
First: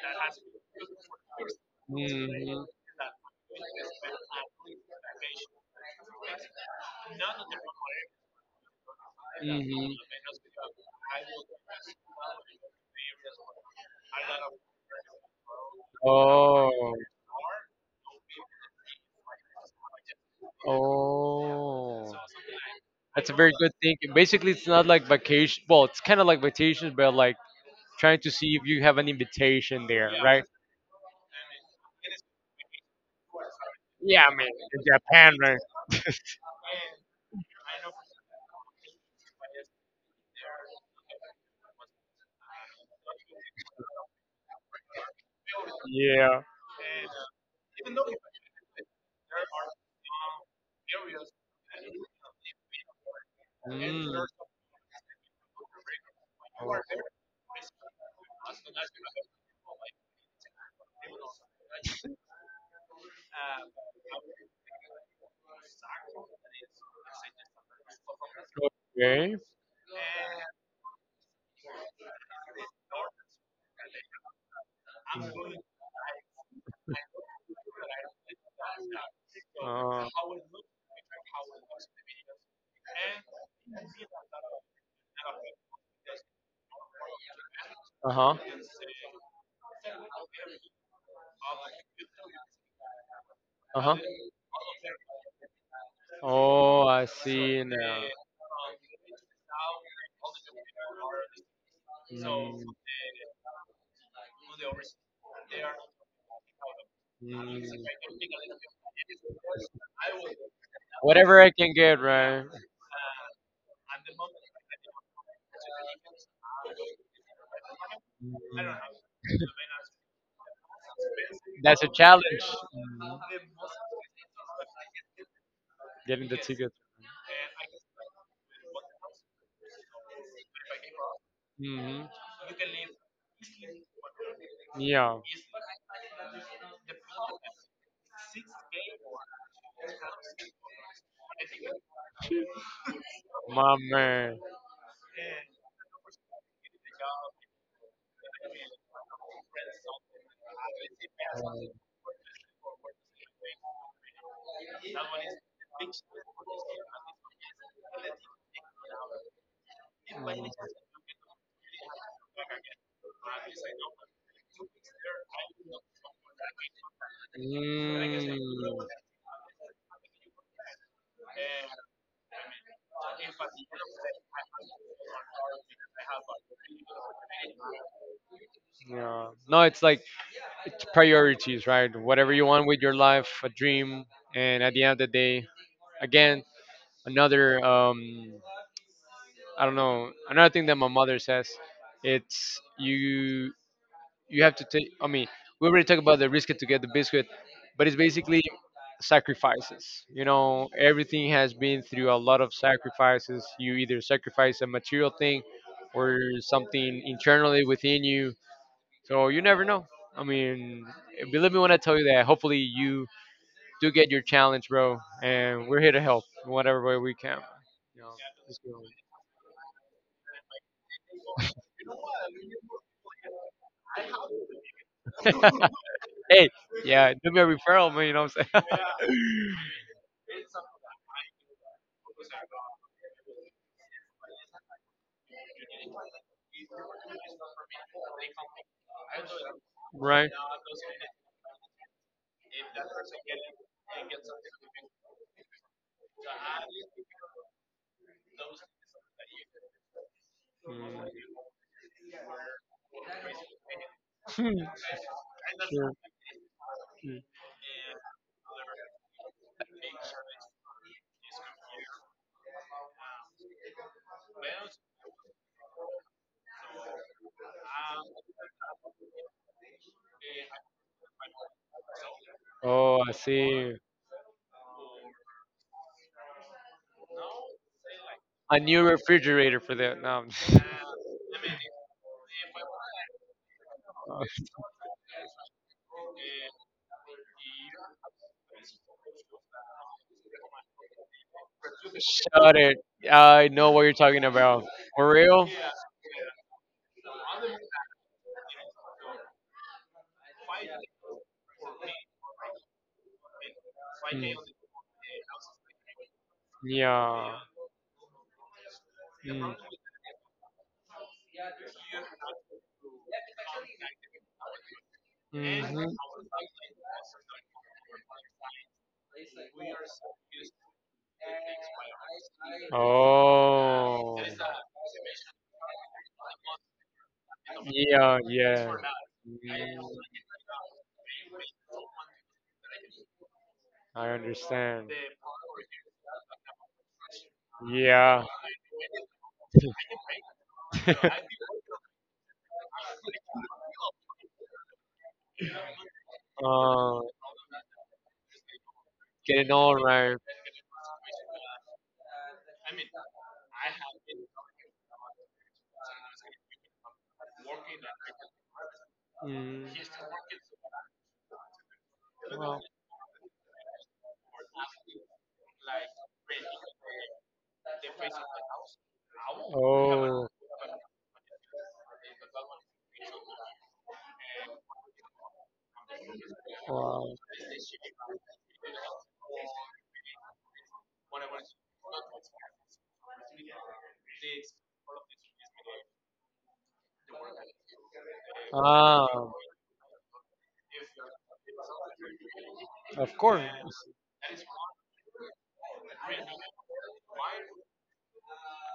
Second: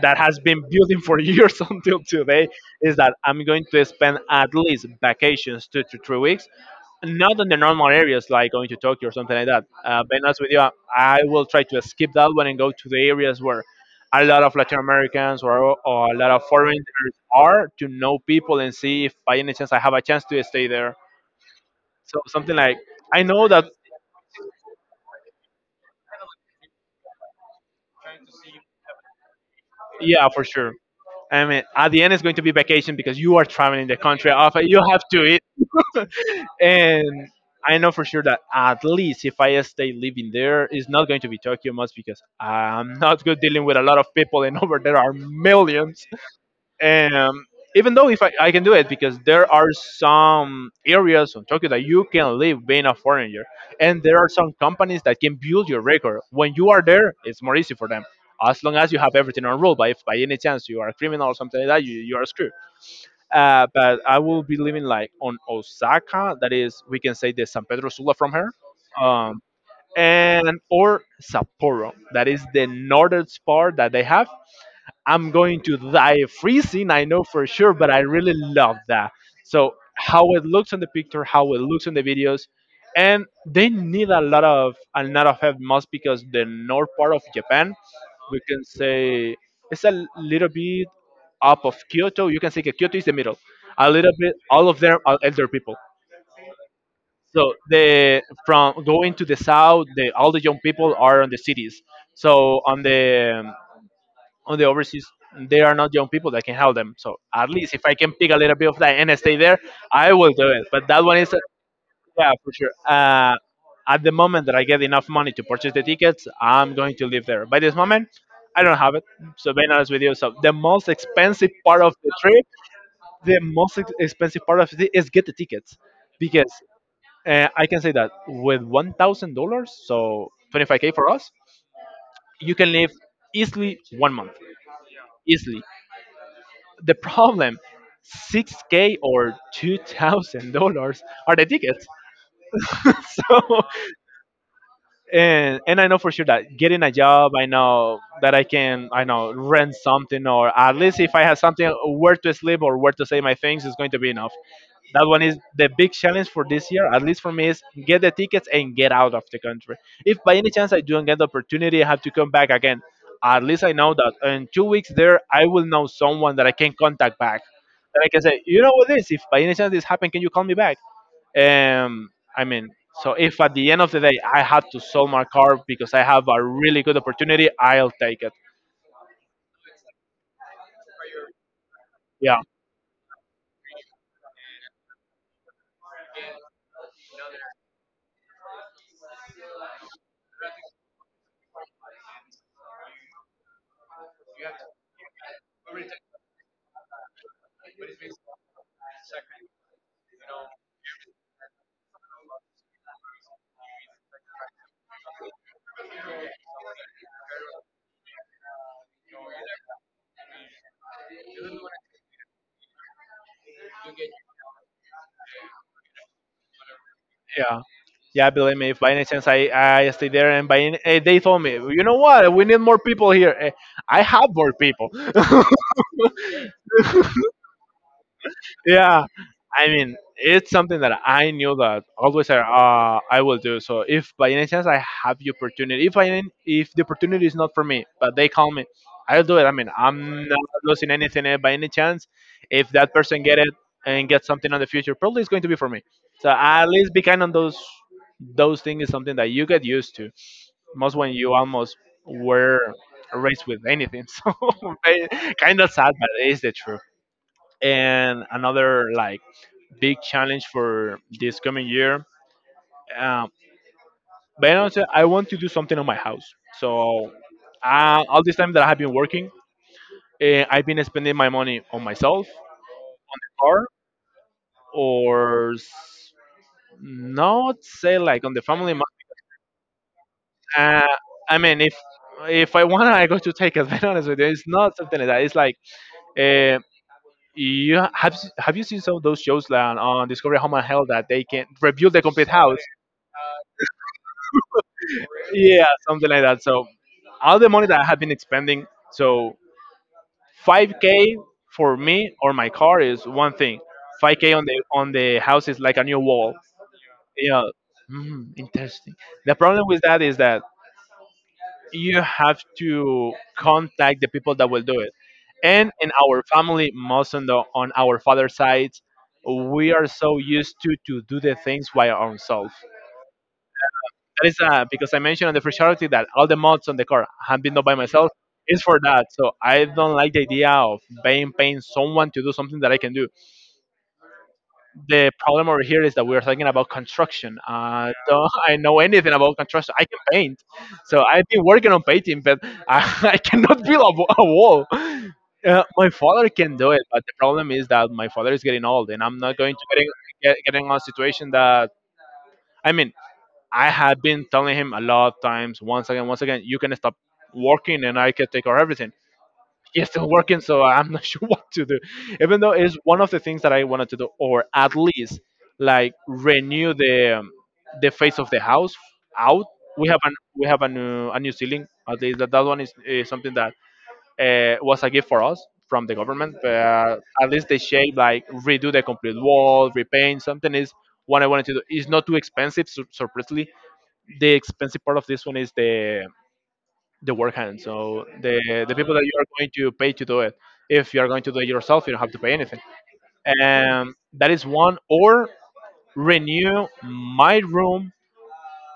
Speaker 1: that has been building for years until today,
Speaker 2: Hmm.
Speaker 1: is that I'm going to spend at least vacations two to three weeks, not in the normal areas like going to Tokyo or something like that.
Speaker 2: Hmm.
Speaker 1: Uh, being honest with you, I, I will try to skip that one and go to the areas where a lot of Latin Americans or, or a lot of
Speaker 2: Oh,
Speaker 1: foreigners are, to know people and see if by any chance I have a chance to stay there.
Speaker 2: oh.
Speaker 1: So something like I
Speaker 2: That's a
Speaker 1: know
Speaker 2: very
Speaker 1: that,
Speaker 2: good thing. Basically, it's not like vacation. Well, it's kind of like vacation, but like trying to see if you have an invitation there,
Speaker 1: yeah,
Speaker 2: right?
Speaker 1: for sure. I mean, at the end, it's going to be vacation because you are traveling the
Speaker 2: Yeah,
Speaker 1: country.
Speaker 2: I mean,
Speaker 1: Off, you
Speaker 2: in
Speaker 1: have to
Speaker 2: Japan,
Speaker 1: eat
Speaker 2: right?
Speaker 1: and I know for sure that at least if I stay living there, it's not going to be Tokyo much because I'm not good dealing with a lot of people, and over there are millions.
Speaker 2: Yeah.
Speaker 1: Um, Even though if I, I can do it because there are some areas in Tokyo that you can live being a foreigner, and
Speaker 2: Mm.
Speaker 1: there are some companies that can build your record. When you are there, it's more easy for them. As long as you have everything on rule, but if by any chance you are a criminal or something like that, you, you are screwed. Uh, but I will be living like on Osaka, that is, we can say the San Pedro Sula from her,
Speaker 2: Okay.
Speaker 1: um, and or Sapporo, that is the northern part that they have. I'm going
Speaker 2: Mm.
Speaker 1: to die freezing, I know for sure, but I really love that. So
Speaker 2: Uh,
Speaker 1: how it looks on the picture, how it looks in the videos, and they need a lot of a lot of help most because the north part of Japan,
Speaker 2: uh-huh.
Speaker 1: we can say it's a little bit up of Kyoto. You can say that Kyoto is the middle. A
Speaker 2: Uh-huh.
Speaker 1: little bit, all of them are elder people.
Speaker 2: Oh, I
Speaker 1: So
Speaker 2: see now.
Speaker 1: the from going to the south, the all the young people are on the cities. So
Speaker 2: Mm,
Speaker 1: on the on the overseas there are not young people that can help them. So at
Speaker 2: mm.
Speaker 1: least if I can pick a little bit of that and stay there, I will do it. But that one is,
Speaker 2: Whatever I can get,
Speaker 1: yeah,
Speaker 2: right?
Speaker 1: for sure. Uh, at the moment that I get enough money to purchase the tickets, I'm going to live there. By this moment, I don't
Speaker 2: Mm.
Speaker 1: have it. So being honest with you, so the most expensive part
Speaker 2: That's a
Speaker 1: of the trip,
Speaker 2: challenge. Mhm.
Speaker 1: the most ex- expensive part of it is get the tickets,
Speaker 2: Getting the
Speaker 1: because
Speaker 2: ticket.
Speaker 1: uh, I can say that with one thousand dollars, so twenty five k for us,
Speaker 2: Hmm.
Speaker 1: you can live easily one month,
Speaker 2: Yeah.
Speaker 1: easily the problem six k or two thousand dollars are the tickets. So
Speaker 2: My man.
Speaker 1: and and I know for sure that getting a job, I know that I can, I know rent something, or at least if I have something where to sleep or where to say my things is going to be enough. That one is the big challenge for this year, at least for me, is get the tickets and get out of the country. If
Speaker 2: Mm.
Speaker 1: by any chance I don't get the opportunity, I have to come back again. At least I know that in two weeks there, I will know someone that I can contact back, that I can
Speaker 2: Mm.
Speaker 1: say, you know what this? If by any chance this happened, can you call me back? Um, I mean, so if at the end of the day I had to sell my car because I have a really good opportunity, I'll take it.
Speaker 2: Yeah. No, it's like it's priorities, right? Whatever
Speaker 1: Yeah,
Speaker 2: you want with your life, a dream, and at the end of the day, again, another um, I don't know. Another thing that my mother says, it's you you have to take. I mean, we already talked about the risk it to get the biscuit, but it's basically sacrifices. You know, everything has been through a lot of sacrifices. You either sacrifice a material thing or something internally within you. So you never know. I mean, believe me when I tell you that. Hopefully, you do get your challenge, bro. And we're here to help in whatever way we can.
Speaker 1: yeah,
Speaker 2: You
Speaker 1: yeah. Believe me, if by any chance I I stay there, and by any, eh, they told me, you know what, we need more people here. Eh, I have more people.
Speaker 2: know. Hey, yeah, do me a referral, man. You know what I'm saying?
Speaker 1: Yeah, I mean, it's something that I knew that always, uh, I will do. So if by any chance I have the opportunity, if I didn't- if the opportunity is not for me but they call me, I'll do it. I mean, I'm
Speaker 2: Right.
Speaker 1: not losing anything, eh, by any chance. If that person get it and get something on the future, probably it's going to be for me. So at least be kind on those those things is something that you get used to most
Speaker 2: Mm.
Speaker 1: when you almost were raised with anything. So
Speaker 2: Hmm.
Speaker 1: kind of sad,
Speaker 2: Sure.
Speaker 1: but it is the truth. And another like big challenge for this coming year. Um, but also, I want to do something on my house. So uh, all this time that I have been working, uh, I've been spending my money on myself,
Speaker 2: Oh, I
Speaker 1: car,
Speaker 2: see.
Speaker 1: or s- not say like on the
Speaker 2: A
Speaker 1: family. mo-
Speaker 2: new refrigerator for that. No. I'm just-
Speaker 1: Uh, I mean, if if I wanna, I go to take it. Be honest with you, it's not something like that. It's like, uh, you have have you seen some of those shows like on Discovery Home and Health that they can review the complete
Speaker 2: Shut
Speaker 1: house?
Speaker 2: it. I know what you're talking about. For real?
Speaker 1: Yeah, something like that. So all the money that I have been expending. So five k for me or my car is one thing. five k
Speaker 2: Mm.
Speaker 1: on the on the house is like a new wall.
Speaker 2: Yeah.
Speaker 1: Yeah, mm, interesting. The
Speaker 2: Mm.
Speaker 1: problem with that is that you have to contact the people that will do it. And in
Speaker 2: Mhm.
Speaker 1: our family, most on the on our father's side, we are so used to to do the things by ourselves.
Speaker 2: Oh.
Speaker 1: That is, uh, because I mentioned on the free charity that all the mods on the car have been done by myself.
Speaker 2: Yeah,
Speaker 1: It's
Speaker 2: yeah.
Speaker 1: for that. So I
Speaker 2: Mm,
Speaker 1: don't like the idea of paying paying someone to do something that I can do.
Speaker 2: I understand.
Speaker 1: The problem over here is that we're talking about construction. Uh,
Speaker 2: Yeah.
Speaker 1: don't I know anything about construction. I can paint, so I've been working on painting, but I, I cannot build a, wa- a wall. Uh, my father can do it,
Speaker 2: uh,
Speaker 1: but the problem is that my father is getting old, and I'm not
Speaker 2: Getting
Speaker 1: going to get
Speaker 2: old,
Speaker 1: in,
Speaker 2: right?
Speaker 1: get, get in a situation that, I mean, I had been telling him a lot of times, once again, once again, you can stop working and I can take care of everything.
Speaker 2: Mm.
Speaker 1: He's still working, so I'm not sure what to do. Even though
Speaker 2: Wow.
Speaker 1: it's one of the things that I wanted to do, or at least like renew the um, the face of the house out. We have an
Speaker 2: Oh,
Speaker 1: we have a new a new ceiling. At least that, that one is, is something that, uh, was a gift for us from the government. But
Speaker 2: wow.
Speaker 1: at least the shape, like redo the complete wall, repaint something, is what I wanted to do. It's not too expensive, sur- surprisingly the expensive part of this one is the the work hand. So the the people that
Speaker 2: Ah,
Speaker 1: you are going to pay to do it. If you are going to do it yourself, you don't have to pay anything.
Speaker 2: of course.
Speaker 1: And that is one. Or renew my room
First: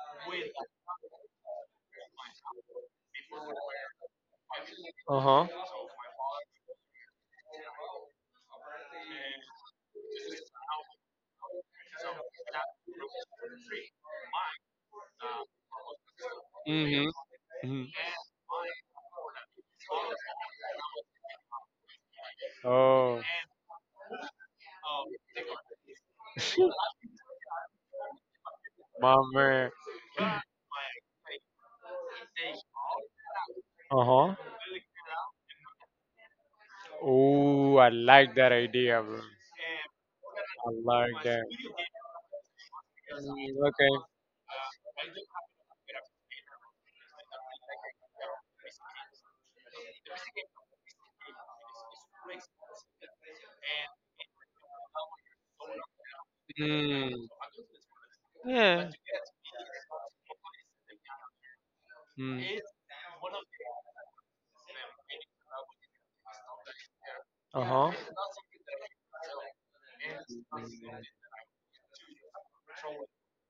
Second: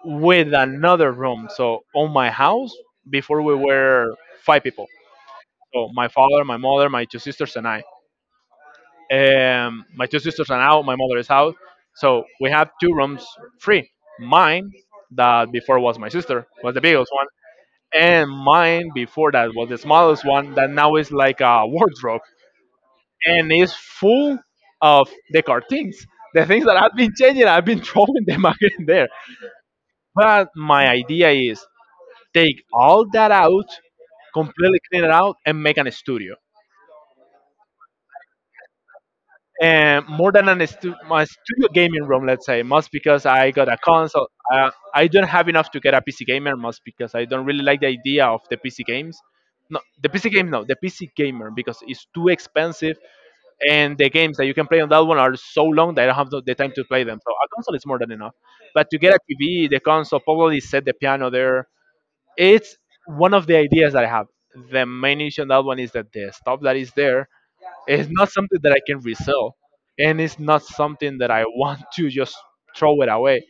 Speaker 1: with another room. So on my house, before we were five people.
Speaker 2: Uh huh.
Speaker 1: So my father, my mother, my two sisters, and I. Um, my two sisters are out. My mother is out. So we have two rooms free. Mine, that before was my sister, was the
Speaker 2: Mm-hmm.
Speaker 1: biggest, and mine before that was the smallest one that now is like a wardrobe
Speaker 2: Oh,
Speaker 1: and it's full of the cartoons, the things that I've been changing, I've been throwing them out in there.
Speaker 2: my man.
Speaker 1: But my idea is take all that out,
Speaker 2: Uh huh.
Speaker 1: completely clean it out and make an studio,
Speaker 2: Oh, I like that idea, bro.
Speaker 1: and more than an
Speaker 2: I
Speaker 1: stu-
Speaker 2: like
Speaker 1: my
Speaker 2: that.
Speaker 1: studio gaming room, let's say, most because I
Speaker 2: Mm,
Speaker 1: got a
Speaker 2: okay.
Speaker 1: console. Uh, I don't have enough to get a P C gamer, most because I don't really like the idea of the P C games. No, the P C game, no, the P C gamer because it's too expensive, and the games that you can play on that one are so long that I don't have the the time to play them.
Speaker 2: Mm,
Speaker 1: So a console is more than enough.
Speaker 2: yeah.
Speaker 1: But to get a T V, the console, probably set the piano there,
Speaker 2: Mm,
Speaker 1: it's one of the ideas that I have. The main issue on that one is that the stuff that is there
Speaker 2: uh huh.
Speaker 1: is not something that I can resell, and it's not something that I want to just throw it away.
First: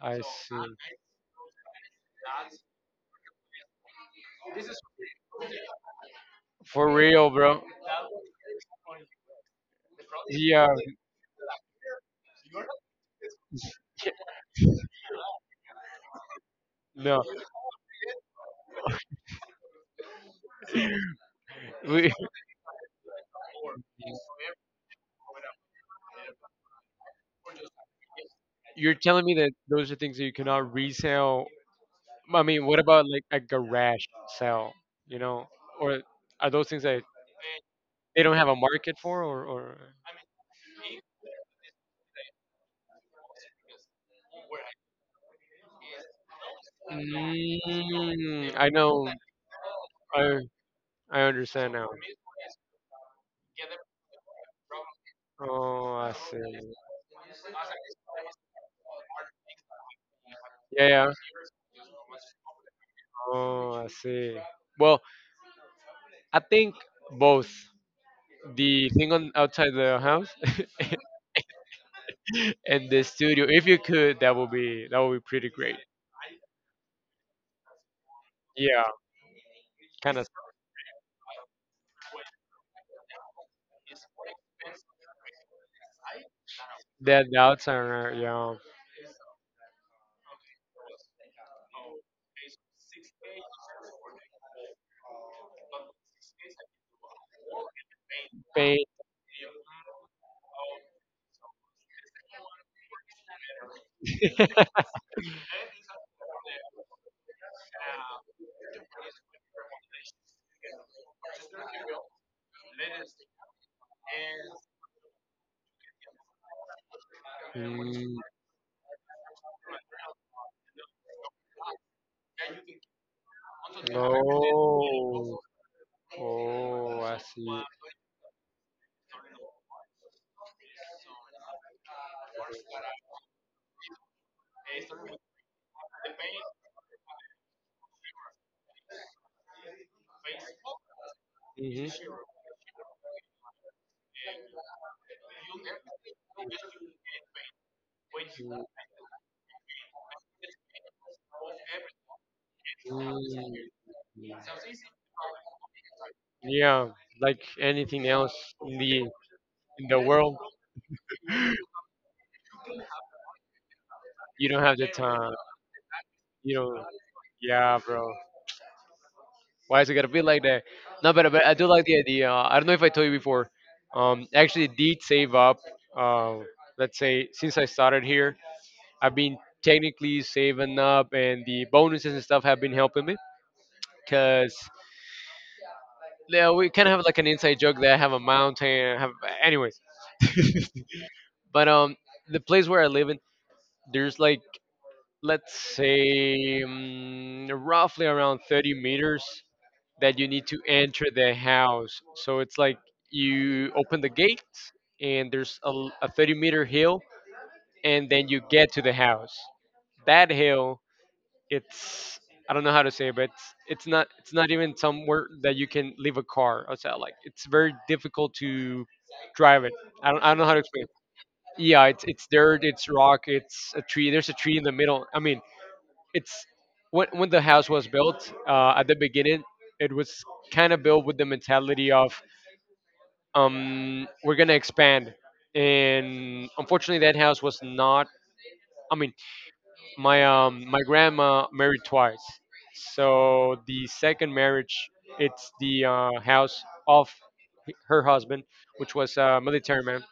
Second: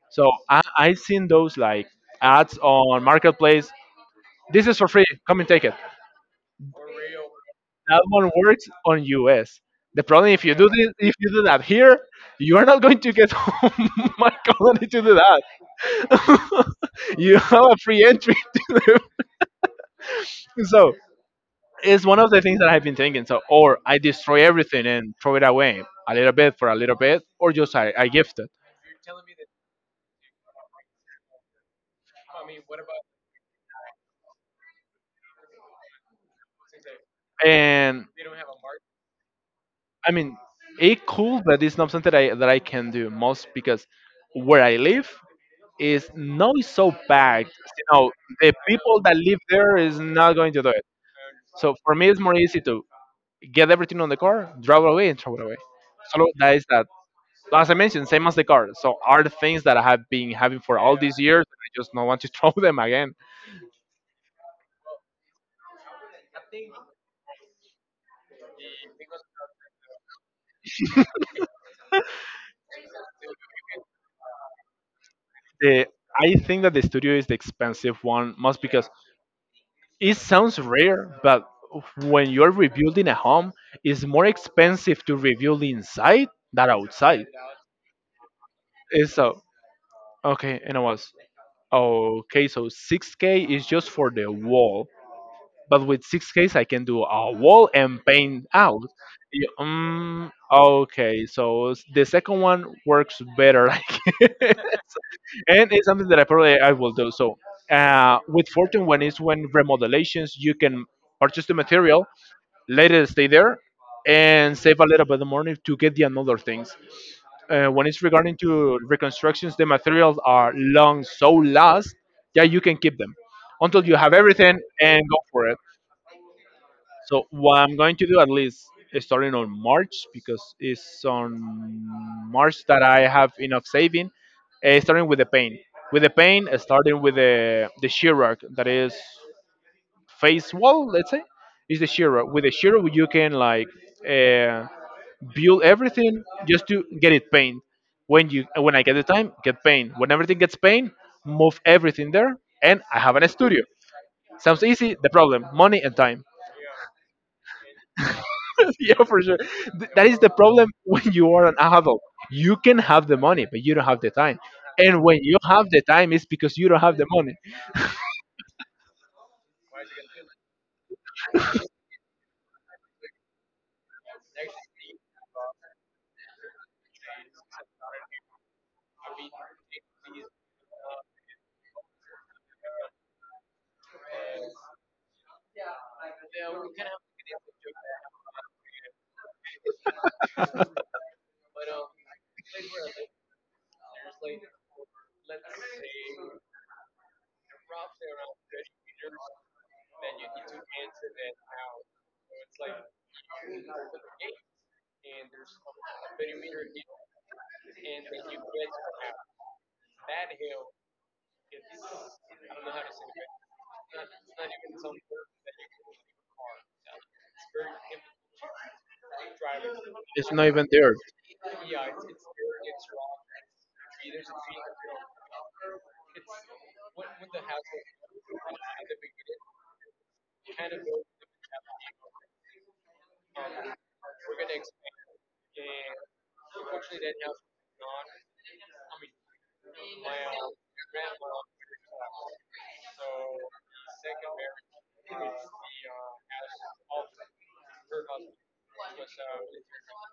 Speaker 2: I
Speaker 1: So I,
Speaker 2: see.
Speaker 1: I've seen those like ads on marketplace. This is for free. Come and take it.
Speaker 2: For real, bro.
Speaker 1: That one works on U S. The problem if you
Speaker 2: Yeah.
Speaker 1: do this, if you do that here, you are not going to get home my colony to do that.
Speaker 2: No.
Speaker 1: You have a free entry to them. So it's one of the things that I've been thinking. So, or I destroy everything and throw it away a little bit for a little bit, or just I, I gift it.
Speaker 2: You're telling me that those are things that you cannot resell. I mean, what about like a garage sale, you know? Or are those things that
Speaker 1: And
Speaker 2: they don't have a market for or, or...
Speaker 1: I mean, it cool, but it's not something that I that I can do, most because where I live is not so packed. You know,
Speaker 2: Mm,
Speaker 1: the
Speaker 2: I
Speaker 1: people
Speaker 2: know.
Speaker 1: that live there is not
Speaker 2: I
Speaker 1: going to do it.
Speaker 2: I understand
Speaker 1: So
Speaker 2: now.
Speaker 1: for me, it's more easy to get everything on the car, drive away, and throw it away.
Speaker 2: Oh, I
Speaker 1: So that is
Speaker 2: see.
Speaker 1: that. As I mentioned, same as the car, so are the things that I have been having for
Speaker 2: Yeah,
Speaker 1: all
Speaker 2: yeah.
Speaker 1: these years. I just don't want to throw them again.
Speaker 2: Oh, I see. Well, I think both the thing on outside the house and the studio. If you could, that would be that would be pretty great.
Speaker 1: The I think that the studio is the expensive one, most
Speaker 2: Yeah,
Speaker 1: because it
Speaker 2: kind of
Speaker 1: sounds rare, but when you're rebuilding a home, it's more expensive to rebuild inside than outside.
Speaker 2: that the outside, yeah.
Speaker 1: It's so okay, and it was okay. So six K is just for the wall, but with six K, I can do a wall and paint out. You- Um, okay, so s- the second one works better. Like, and it's something that I probably I will do. So uh, with Fortune, when it's when remodelations, you can purchase the material, let it stay there, and save a little bit of money to get the another things. Uh, when it's
Speaker 2: Mm,
Speaker 1: regarding to reconstructions, the materials are long, so last that you can keep them until you have everything and go
Speaker 2: no.
Speaker 1: for it.
Speaker 2: Oh, I
Speaker 1: So what
Speaker 2: see.
Speaker 1: I'm going to do at least, starting on March because it's on March that I have enough saving. Uh, starting with the paint, with the paint, uh, starting with the the shearer that is face wall. Let's say is the shearer.
Speaker 2: Hmm.
Speaker 1: With the shearer, you can like, uh, build everything just to get it paint. When you when I get the time, get paint. When everything gets paint, move everything there, and I have an studio.
Speaker 2: Mm,
Speaker 1: Sounds easy. The problem: money and time.
Speaker 2: yeah, like anything else in the
Speaker 1: Yeah, for
Speaker 2: in
Speaker 1: sure. Th-
Speaker 2: the
Speaker 1: That is the
Speaker 2: world,
Speaker 1: problem when you are an adult. You can have the money, but you don't have the time.
Speaker 2: you don't have the
Speaker 1: And when
Speaker 2: time.
Speaker 1: you have the time, it's
Speaker 2: You
Speaker 1: because you don't
Speaker 2: know.
Speaker 1: have the money.
Speaker 2: Yeah, bro. Why is it gotta be like that? No, but but I do like the idea. I don't know if I told you before. Um, actually did save up. Uh, let's say since I started here, I've been technically saving up, and the bonuses and stuff have been helping me. Cause yeah, we kind of have like an inside joke that I have a mountain. I have, anyways, but um, the place where I live in, there's like, let's say um, roughly around thirty meters that you need to enter the house. So it's like you open the gate and there's a, l- a thirty meter hill, and then you get to the house. That hill, it's, I don't know how to say it, but it's it's not it's not even somewhere that you can leave a car outside. Like it's very difficult to drive it. I don't I
Speaker 1: It's
Speaker 2: don't know
Speaker 1: not
Speaker 2: how to
Speaker 1: even
Speaker 2: explain it.
Speaker 1: there.
Speaker 2: Yeah, it's it's dirt, it's rock, it's a tree. There's a tree in the middle. I mean, it's when when the house was built uh, at the beginning, it was kind of built with the mentality of um we're gonna expand, and unfortunately that house was not. I mean, my um my grandma married twice, so the second marriage, it's the uh, house of h- her husband, which was a military man,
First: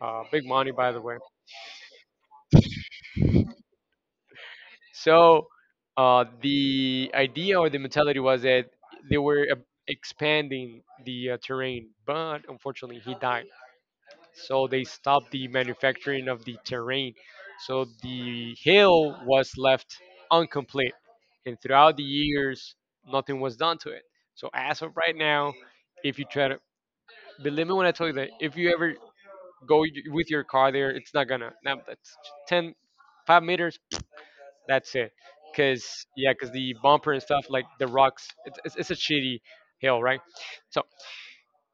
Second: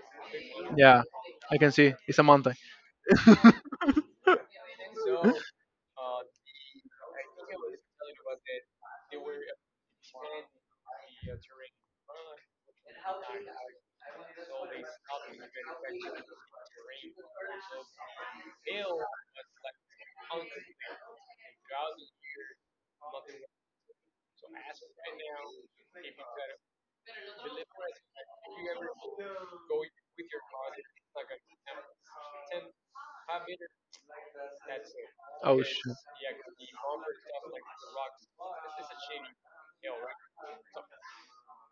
Speaker 2: uh, big money, by the
Speaker 1: Yeah,
Speaker 2: way.
Speaker 1: I can see. It's a mountain.
Speaker 2: So uh, the idea or the mentality was that they were uh, expanding the uh, terrain, but unfortunately he died, so they stopped the manufacturing of the terrain. So the hill was left incomplete, and throughout the years, nothing was done to it. So as of right now, if you try to believe me when I tell you that if you ever go y- with your car there, it's not gonna. Now that's ten, five meters. That's it. 'Cause yeah, 'cause the bumper and stuff like the rocks. It's, it's, it's a shitty hill, right? So.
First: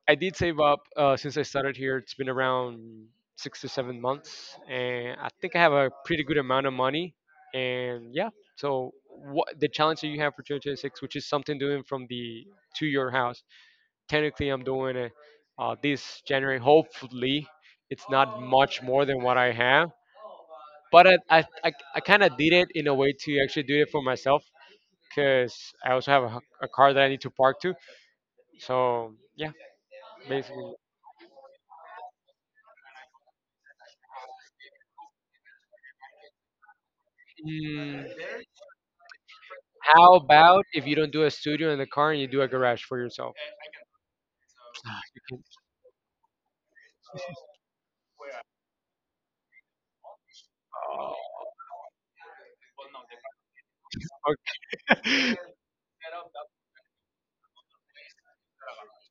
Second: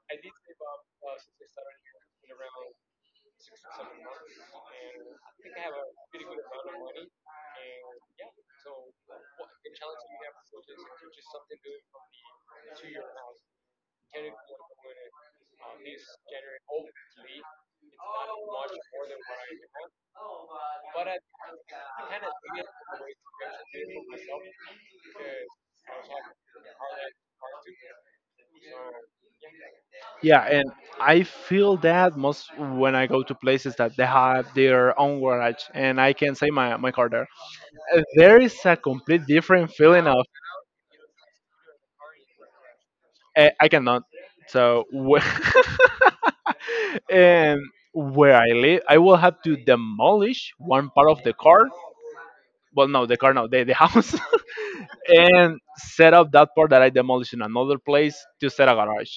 Speaker 2: I did save up uh, since I started here. It's been around six to seven months, and I think I have a pretty good amount of money. And yeah, so what the challenge that you have for twenty twenty-six, which is something doing from the to your house. Technically, I'm doing it uh, this January. Hopefully, it's not much more than what I have. But I I, I, I kind of did it in a way to actually do it for myself because I also have a, a car that I need to park to. So yeah,
Speaker 1: Yeah, and
Speaker 2: basically.
Speaker 1: I feel that most when I go to places that they have their own garage, and I can say my my car there. Uh,
Speaker 2: Mm,
Speaker 1: There is a complete different feeling
Speaker 2: How
Speaker 1: of.
Speaker 2: about if you don't do a studio in the car and you do a garage for yourself?
Speaker 1: Uh, I cannot. So where,
Speaker 2: You can-
Speaker 1: and where I live, I will have to demolish one part of the car. Well, no, the car, no, the, the house, and set up that part that I demolished in another place to set a garage.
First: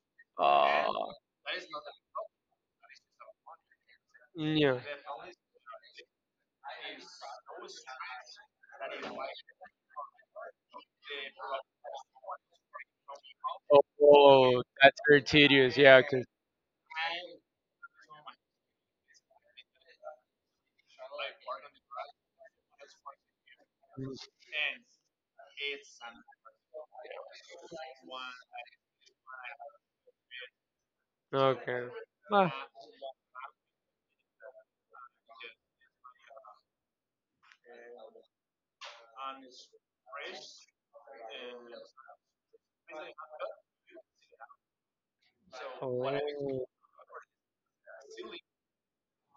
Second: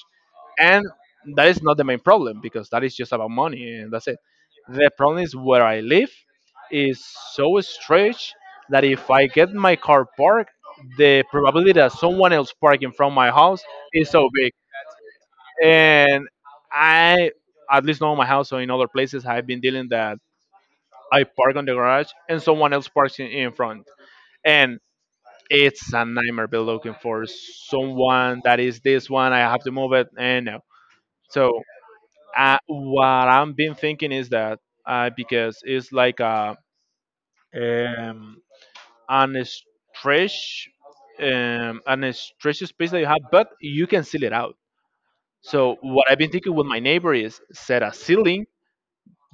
Speaker 1: And
Speaker 2: Oh,
Speaker 1: that is not the main problem because that is just about money and that's it.
Speaker 2: yeah.
Speaker 1: The problem is where I live is so stretched that if I get my car parked, the probability that someone else parking from my house is so big
Speaker 2: Oh, that's very tedious. Yeah, 'cause-
Speaker 1: and I, at least not in my house or in other places, I've been dealing that I park on the garage and someone else parks in, in front, and it's a nightmare. Be looking for someone that is this one. I have to move it, and no. So
Speaker 2: okay. Ah,
Speaker 1: uh, what I'm been thinking is that uh, because it's like a um, an stretch, um, an stretch space that you have, but you can seal it out. So
Speaker 2: oh,
Speaker 1: what I've been thinking with my neighbor is set a ceiling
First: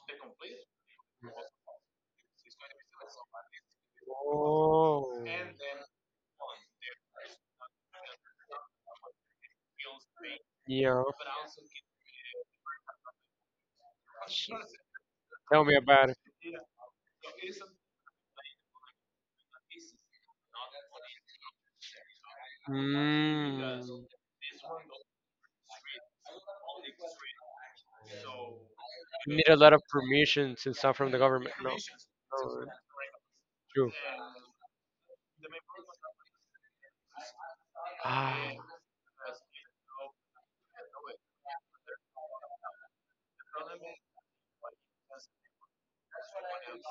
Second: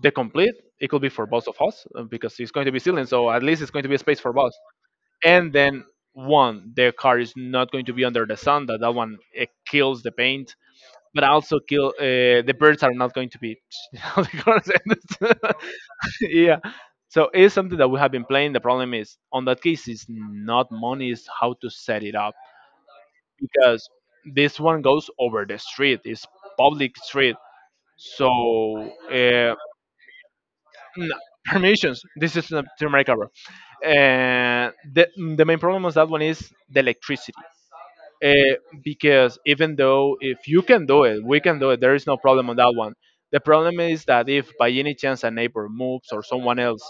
Speaker 1: the complete. It could be for both of us uh, because it's going to be ceiling, so at least it's going to be a space for both,
Speaker 2: oh,
Speaker 1: and then one the car is not going to be under the sun, that that one it kills the paint,
Speaker 2: yeah.
Speaker 1: but also kill uh, the birds are not going to be. How they gonna say this?
Speaker 2: Tell me about it.
Speaker 1: Yeah, so it's something that we have been playing. The problem is on that case is not money, is how to set it up,
Speaker 2: Mm.
Speaker 1: because
Speaker 2: You
Speaker 1: this one goes over the street, it's public street. So
Speaker 2: need
Speaker 1: uh,
Speaker 2: a lot of permissions and stuff from
Speaker 1: no,
Speaker 2: the government. No, no,
Speaker 1: permissions. This is
Speaker 2: eh.
Speaker 1: not to make arrow.
Speaker 2: True.
Speaker 1: And the, the main problem of that one is the electricity.
Speaker 2: Ah.
Speaker 1: Uh, because even though if you can do it, we can do it, there is no problem on that one. The problem is that if by any chance a neighbor moves or someone else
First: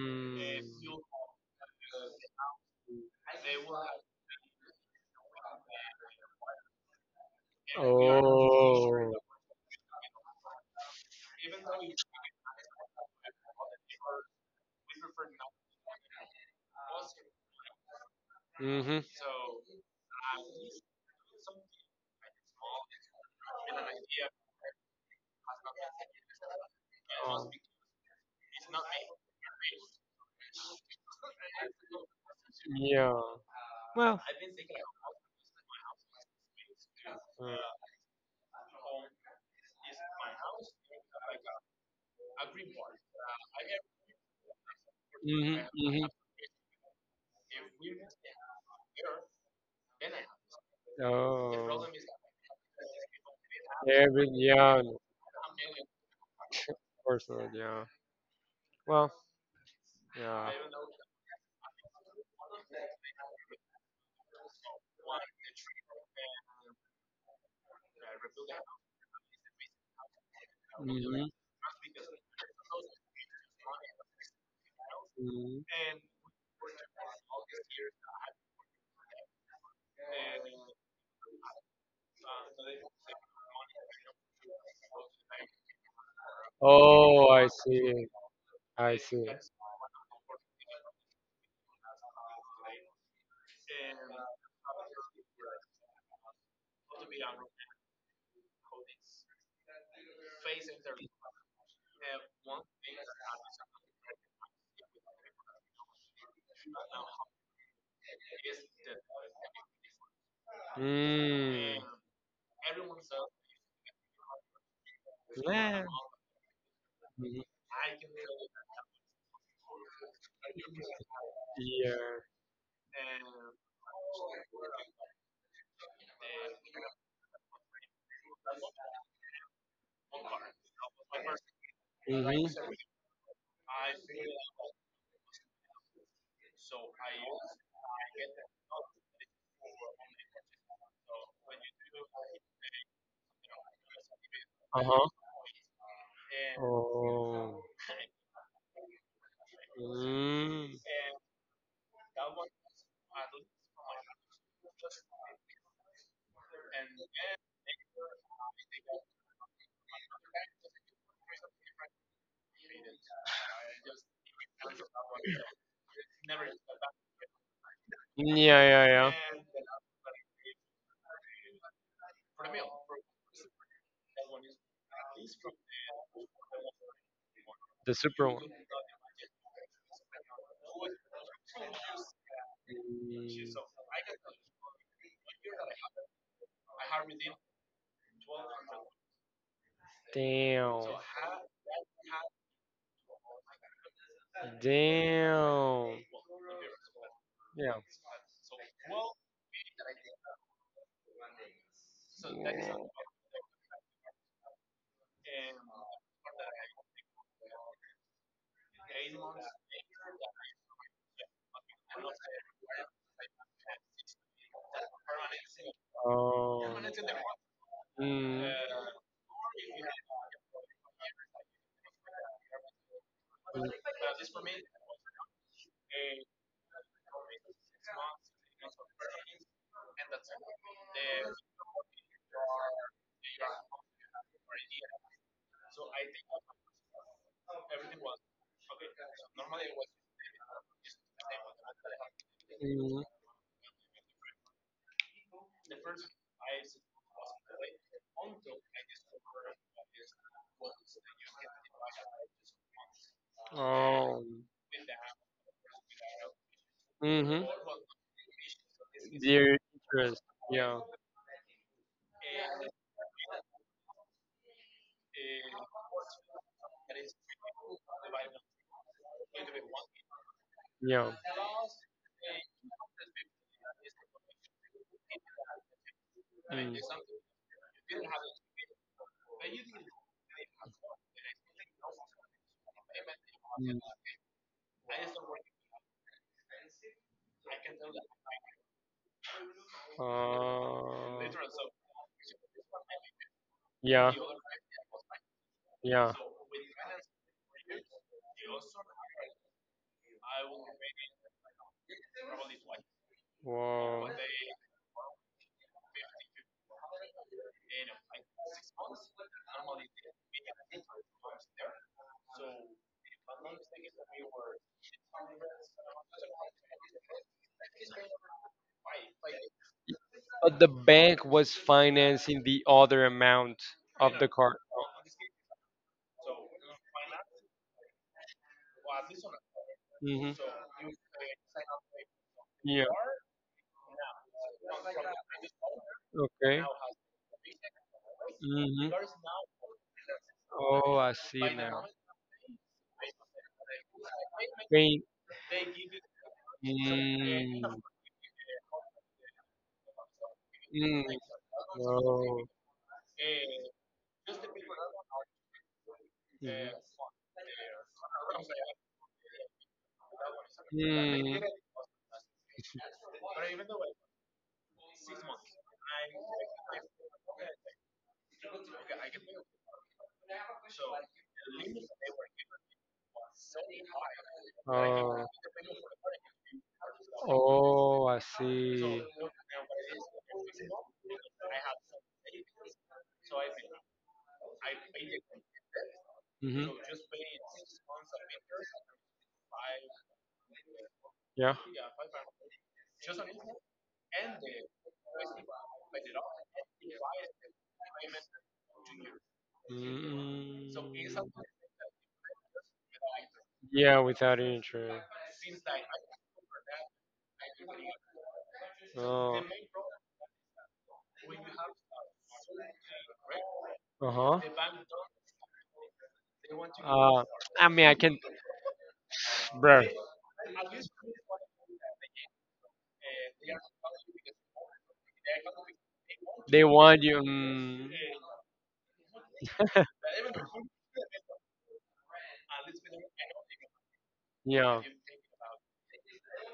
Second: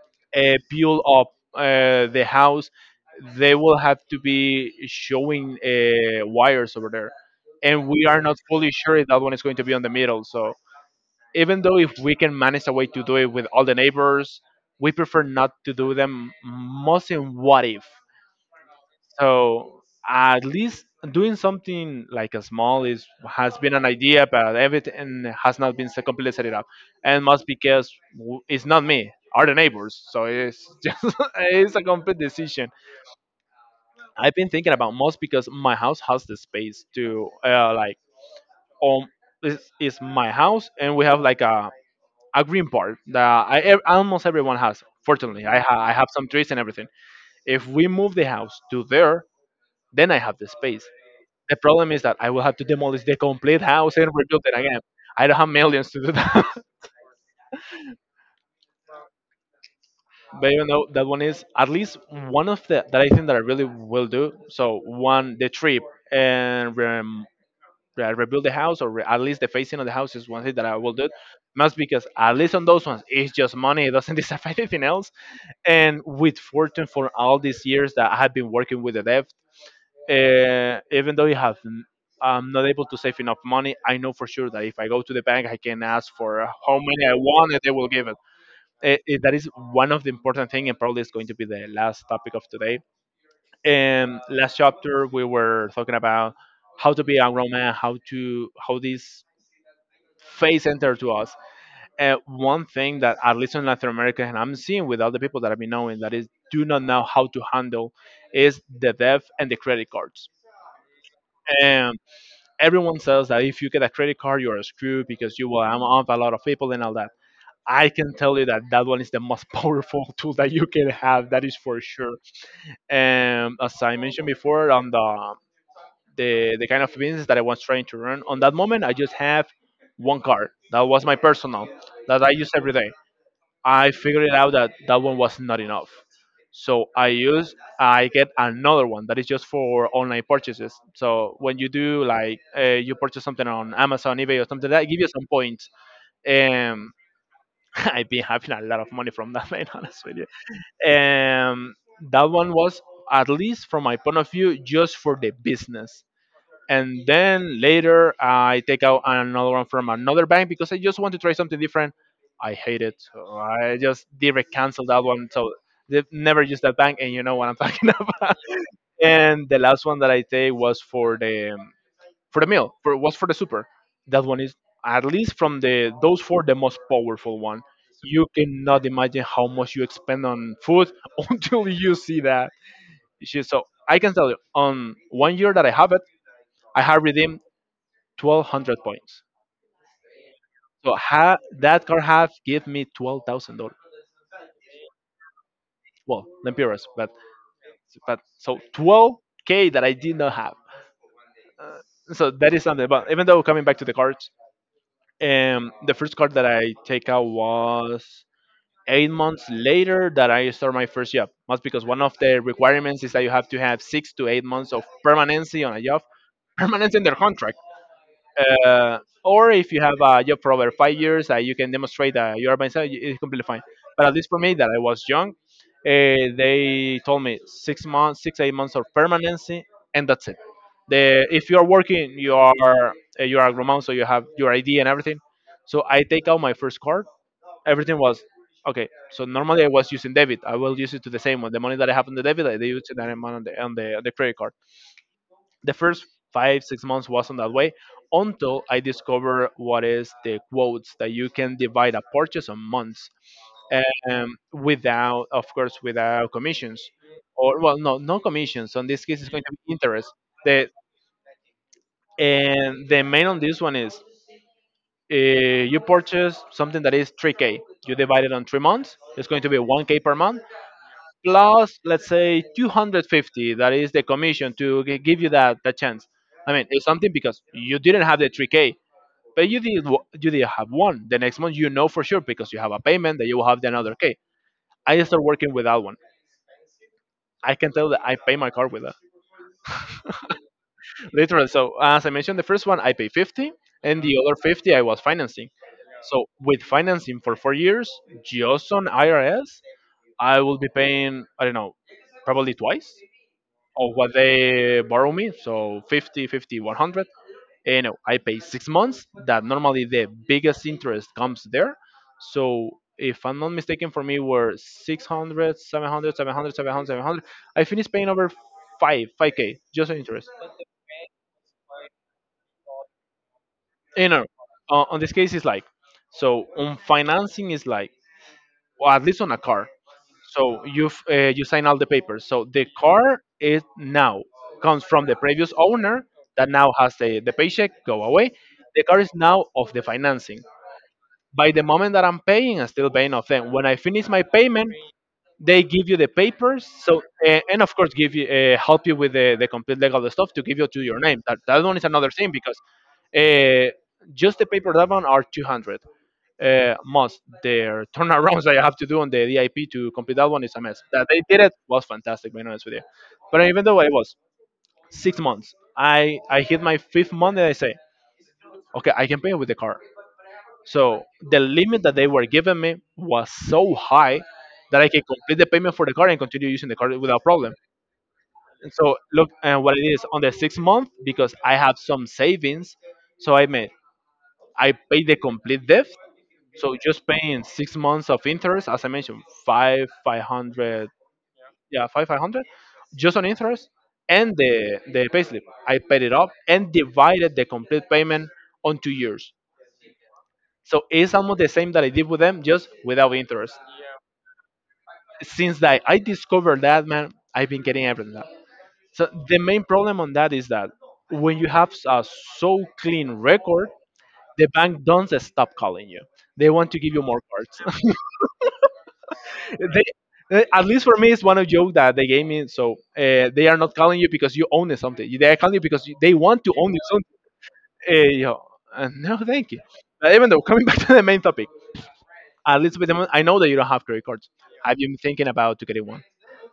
Speaker 2: Mm.
Speaker 1: uh, peel up uh, the house, they will have to be showing uh, wires over there. And we are not fully sure if
Speaker 2: Oh.
Speaker 1: that one is going to be on the middle. So even though if we can manage a way to do it with all the neighbors, we prefer not to do them most in what if.
Speaker 2: Mm-hmm.
Speaker 1: So at least doing something like a small is has been an idea, but everything has not been so completely set it up, and must
Speaker 2: Oh.
Speaker 1: because w- it's not me, are the neighbors. So it's just it's a complete decision.
Speaker 2: Yeah. Well.
Speaker 1: I've been thinking about most because my house has the space to uh, like um. It's, it's my house and we have like a a green part that I, ev- almost everyone has. Fortunately,
Speaker 2: Mm-hmm.
Speaker 1: I, ha- I
Speaker 2: Mm-hmm.
Speaker 1: have some trees and everything. If we move the house to there, then I have the space. The
Speaker 2: Oh.
Speaker 1: problem is that I will have to demolish the complete house and
Speaker 2: Every,
Speaker 1: rebuild it
Speaker 2: yeah.
Speaker 1: again.
Speaker 2: Of
Speaker 1: I don't have millions to do that.
Speaker 2: course. Lord, yeah. Well. Yeah.
Speaker 1: But even though that one is at least one of the that I think that I really will do. So one the trip and rem- re- rebuild the house or re- at least the facing of the house is one thing that I will do.
Speaker 2: Mm-hmm.
Speaker 1: Must because at least on those ones it's just money. It doesn't affect anything else.
Speaker 2: Hmm.
Speaker 1: And with fortune for all these years that I have been working with the left, uh, even though I have n- I'm not able to save enough money, I know for sure that if I go to the bank, I can ask for how many I
Speaker 2: Oh, I
Speaker 1: want, and they will
Speaker 2: see.
Speaker 1: give it.
Speaker 2: I
Speaker 1: Eh, eh,
Speaker 2: see.
Speaker 1: that is one of the important thing, and probably is going to be the last topic of today. And last chapter, we were talking about how to be a grown man, how to how this phase enter to us. Uh, one thing that at least in Latin America and I'm seeing with other people that I've been knowing that is do not know how to handle is the debt and the credit cards.
Speaker 2: Mm.
Speaker 1: And everyone says that if you get a credit card, you're a screw because you will
Speaker 2: Yeah.
Speaker 1: am off a lot of people and all that.
Speaker 2: Mhm.
Speaker 1: I can tell you that that one is the most powerful tool that you can have. That is for sure.
Speaker 2: Yeah.
Speaker 1: And as I mentioned before, on the the, the kind of business that I was trying to run, on that moment, I just have one card. That was my personal that
Speaker 2: Mm-hmm.
Speaker 1: I use every day. I figured it out that that one was not enough. So I use I get another one that is just for online purchases. So when you do like uh, you purchase something on Amazon, eBay, or something like that, give
Speaker 2: Uh-huh.
Speaker 1: you some points. Um,
Speaker 2: Oh.
Speaker 1: I've been having a lot of money from that, man. Honest with you.
Speaker 2: Mm.
Speaker 1: Um, that one was at least from my point of view just for the business, and then later I take out another one from another bank because I just want to try something different. I hate it. So I just direct cancel that one. So they've never used that bank, and you know what I'm talking about.
Speaker 2: Yeah, yeah, yeah.
Speaker 1: And the last one that I take was for the for the meal. For was for the super. That one is at least from the those four the most powerful one.
Speaker 2: The super
Speaker 1: You
Speaker 2: one.
Speaker 1: cannot imagine how much you expend on food until you see that.
Speaker 2: Mm.
Speaker 1: She- So I can tell you, on one year that I have it, I have redeemed twelve hundred points. So
Speaker 2: Damn.
Speaker 1: ha- that car have give me twelve thousand dollars.
Speaker 2: Damn.
Speaker 1: Well, Lempiras, but
Speaker 2: Yeah.
Speaker 1: but so twelve k that I did not have. Uh, so that is something. But even though coming back to the cards, um, the first card that I take out was eight months later that I start my first job. That's because one of the requirements is that you have to have six to eight months of permanency on a job,
Speaker 2: Oh.
Speaker 1: permanence in their contract.
Speaker 2: Mm.
Speaker 1: Uh, or if you have a job for over five years that you can demonstrate that you are by yourself, it's completely fine. But at least for me, that I was young, uh, they told me six months, six eight months of permanency, and that's it. The if you are working, you are uh, you are a grown man, so you have your I D and everything. So I take out my first card. Everything was okay. So normally I was using debit. I will use it to the same one. The money that I have on the debit, I use
Speaker 2: Mm.
Speaker 1: it on the on the, on the credit card the first five six months wasn't that way until I discovered what is the quotes that you can divide a purchase on months.
Speaker 2: Oh.
Speaker 1: Um, without of course without commissions,
Speaker 2: Mm-hmm.
Speaker 1: or well no no commissions, so in this case it's going to
Speaker 2: Their
Speaker 1: be interest.
Speaker 2: interest.
Speaker 1: The
Speaker 2: Yeah.
Speaker 1: And the main on this one is uh, you purchase something that is three k, you divide it on three months, it's going to be one k per month
Speaker 2: Yeah.
Speaker 1: plus let's say two hundred fifty that is the commission to gi- give you that that chance. I mean it's something because you didn't have the three k, but you did w- you did have one the next month you know for sure because you have a payment that you will have
Speaker 2: Mm.
Speaker 1: the
Speaker 2: Mm.
Speaker 1: another k. I start working with that one. I can tell that I pay my car with that.
Speaker 2: Uh,
Speaker 1: Literally, so as I mentioned the first one I pay fifty and
Speaker 2: yeah,
Speaker 1: the other fifty I was financing.
Speaker 2: yeah.
Speaker 1: So with financing for four years just on irs I will be paying I don't know, probably twice of
Speaker 2: Wow.
Speaker 1: what they borrow me, so fifty fifty one hundred, and no, I pay six months that normally the biggest interest comes there. So if I'm not mistaken for me were 600 700 700 700 seven hundred. I finished paying over five five k just on interest,
Speaker 2: But the bank was financing the other amount
Speaker 1: you
Speaker 2: of
Speaker 1: know.
Speaker 2: the car.
Speaker 1: Uh, on this case it's like so on financing is like, well, at least on a car.
Speaker 2: Hmm.
Speaker 1: So you've uh, you sign all the papers. So the
Speaker 2: Yeah.
Speaker 1: car is now comes from the previous owner that
Speaker 2: Okay.
Speaker 1: now has the, the paycheck go away. The
Speaker 2: Hmm.
Speaker 1: car is now of the financing.
Speaker 2: Oh, I see
Speaker 1: By the
Speaker 2: now.
Speaker 1: moment that I'm paying, I'm still paying off them. When I finish my payment,
Speaker 2: Paint.
Speaker 1: they give you the papers so uh,
Speaker 2: Mm,
Speaker 1: and of
Speaker 2: mm,
Speaker 1: course give you uh, help you with the, the complete legal stuff to give you to your name that, that one is another thing
Speaker 2: oh,
Speaker 1: because
Speaker 2: mm,
Speaker 1: uh, just the paper that one are two hundred uh, must their turnarounds that I have to do on the D I P to complete that one is a mess. That they
Speaker 2: mm,
Speaker 1: did it was fantastic, being honest with you. But even though I was six months, I I hit my fifth month and I say, okay, I can pay with the car. So the limit that they were giving me was so high that I could complete the payment for the card and continue using the card without problem.
Speaker 2: oh, oh, I
Speaker 1: And so
Speaker 2: see.
Speaker 1: look, and what it is on the sixth month because I have some savings, so I made I paid the complete debt.
Speaker 2: Hmm.
Speaker 1: So just paying six months of interest, as I mentioned, five five hundred,
Speaker 2: Yeah.
Speaker 1: yeah, five five hundred, just on interest and the the payslip. I paid it off and divided the complete payment on two years.
Speaker 2: Mm.
Speaker 1: So it's almost the same that I did with them, just without interest.
Speaker 2: Yeah, without interest.
Speaker 1: Since that I discovered that, man, I've been getting everything up. So the
Speaker 2: Oh.
Speaker 1: main problem on that is that when you have a so clean record,
Speaker 2: Uh-huh.
Speaker 1: the bank doesn't stop calling you. They want to give you more
Speaker 2: Uh, I
Speaker 1: cards.
Speaker 2: mean, I can, bro.
Speaker 1: they, eh, at least for me, it's one of joke that they gave me. So uh, they are not calling you because you own something. They are calling you because you- they want to
Speaker 2: They
Speaker 1: own you
Speaker 2: want
Speaker 1: something.
Speaker 2: you. Um,
Speaker 1: Eh, yo, uh, no, thank you. But even though, coming back to the main topic, at least with the month, I know that you don't have credit cards. I've
Speaker 2: yeah.
Speaker 1: been thinking about to getting one.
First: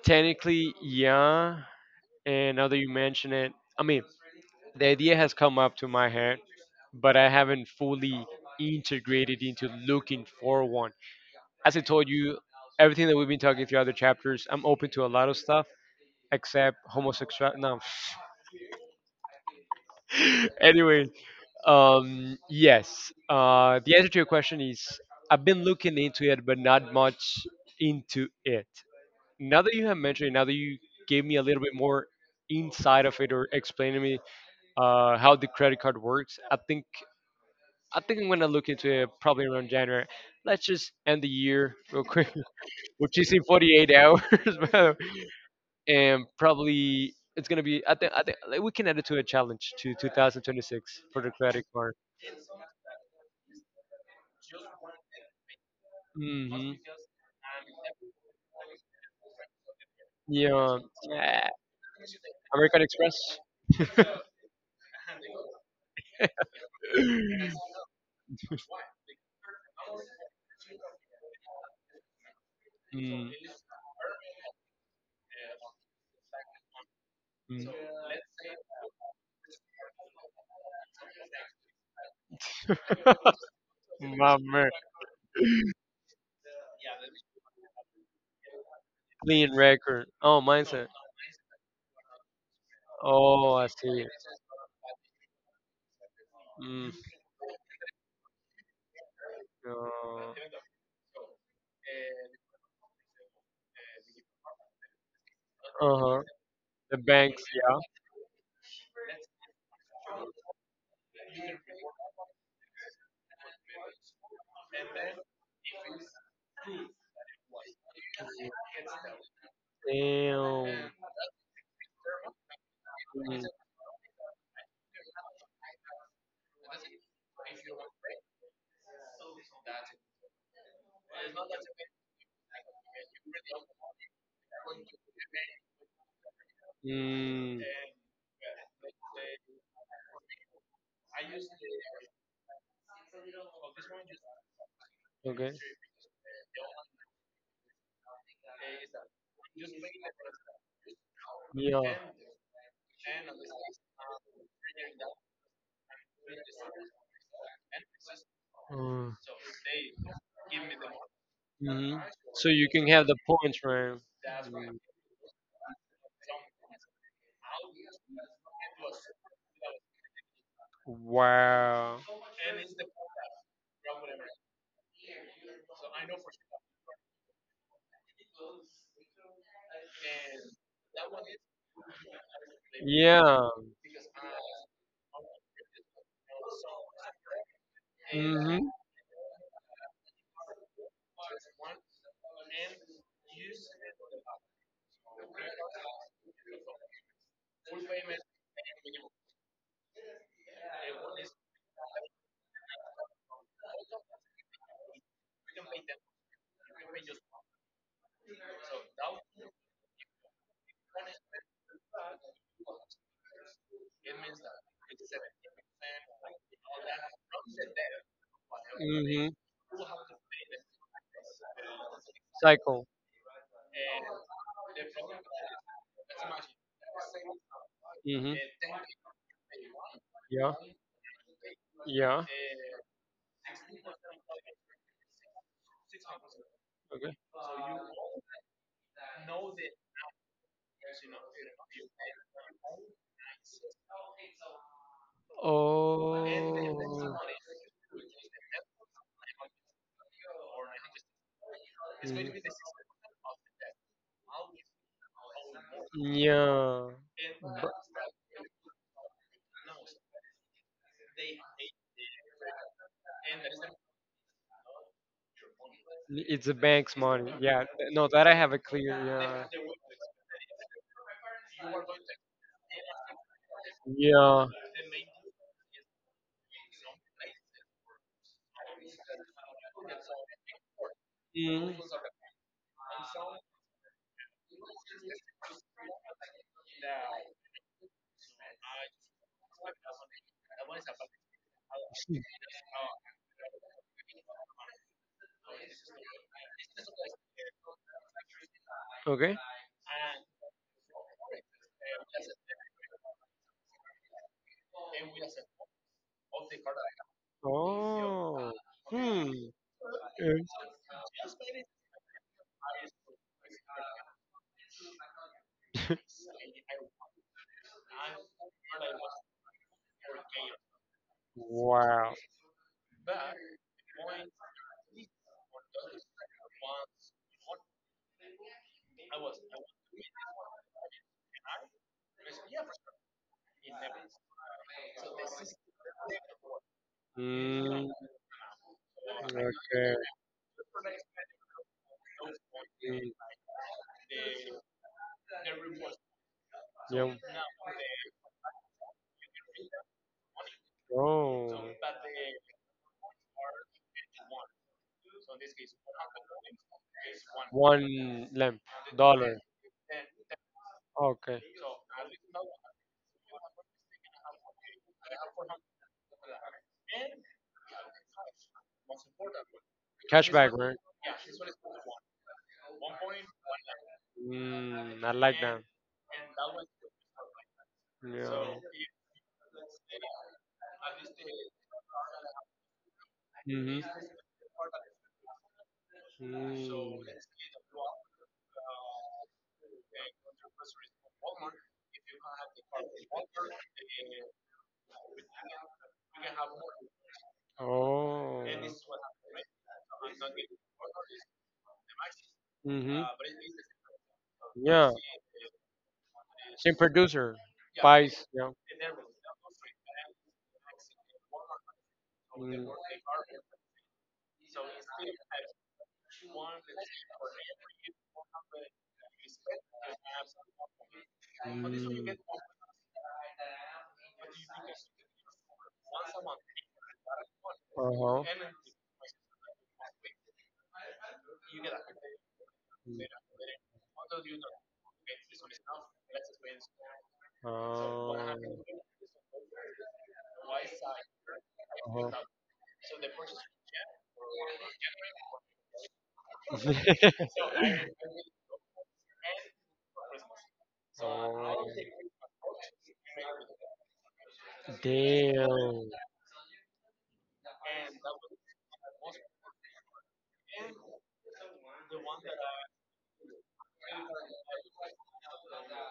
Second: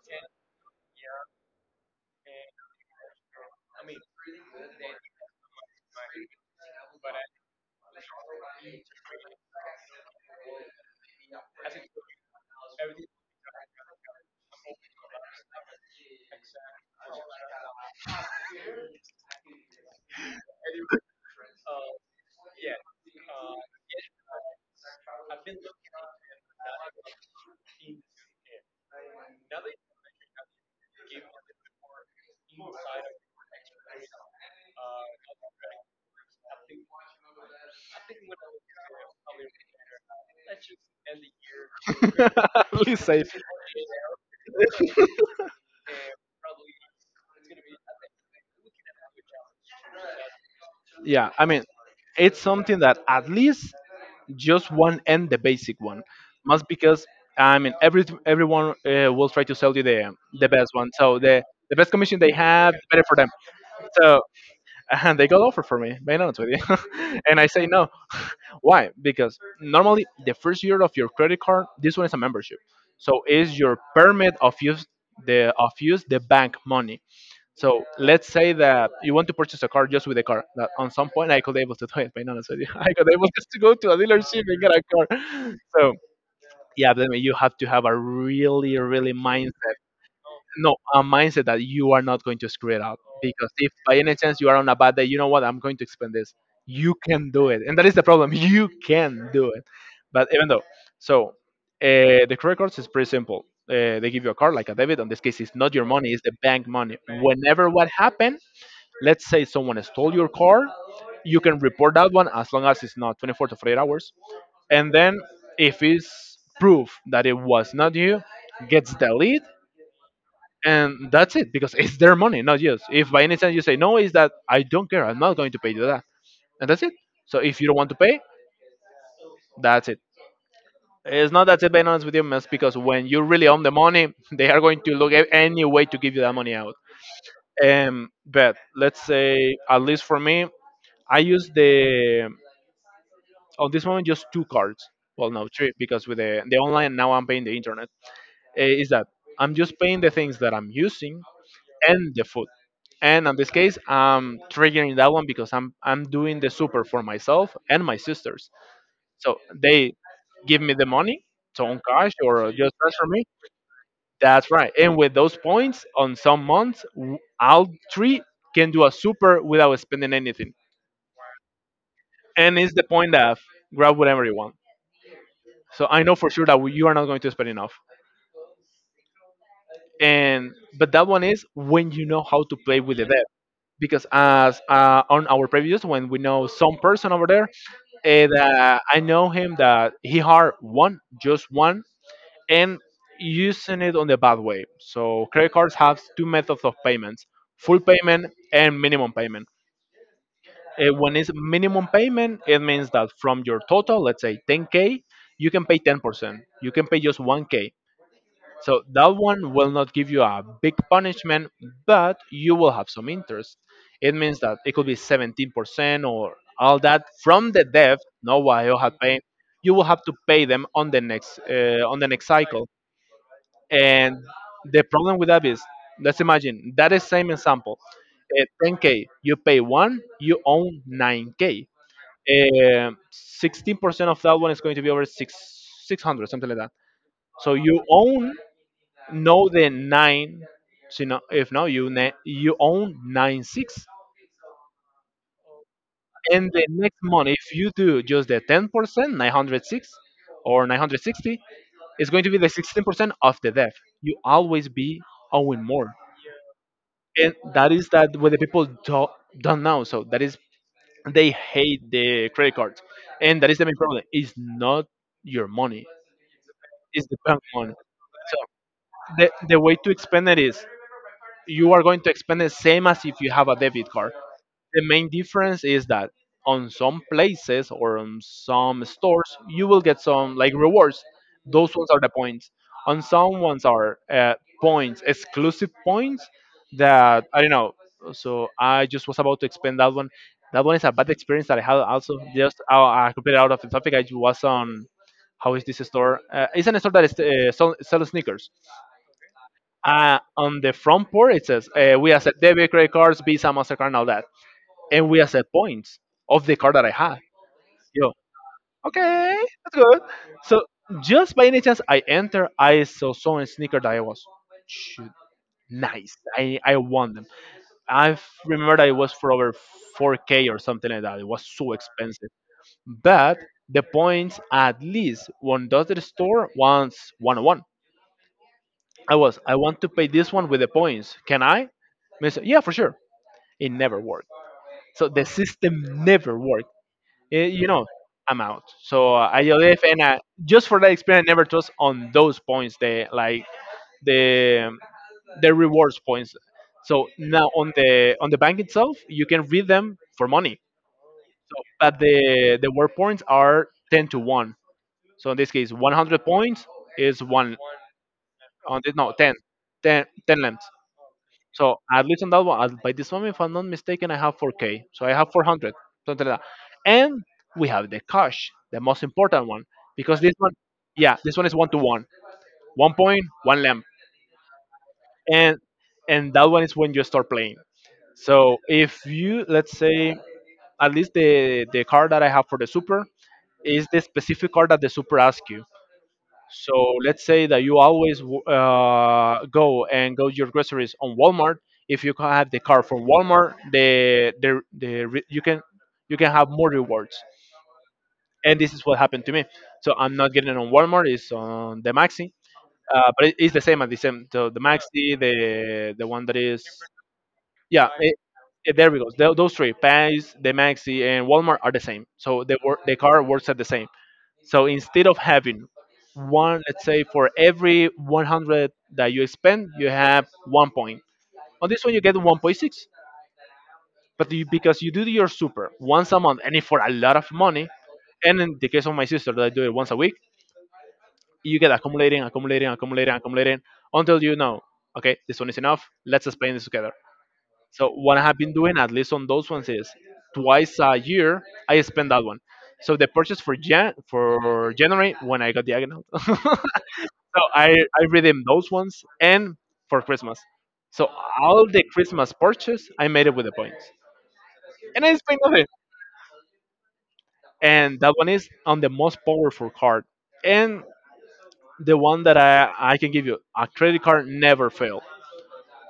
Speaker 2: Technically, yeah. And now that you mention it, I mean, the idea has come up to my head, but I haven't fully integrated into looking for. As I told you, everything that we've been talking throughout the chapters, I'm open to a lot of stuff except homosexual. No. Anyway, um, yes. Uh, the answer to your question is I've been looking into it, but not much into it. Now that you have mentioned it, now that you gave me a little bit more inside of it or explained to me uh, how the credit card works, I think I think I'm gonna look into it probably around January. Let's just end the year real quick,
Speaker 1: At least
Speaker 2: which
Speaker 1: save.
Speaker 2: is in forty-eight hours. Man. And probably it's gonna be. I think I think like, we can add it to a challenge to two thousand twenty-six for the
Speaker 1: Yeah, I
Speaker 2: credit
Speaker 1: mean,
Speaker 2: card.
Speaker 1: it's something that at least just one and the basic one, must,
Speaker 2: Hmm.
Speaker 1: because I mean every everyone uh, will try to sell you the the best
Speaker 2: Yeah,
Speaker 1: one. So the
Speaker 2: yeah.
Speaker 1: the best commission they have,
Speaker 2: American
Speaker 1: better
Speaker 2: Express.
Speaker 1: for them. So and they got offer for me, being honest with you, and I say no. Why? Because normally the first year of your credit card, this one is a membership. So
Speaker 2: Mm,
Speaker 1: is your permit of use, the of use the bank money.
Speaker 2: mm.
Speaker 1: So let's say that you want to purchase a car just with a car. That on some point I could able to do it, but not, I could able just to go to a
Speaker 2: My
Speaker 1: dealership and
Speaker 2: man.
Speaker 1: get a car. So yeah, then you have to have a really, really
Speaker 2: Clean
Speaker 1: mindset,
Speaker 2: record. Oh,
Speaker 1: no,
Speaker 2: mindset.
Speaker 1: a mindset that you are not going to screw it up, because
Speaker 2: Oh, I
Speaker 1: if by
Speaker 2: see.
Speaker 1: any chance you are on a bad day, you know what, I'm going to expend this,
Speaker 2: Mm.
Speaker 1: you can do it, and that is the problem. You can do it. But even
Speaker 2: Uh
Speaker 1: though, so uh, the credit cards is pretty simple. Uh, they give you a card like a debit. In this case, it's not your money,
Speaker 2: huh.
Speaker 1: it's the bank
Speaker 2: The
Speaker 1: money.
Speaker 2: banks.
Speaker 1: Whenever
Speaker 2: Yeah.
Speaker 1: what happened, let's say someone stole your card, you can report that one as long as it's not twenty four to forty eight hours, and then if it's proof that it was not you, gets deleted,
Speaker 2: Damn.
Speaker 1: and that's it, because it's their money, not yours. If by any
Speaker 2: Mm.
Speaker 1: chance you say no, is that I don't care, I'm not going to pay you that, and that's it. So if you don't want to pay, that's it. It's not that it, being honest with you, Miss, because when you really own the money, they are going to look at any way to give you that money out.
Speaker 2: Mm.
Speaker 1: Um, but let's say, at least for me, I use the, on this moment, just two cards. Well, no,
Speaker 2: Okay.
Speaker 1: three, because with the the online now I'm paying the internet. Eh, is that I'm just paying the things that I'm using
Speaker 2: Yeah.
Speaker 1: and the food. And in this case, I'm triggering that one because I'm I'm doing the super for myself and my sisters. So they give me the money, so on
Speaker 2: Mm-hmm.
Speaker 1: cash
Speaker 2: So
Speaker 1: or
Speaker 2: you
Speaker 1: just
Speaker 2: can have
Speaker 1: transfer
Speaker 2: the
Speaker 1: me.
Speaker 2: points, right?
Speaker 1: That's right. And with those points, on some months, w- all three can do a super without spending anything.
Speaker 2: Wow.
Speaker 1: And it's the point that grab whatever you want. So I know for sure that you are not going to spend enough. And but that one is when you know how to play with the dev,
Speaker 2: Yeah.
Speaker 1: because as uh, on our previous when we know some person over there, and
Speaker 2: Mm-hmm.
Speaker 1: uh, I know him that he hard one just one and using it on the bad way. So credit cards have two methods of payments, full payment and minimum payment. Uh, when it's minimum payment, it means that from your total, let's say ten k, you can pay ten percent, you can pay just one k, so that one will not give you a big punishment, but you will have some interest. It means that it could be seventeen percent or all that from the debt. No, while you have paying,
Speaker 2: Mm-hmm.
Speaker 1: you will have to pay them on the next uh, on the next cycle.
Speaker 2: Cycle.
Speaker 1: And the problem with that is, let's imagine that is same example.
Speaker 2: Mm-hmm.
Speaker 1: Uh, ten k, you pay one, you
Speaker 2: Yeah.
Speaker 1: own nine k.
Speaker 2: Yeah.
Speaker 1: Um, sixteen percent of that one is going to be over six 600, something like that.
Speaker 2: Okay.
Speaker 1: So you own know the nine. So you, if now you ne- you own nine six,
Speaker 2: Oh.
Speaker 1: and the next
Speaker 2: Mm.
Speaker 1: month if you do just the ten percent, nine hundred six or nine hundred sixty, it's going to be the sixteen percent of the debt. You always be owing more,
Speaker 2: Yeah.
Speaker 1: and
Speaker 2: But
Speaker 1: that is that what the people do, don't know. So that is, they hate the credit card, and that is the main problem. It's not your money,
Speaker 2: it's the bank's
Speaker 1: it's the
Speaker 2: money.
Speaker 1: bank
Speaker 2: Yeah.
Speaker 1: money.
Speaker 2: th- No, that I
Speaker 1: So
Speaker 2: have a clear.
Speaker 1: the,
Speaker 2: Yeah.
Speaker 1: the way to expend it is, you are going to expend the same as if you have a debit card.
Speaker 2: Yeah.
Speaker 1: The main difference is that on some places or on some stores, you will get some like rewards. Those ones are the points. On some ones are uh, points, exclusive points that I don't know. So I just was about to explain that one. That one is a bad experience that I had.
Speaker 2: Mm.
Speaker 1: Also, just uh, I completely out of the topic. I was on, how is this store? Uh, it's an store that is uh, sell, sell sneakers.
Speaker 2: Okay.
Speaker 1: Uh, on the front port, it says uh, we accept debit, credit cards, Visa, Mastercard, and all that, and we accept points of the card that I have. Yo,
Speaker 2: Oh. Hmm.
Speaker 1: okay, that's good.
Speaker 2: Eh.
Speaker 1: So just by any chance I enter, I saw some sneaker that I was, nice, I, I want them. I remember that it was for over four K or something like that. It was so
Speaker 2: Wow.
Speaker 1: expensive. But the points, at least one does the store wants one on one. I was, I want to pay this one with the points. Can I? They said, yeah, for sure. It never worked. So the system never worked. Eh, you
Speaker 2: Mm,
Speaker 1: know, I'm out. So uh, I left,
Speaker 2: okay.
Speaker 1: and uh, just for that experience, I never trust on those points.
Speaker 2: Mm,
Speaker 1: The like the the rewards points.
Speaker 2: yeah.
Speaker 1: So now on the on the bank itself, you can read them for money.
Speaker 2: Oh.
Speaker 1: So, but the the reward points are ten to one. So in this case, one hundred points is one.
Speaker 2: One lamp.
Speaker 1: On this, no,
Speaker 2: Dollar.
Speaker 1: ten, ten, ten 10,
Speaker 2: Okay.
Speaker 1: so at least on that one, at- by this one, if I'm not mistaken, I have four K. So I have four hundred, something like that. And we have the cash, the most important one, because this
Speaker 2: Cashback,
Speaker 1: one,
Speaker 2: right?
Speaker 1: yeah, this one is one to one, one point, one lamp,
Speaker 2: Mm, I like that.
Speaker 1: and and that one is when you start playing.
Speaker 2: Yeah.
Speaker 1: So if you, let's say, at least the the card that I have for the super
Speaker 2: Mhm.
Speaker 1: is the specific card that the super asks you. So
Speaker 2: Mm.
Speaker 1: let's say that you always w- uh, go and go your groceries on Walmart. If you can have the card from Walmart, the, the, the re- you can, you can have more rewards.
Speaker 2: Oh.
Speaker 1: And this is what happened to me. So I'm not getting it on Walmart. It's on the Maxi,
Speaker 2: Mhm.
Speaker 1: uh, but it- it's the same as the same. So the
Speaker 2: Yeah.
Speaker 1: Maxi, the the one that is,
Speaker 2: Same producer.
Speaker 1: yeah. It,
Speaker 2: Pies. Yeah.
Speaker 1: it- there we go. Tho- Those three, Pays, the Maxi, and Walmart are the same. So the
Speaker 2: Mm.
Speaker 1: wor- the car works at the same. So instead of having one, let's say for every one hundred that you spend, you have one point. On this one, you
Speaker 2: Mm.
Speaker 1: get one point six, but you, because you do your super once a month and it's for a lot of money,
Speaker 2: Uh-huh. Mm.
Speaker 1: and in the case of my sister that I do it once a week, you get accumulating, accumulating, accumulating, accumulating, until you know, okay, this one is enough. Let's explain this together. So
Speaker 2: Oh.
Speaker 1: what I have been doing, at least on those ones, is twice a year I spend that one. So the purchase for Jan for January when I got diagnosed So
Speaker 2: Uh-huh.
Speaker 1: I, I redeemed those ones and for Christmas. So all
Speaker 2: Oh.
Speaker 1: the Christmas purchase, I made it with the points. And I spent nothing.
Speaker 2: Damn.
Speaker 1: And that one is on the most powerful card. And the one that I, I can give you, a credit card never fail.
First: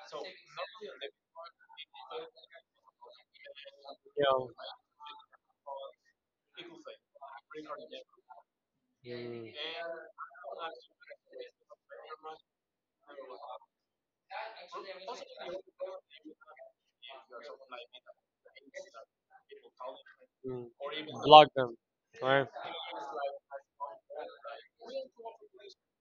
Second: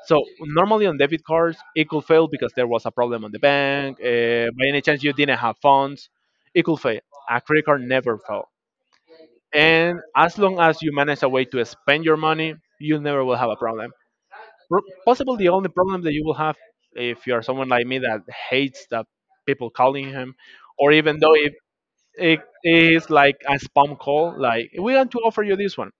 Speaker 1: So normally on debit cards, it could fail because there was a problem on the bank. Uh,
Speaker 2: Yo.
Speaker 1: by any chance you didn't have funds, it could fail. A credit card never fail.
Speaker 2: Mm,
Speaker 1: And as long as you manage a way to spend your money, you never will have a problem. Pro- possibly the only problem that you will have if you are someone like me that hates that people calling him,
Speaker 2: mm.
Speaker 1: or even though
Speaker 2: Block
Speaker 1: if
Speaker 2: them.
Speaker 1: it
Speaker 2: Right.
Speaker 1: is like a spam call, like we want to offer you this one.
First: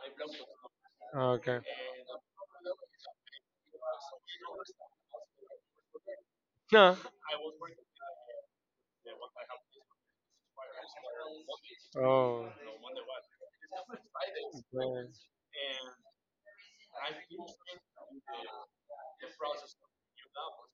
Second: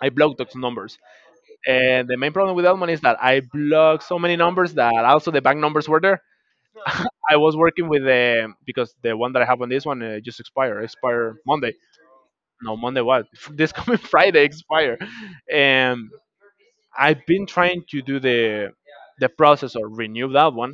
Speaker 1: I block those numbers,
Speaker 2: Okay.
Speaker 1: and the main problem with Elmon is that I block so many numbers that also the bank numbers were there.
Speaker 2: No.
Speaker 1: I was working with the because the one that I have on this one uh, just expired. Expire Monday.
Speaker 2: Oh,
Speaker 1: No, Monday what? This coming Friday expire,
Speaker 2: man.
Speaker 1: and I've been trying to do the the process or renew that one.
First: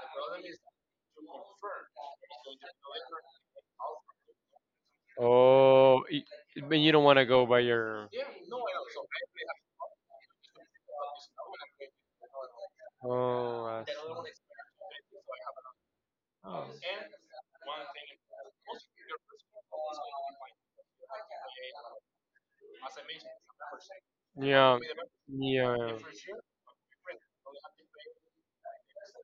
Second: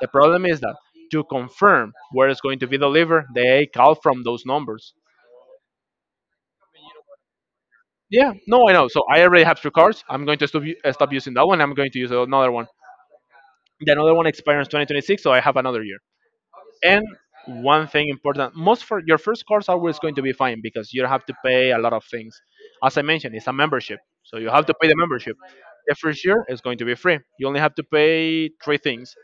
Speaker 1: The problem is that to confirm where it's going to be delivered, they call from those numbers.
Speaker 2: Oh, y- but you don't want to go by your.
Speaker 1: Yeah, no, I know. So I already have two cards. I'm going to stop, u- uh, stop using that one. I'm going to use another one.
Speaker 2: Oh, I
Speaker 1: The another one
Speaker 2: see.
Speaker 1: expires twenty twenty-six, so I have another year. And one thing important, most for your first course always going to be fine because you have to pay a lot of things. As I mentioned, it's a membership, so you have to
Speaker 2: Yeah,
Speaker 1: pay the membership. The
Speaker 2: yeah.
Speaker 1: first year is going to be free. You only have to pay three things:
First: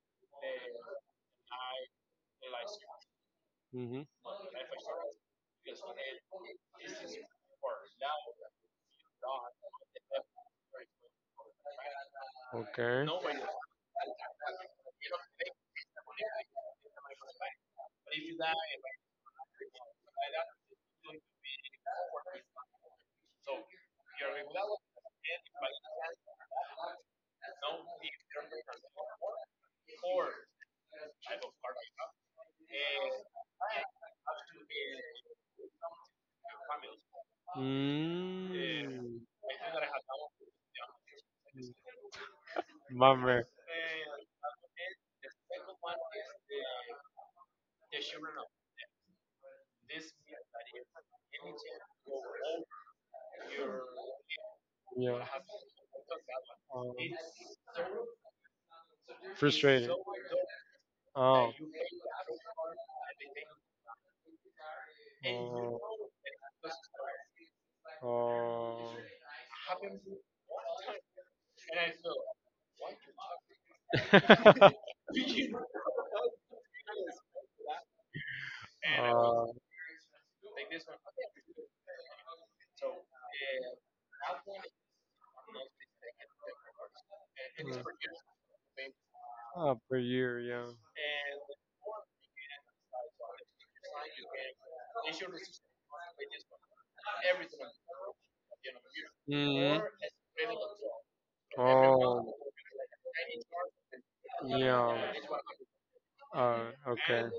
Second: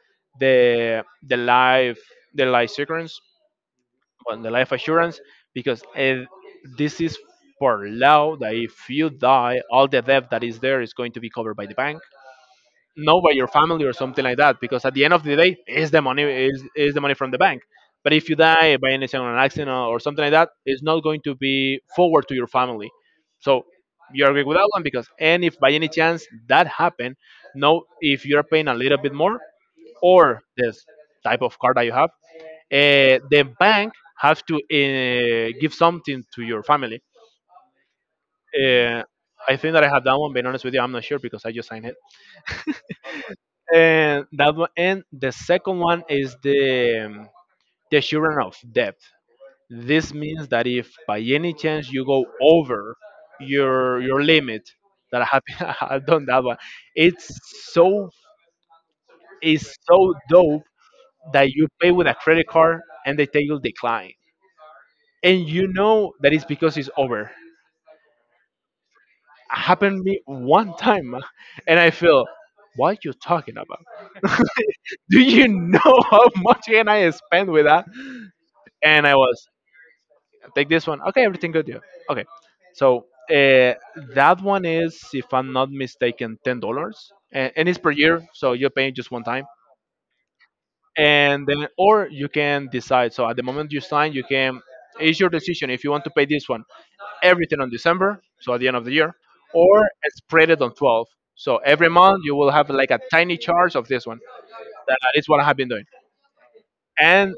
Speaker 1: the the life, the life assurance,
Speaker 2: Hmm.
Speaker 1: well, the life assurance, because eh, this is for law that if you die, all the debt that is there is going to be covered by the bank
Speaker 2: Okay.
Speaker 1: know by your family or something like that, because at the end of the day it's the money is, is the money from the bank. But if you die by any chance on an accident or something like that, it's not going to be forward to your family. So you agree with that one because, and if by any chance that happened, know, if you're paying a little bit more or this type of card that you have, uh, the bank have to uh, give something to your family. uh,
Speaker 2: Mm.
Speaker 1: I think that I have that one, being honest with you, I'm not sure because I just signed it.
Speaker 2: Bummer.
Speaker 1: And that one, and the second one is the um, the assurance of debt. This means that if by any chance you go over your your limit,
Speaker 2: Yeah.
Speaker 1: that I have I've done that one.
Speaker 2: Um,
Speaker 1: it's so it's
Speaker 2: frustrated.
Speaker 1: so dope that
Speaker 2: Oh.
Speaker 1: you pay with a credit card and they take your decline and you
Speaker 2: Oh,
Speaker 1: know that it's because it's over.
Speaker 2: oh,
Speaker 1: Happened to me one time and I feel, what are you talking about?
Speaker 2: oh,
Speaker 1: Do you know how much can I spend with that? And I was, take this one. Okay, everything good. Yeah. Okay, so uh, that one is, if I'm not mistaken, ten dollars, and, and it's
Speaker 2: mm,
Speaker 1: per year, so you pay just one time,
Speaker 2: ah, per year, yeah.
Speaker 1: and then, or you can decide. So at the moment you sign, you can. It's your decision if you want to pay this one everything on December, so at the end of the year,
Speaker 2: Mm,
Speaker 1: or spread it on twelve. So every month
Speaker 2: oh,
Speaker 1: you will have like a tiny charge of this one. That
Speaker 2: yeah.
Speaker 1: is what I have been doing.
Speaker 2: Uh, okay.
Speaker 1: And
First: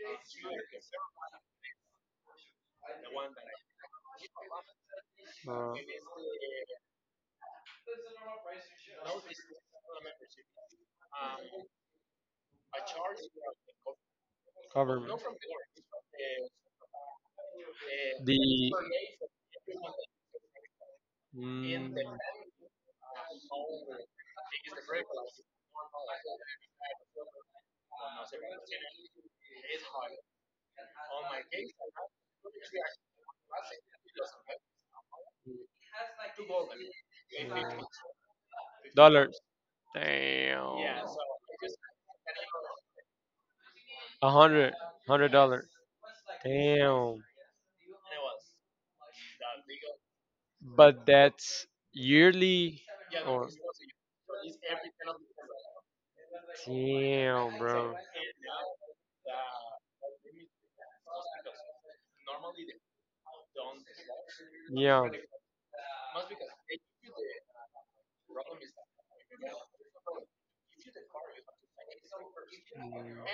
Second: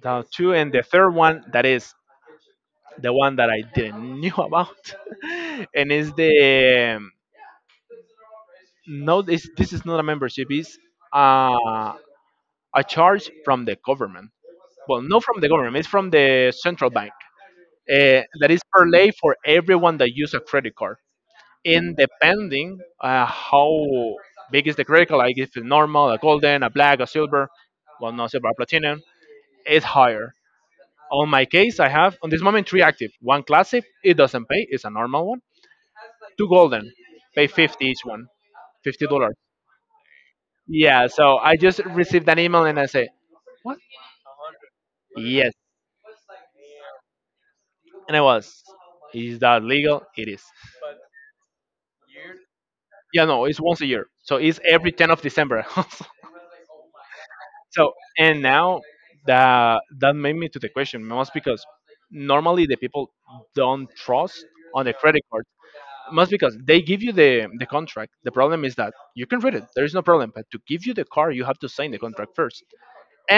Speaker 1: the two, and the third one that is the one that I didn't knew about,
Speaker 2: Uh,
Speaker 1: and it's the um, no. This this is not a membership. It's uh, a charge from the government. Well, not
Speaker 2: government.
Speaker 1: from the government. It's from the central bank. Uh,
Speaker 2: The
Speaker 1: that is per lay for everyone that use a credit card.
Speaker 2: mm,
Speaker 1: And depending uh, how big is the credit card, like if it's normal, a golden, a black, a silver, well, not silver, a platinum, it's higher. On my case, I have on this moment three active. One classic, it doesn't pay, it's a normal, two golden, pay fifty
Speaker 2: mm.
Speaker 1: each one, fifty dollars.
Speaker 2: Dollars. Damn.
Speaker 1: Yeah, so I just received an email and I say, what?
Speaker 2: A hundred, hundred
Speaker 1: Yes,
Speaker 2: dollar. Damn.
Speaker 1: and I was. Is that legal? It is.
Speaker 2: But that's yearly.
Speaker 1: Yeah, no,
Speaker 2: Or
Speaker 1: it's once a year, so it's every tenth of December.
Speaker 2: damn,
Speaker 1: So,
Speaker 2: bro.
Speaker 1: and now that that made me to the question most, because normally the people don't trust on the
Speaker 2: Yeah.
Speaker 1: credit card, most because they give you the the contract. The problem is that you can read it. There is no problem, but to give you the card, you have to sign the contract first.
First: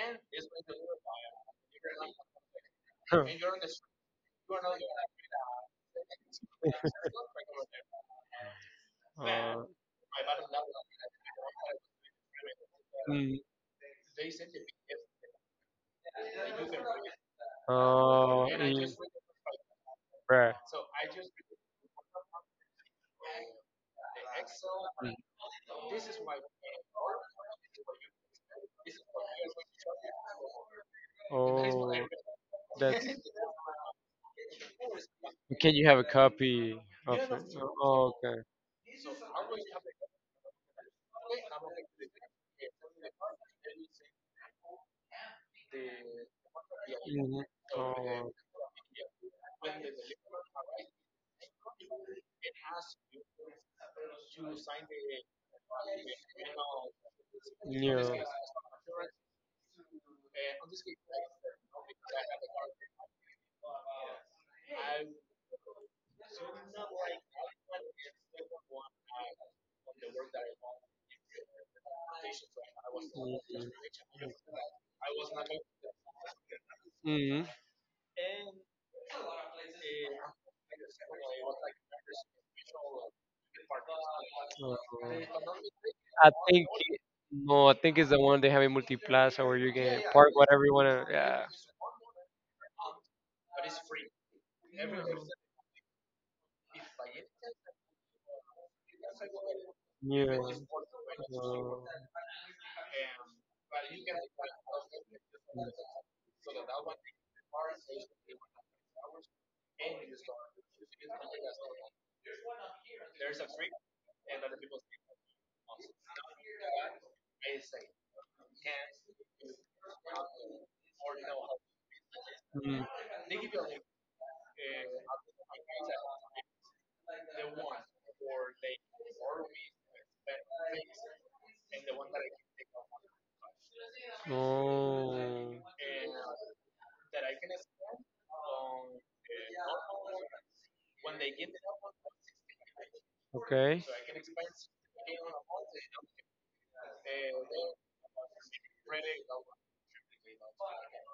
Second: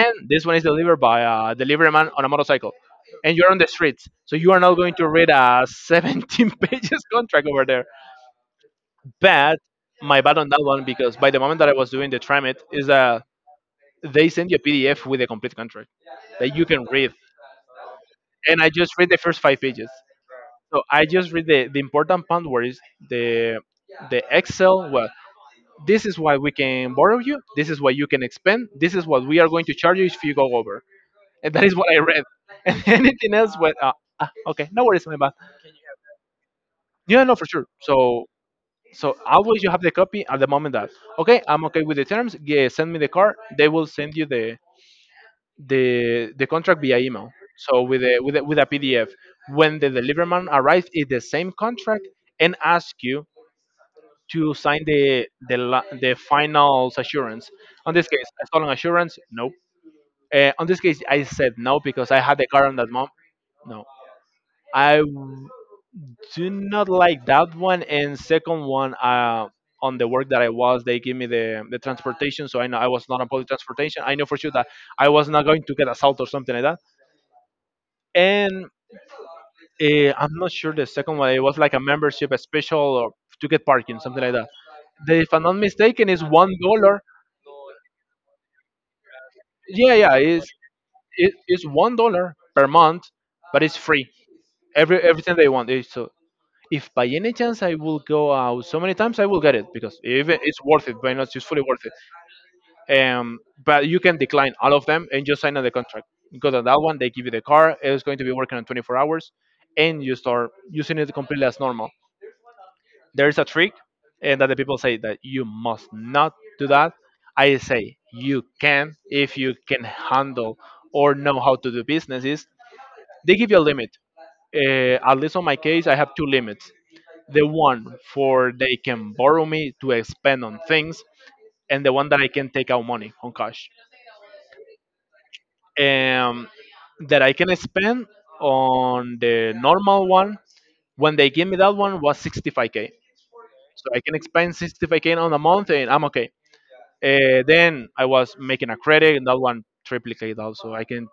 Speaker 1: And this one is delivered by a delivery man on a motorcycle,
Speaker 2: Huh.
Speaker 1: and you're on the streets, so you are not going to read a seventeen pages contract over there. But
Speaker 2: Uh,
Speaker 1: my bad on that one, because by the moment that I was doing the tramit is that
Speaker 2: mm,
Speaker 1: they send you a PDF with a complete contract that you can read.
Speaker 2: uh, mm,
Speaker 1: And I just read the first five pages,
Speaker 2: right.
Speaker 1: so I just read the, the important part, where is the the excel, well,
Speaker 2: Mm.
Speaker 1: this is why we can borrow you, this is what you can expend, this is what we are going to charge you if you go over. And that is what
Speaker 2: Oh,
Speaker 1: I read. And
Speaker 2: that's.
Speaker 1: anything else went, uh, ah, okay, no worries, my bad.
Speaker 2: Can you have a copy of
Speaker 1: Yeah, no, for
Speaker 2: it?
Speaker 1: sure.
Speaker 2: Oh,
Speaker 1: So,
Speaker 2: okay.
Speaker 1: so always you have the copy at the moment that, okay, I'm okay with the terms. Yeah, send me the card. They will send you the the the contract via email.
Speaker 2: Hmm.
Speaker 1: So with a with a, with a P D F. When the deliverman arrives, it's the same contract and ask you to sign the the la- the final assurance.
Speaker 2: Oh,
Speaker 1: On this
Speaker 2: yeah.
Speaker 1: case, I stolen assurance. No. Uh, on this case, I said no because I had the car on that mom. No. I do not like that one, and second one, uh, on the work that I was, they give me the, the transportation, so I know I was not on public transportation, I know for sure that I was not going to get assault or something like that.
Speaker 2: Mm.
Speaker 1: And uh, I'm not sure, the second one it was like a membership, a special, or to get parking something like that. The- if I'm not mistaken is
Speaker 2: I
Speaker 1: one
Speaker 2: think it-
Speaker 1: dollar
Speaker 2: no, I think it's the one they have in Multiplaza where you
Speaker 1: Yeah,
Speaker 2: can
Speaker 1: yeah,
Speaker 2: park
Speaker 1: it's
Speaker 2: whatever you wanna.
Speaker 1: it,
Speaker 2: Yeah.
Speaker 1: it's one dollar per month, but it's free. Every everything they want it's, so, if by any chance I will go out so many times, I will get it because if
Speaker 2: Yeah.
Speaker 1: it- it's worth it, why not? It's fully worth it. Um, but you can decline all of them and just sign on the contract. Because on that one, they give you the car. It's going to be working on twenty-four hours, and you start using it completely as normal. There is a trick, and that the people say that you must not do that. I say you can if you can handle or know how to do businesses. They give you a limit. Uh, at least on my case, I have two limits, the one for they can borrow me to spend on things, and the one that I can take out money on cash.
Speaker 2: Uh, mm. Oh.
Speaker 1: um, that I can spend on the normal one, when they give me that one was sixty-five k,
Speaker 2: Okay.
Speaker 1: so I can spend sixty-five k on a month and I'm okay. Uh, then I was making a credit and that one triplicate, also I can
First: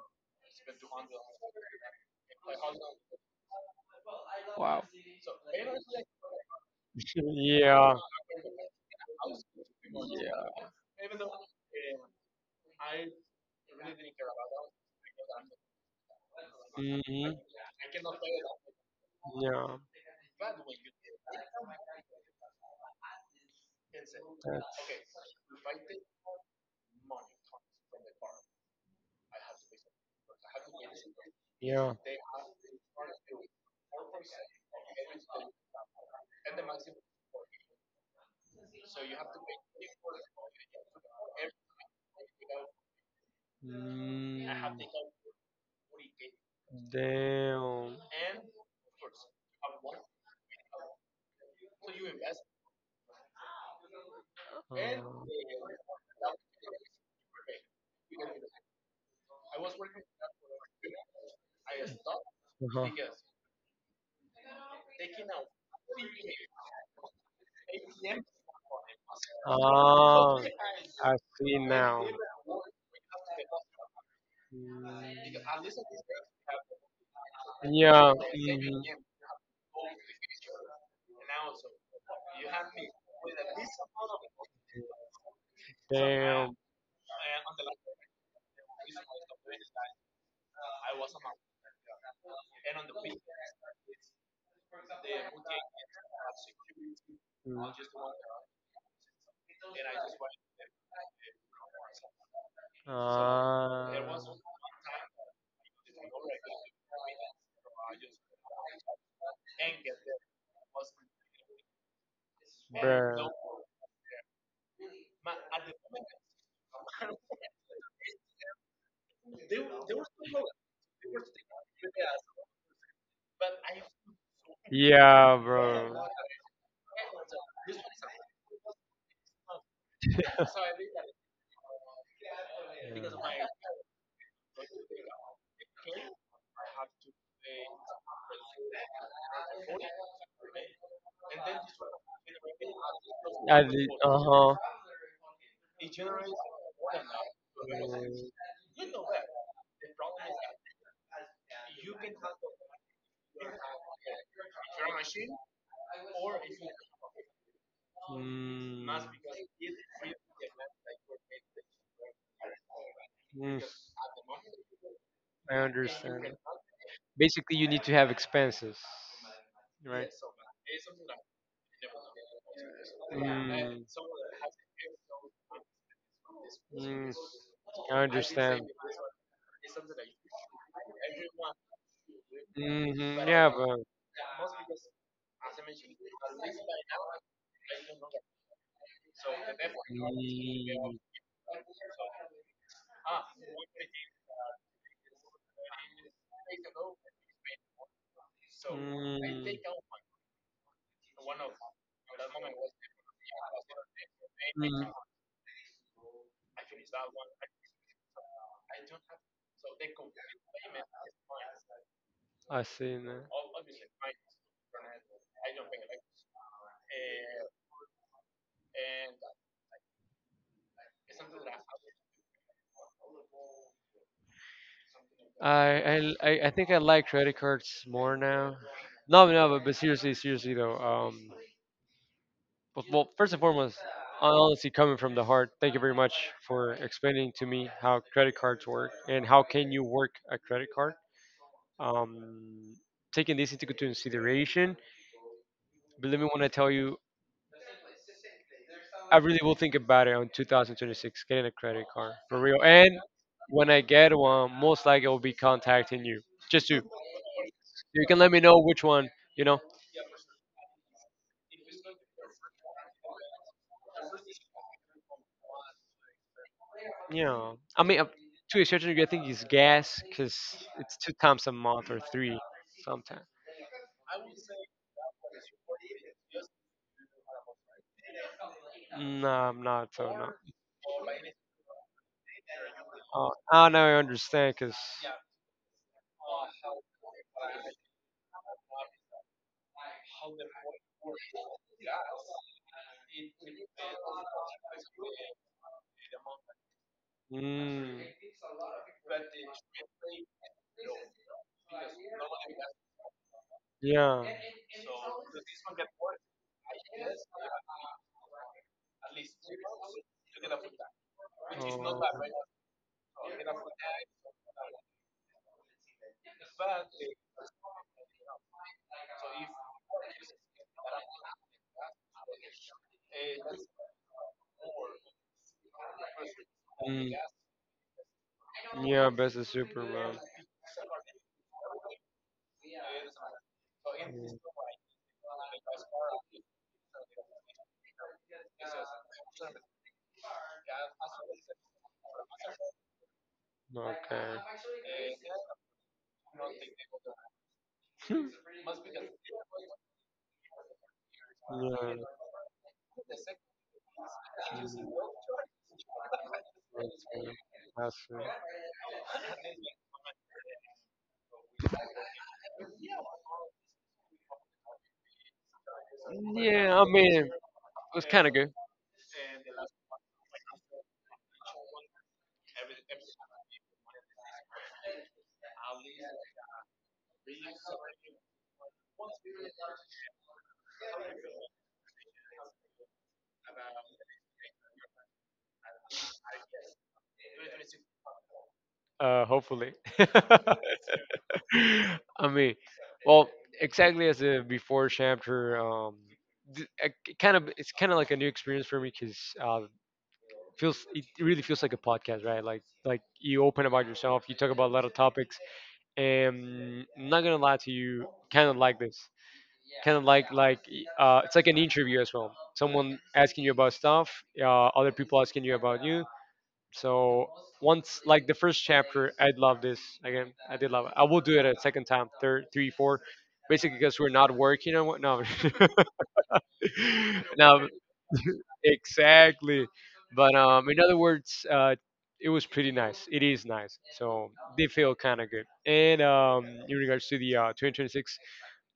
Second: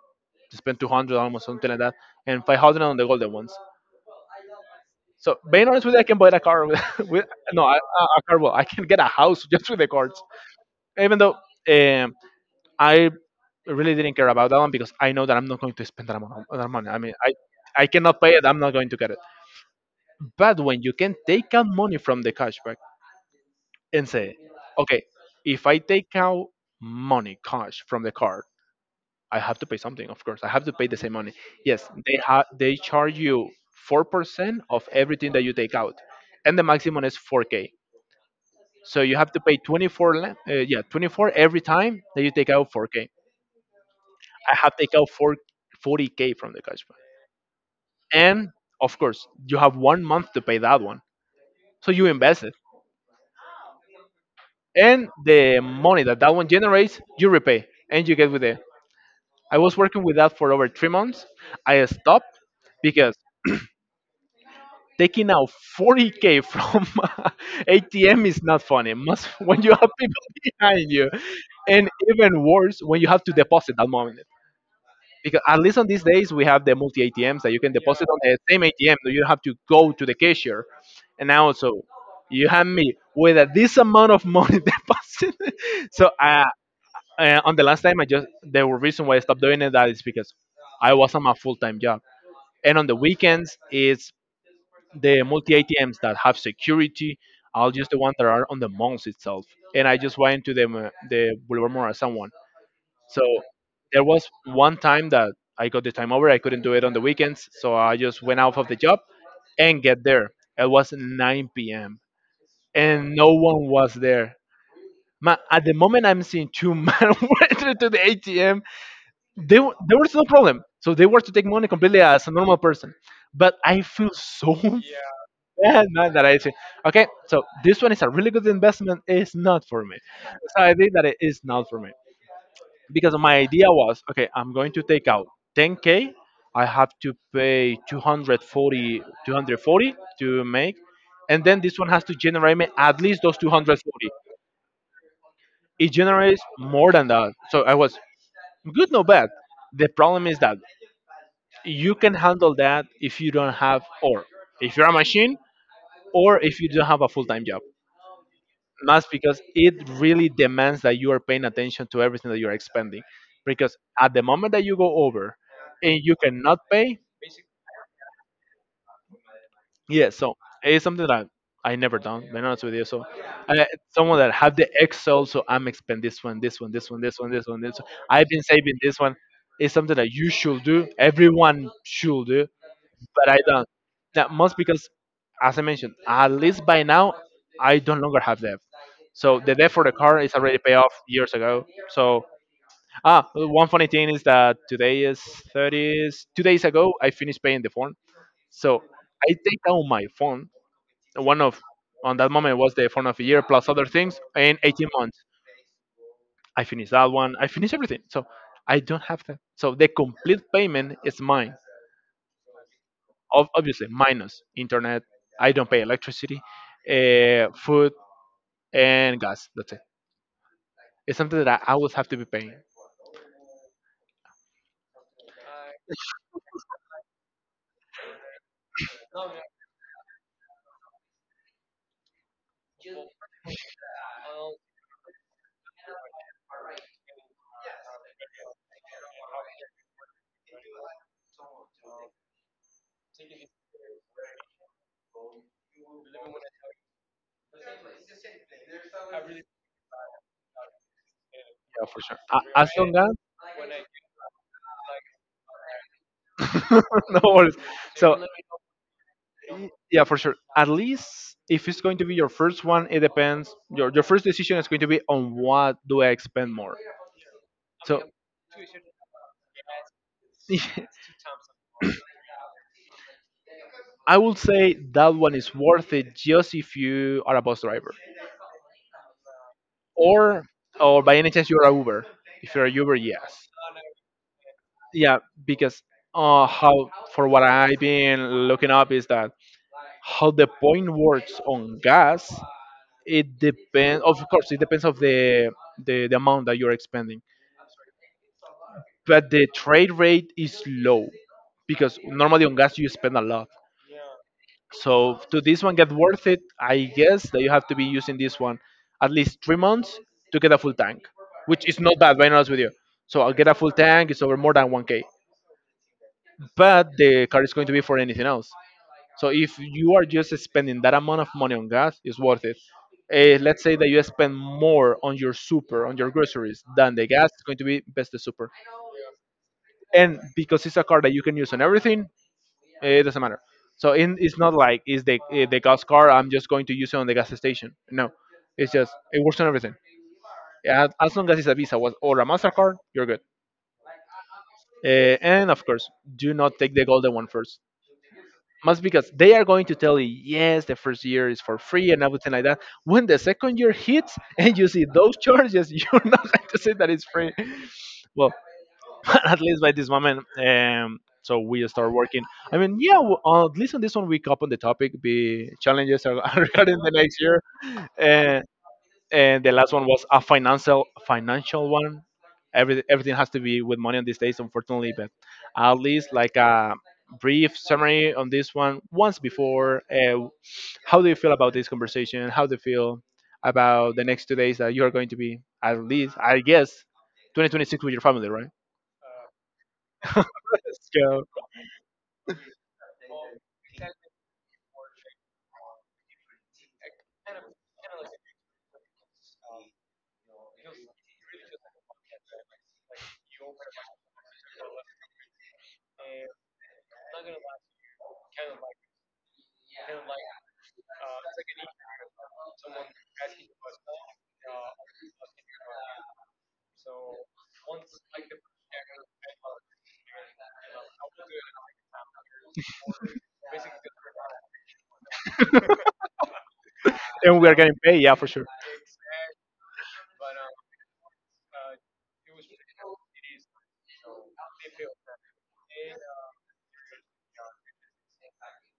Speaker 1: spend two hundred, almost, something like that, and five hundred on the golden ones. So being honest with you, I can buy a car with, with no I,
Speaker 2: Yeah.
Speaker 1: a a car, well, I can get a house just with the cards,
Speaker 2: Yeah.
Speaker 1: even though um, I really didn't care about that one because I know that I'm not going to spend that amount that money. I mean,
Speaker 2: Hmm.
Speaker 1: I I cannot pay it. I'm not going to get it.
Speaker 2: Yeah.
Speaker 1: But when you can take out money from the cashback and say,
Speaker 2: That's
Speaker 1: okay, if I take out money cash from the card, I have to pay something. Of course, I have to pay the same money. Yes,
Speaker 2: yeah.
Speaker 1: they have they charge you four percent of everything that you take out, and the maximum is four k. So you have to pay twenty-four, le- uh, yeah, twenty-four every time that you take out four k.
Speaker 2: Mm.
Speaker 1: I have taken out four, forty k from the cash back.
Speaker 2: Damn.
Speaker 1: And of course, you have one month to pay that one. So you invest it. And the money that that one generates, you repay and you get with it. I was working with that for over three months. I stopped because taking out forty k from A T M is not funny. Must
Speaker 2: Uh,
Speaker 1: when you have people
Speaker 2: uh-huh.
Speaker 1: behind
Speaker 2: Ah,
Speaker 1: you,
Speaker 2: I see
Speaker 1: and
Speaker 2: now.
Speaker 1: even worse when you have to deposit that money.
Speaker 2: Mm.
Speaker 1: because at least on these days we have the multi A T Ms that you can deposit
Speaker 2: Yeah.
Speaker 1: on the same
Speaker 2: Mhm.
Speaker 1: A T M. so you don't have to go to the cashier, and now also you have me with a, this amount of money deposit. so I,
Speaker 2: Damn.
Speaker 1: uh, on the last time I just the reason why I stopped doing it that is because I was on my full time job, and on the weekends it's the multi A T Ms that have security.
Speaker 2: Mm.
Speaker 1: I'll use the ones that are on the malls itself, and I just went to the uh, the Boulevard Mora someone. So
Speaker 2: Ah.
Speaker 1: there was one time that I got the time over. I couldn't do it on the weekends, so I just went off of the job and get there. It was nine p m and
Speaker 2: Bruh.
Speaker 1: no one was there. Ma, at the moment I'm seeing two men went to the A T M. They, w- there was no problem. So they were to take money completely as a normal person. But I feel so
Speaker 2: Yeah,
Speaker 1: bad
Speaker 2: bro.
Speaker 1: man, that I say, okay, so this one is a really good investment. It's not for me. So I think that it is not for me. because my
Speaker 2: Yeah.
Speaker 1: idea was okay, I'm going to take out ten k. I have to pay two hundred forty, two hundred forty to make, and then this one has to generate me at least those
Speaker 2: I did,
Speaker 1: two hundred forty.
Speaker 2: uh-huh.
Speaker 1: It generates more than that, so I was good, no, bad. The problem is that you can handle that if you don't have, or if you're a machine, or if you don't have a full-time job.
Speaker 2: Mm,
Speaker 1: Must because it really demands that you are paying attention to everything that you are expending.
Speaker 2: mm,
Speaker 1: Because at the moment that you go over
Speaker 2: I
Speaker 1: and you
Speaker 2: understand.
Speaker 1: cannot pay,
Speaker 2: Basically, you need to have expenses,
Speaker 1: yeah,
Speaker 2: right?
Speaker 1: so it's something that I never done, being honest with you. So I,
Speaker 2: Mm,
Speaker 1: someone that have the Excel, so I'm expend this one, this one, this one,
Speaker 2: mm,
Speaker 1: this one, this one, this one.
Speaker 2: I
Speaker 1: I've been
Speaker 2: understand.
Speaker 1: saving this one. It's something that you should do. Everyone should do. but
Speaker 2: hmm
Speaker 1: I
Speaker 2: yeah,
Speaker 1: don't.
Speaker 2: but.
Speaker 1: That most because, as I mentioned, at least by now, I don't longer have debt. So the debt for the car is already paid off
Speaker 2: Mm,
Speaker 1: years ago. So ah, one funny thing is that today is thirties. Two days ago, I finished paying the phone. So
Speaker 2: mm,
Speaker 1: I take out my phone. One of on that moment was the phone of a year plus other things in eighteen
Speaker 2: mm,
Speaker 1: months. I finished that one. I finished everything. So I don't have that. So the complete payment is mine.
Speaker 2: I see. Now.
Speaker 1: ob- obviously minus internet. I don't pay electricity, uh, food, and gas. That's it. It's something that I always have to be paying. Yeah,
Speaker 2: I, I l- I I think I like credit cards more now. No, no, but, but seriously, seriously though, um, But, well, first and foremost, honestly, coming from the heart, thank you very much for explaining to me how credit cards work and how can you work a credit card. Um, taking this into consideration, believe me when I tell you, I really will think about it on two thousand twenty-six, getting a credit
Speaker 1: for
Speaker 2: card
Speaker 1: sure.
Speaker 2: for
Speaker 1: A-
Speaker 2: real.
Speaker 1: As long
Speaker 2: And
Speaker 1: as
Speaker 2: when I get one, most likely I will be contacting you just to
Speaker 1: no worries.
Speaker 2: you can
Speaker 1: So
Speaker 2: let me know which one you know.
Speaker 1: y- yeah, for sure. At least if it's going to be your first one, it depends. Your your first decision is going to be on what do I expend more.
Speaker 2: Yeah, I mean,
Speaker 1: So
Speaker 2: uh, to a certain degree, I think it's gas because it's two times a month or three sometimes.
Speaker 1: I would say that one is worth it just if you are a bus driver
Speaker 2: No, I'm not. So no.
Speaker 1: or or by any chance you're a Uber. If you're a Uber,
Speaker 2: Oh,
Speaker 1: yes.
Speaker 2: oh, now I understand because.
Speaker 1: Yeah, because uh how for what I've been looking up is that how the point works on gas, it depends. Of course it depends of the the, the amount that you're expending.
Speaker 2: Mm,
Speaker 1: But the trade rate is low because normally on gas you spend a lot.
Speaker 2: yeah.
Speaker 1: So to this one get worth it, I guess that you have to be using this one at least three months to get a full tank, which is not bad, very honest with you. So I'll get a full tank, it's over more than one k. But the card is going to be for anything else. So if you are just spending that amount of money on gas, it's worth it. Eh, let's say that you spend more on your super, on your groceries,
Speaker 2: Oh.
Speaker 1: than the
Speaker 2: Mm.
Speaker 1: gas, it's going to be best the super.
Speaker 2: Yeah, best is
Speaker 1: And
Speaker 2: Superman.
Speaker 1: because it's a car that you can use on everything, eh, it doesn't matter. So in, it's
Speaker 2: Mm,
Speaker 1: not like it's the eh, the gas car. I'm just going to use it on the gas station. No, it's just it works on everything. As, as long as it's a Visa was- or a Mastercard, you're good.
Speaker 2: okay.
Speaker 1: Eh, and of course, do not take the golden one first. Must because they are going to tell you yes the first year is for
Speaker 2: Yeah. Mm,
Speaker 1: free and
Speaker 2: okay.
Speaker 1: everything like that. When the second year hits and you see those charges you're not going to say that it's free.
Speaker 2: That's it.
Speaker 1: Well at least by this moment um so we start working. I mean, yeah, w- uh, at least on this one we up on the topic be challenges are- are regarding
Speaker 2: Yeah, I
Speaker 1: the next
Speaker 2: mean,
Speaker 1: year.
Speaker 2: it was kind of
Speaker 1: Uh,
Speaker 2: good.
Speaker 1: and the last one was a financial financial one. Every, everything has to be with money on these days, unfortunately. But at least like a brief summary on this one. Once before, uh, how do you feel about this conversation? How do you feel about the next two days that you are going to be at least, I guess, twenty twenty-six with your family, right?
Speaker 2: Uh, hopefully.
Speaker 1: Let's go.
Speaker 2: I mean, well, exactly as the before chapter, um, th- I- it kind of it's kind of like a new experience for me because uh, feels it really feels like a podcast, right? Like like you open about yourself, you talk about a lot of topics, and I'm not gonna lie to you, kind of like this, kind of like like uh, it's like an interview as well. Someone asking you about stuff, uh, other people asking you about you, so once like the first chapter, I love this again. I did love it. I will do it a second time, third, three, four, basically because we're not working on what. No,
Speaker 1: And we are
Speaker 2: no,
Speaker 1: getting paid, yeah, for sure.
Speaker 2: exactly. But um, in other words, uh, it was pretty nice. It is nice. So they feel kind of good. And um, in regards to the uh, two thousand twenty-six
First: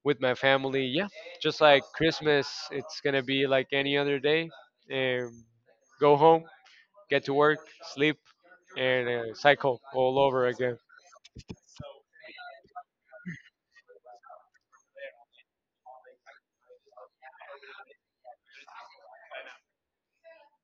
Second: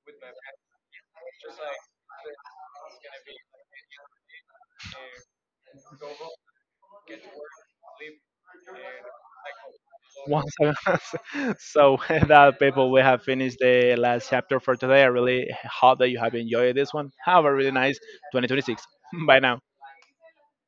Speaker 2: with my family, yeah, just like Christmas, it's gonna be like any other day. And go home, get to work, sleep and uh, cycle all over
Speaker 1: Once
Speaker 2: again.
Speaker 1: again. So with that people we have finished the last chapter for today. I really hope that you have enjoyed this one. Have a really nice twenty twenty-six bye now.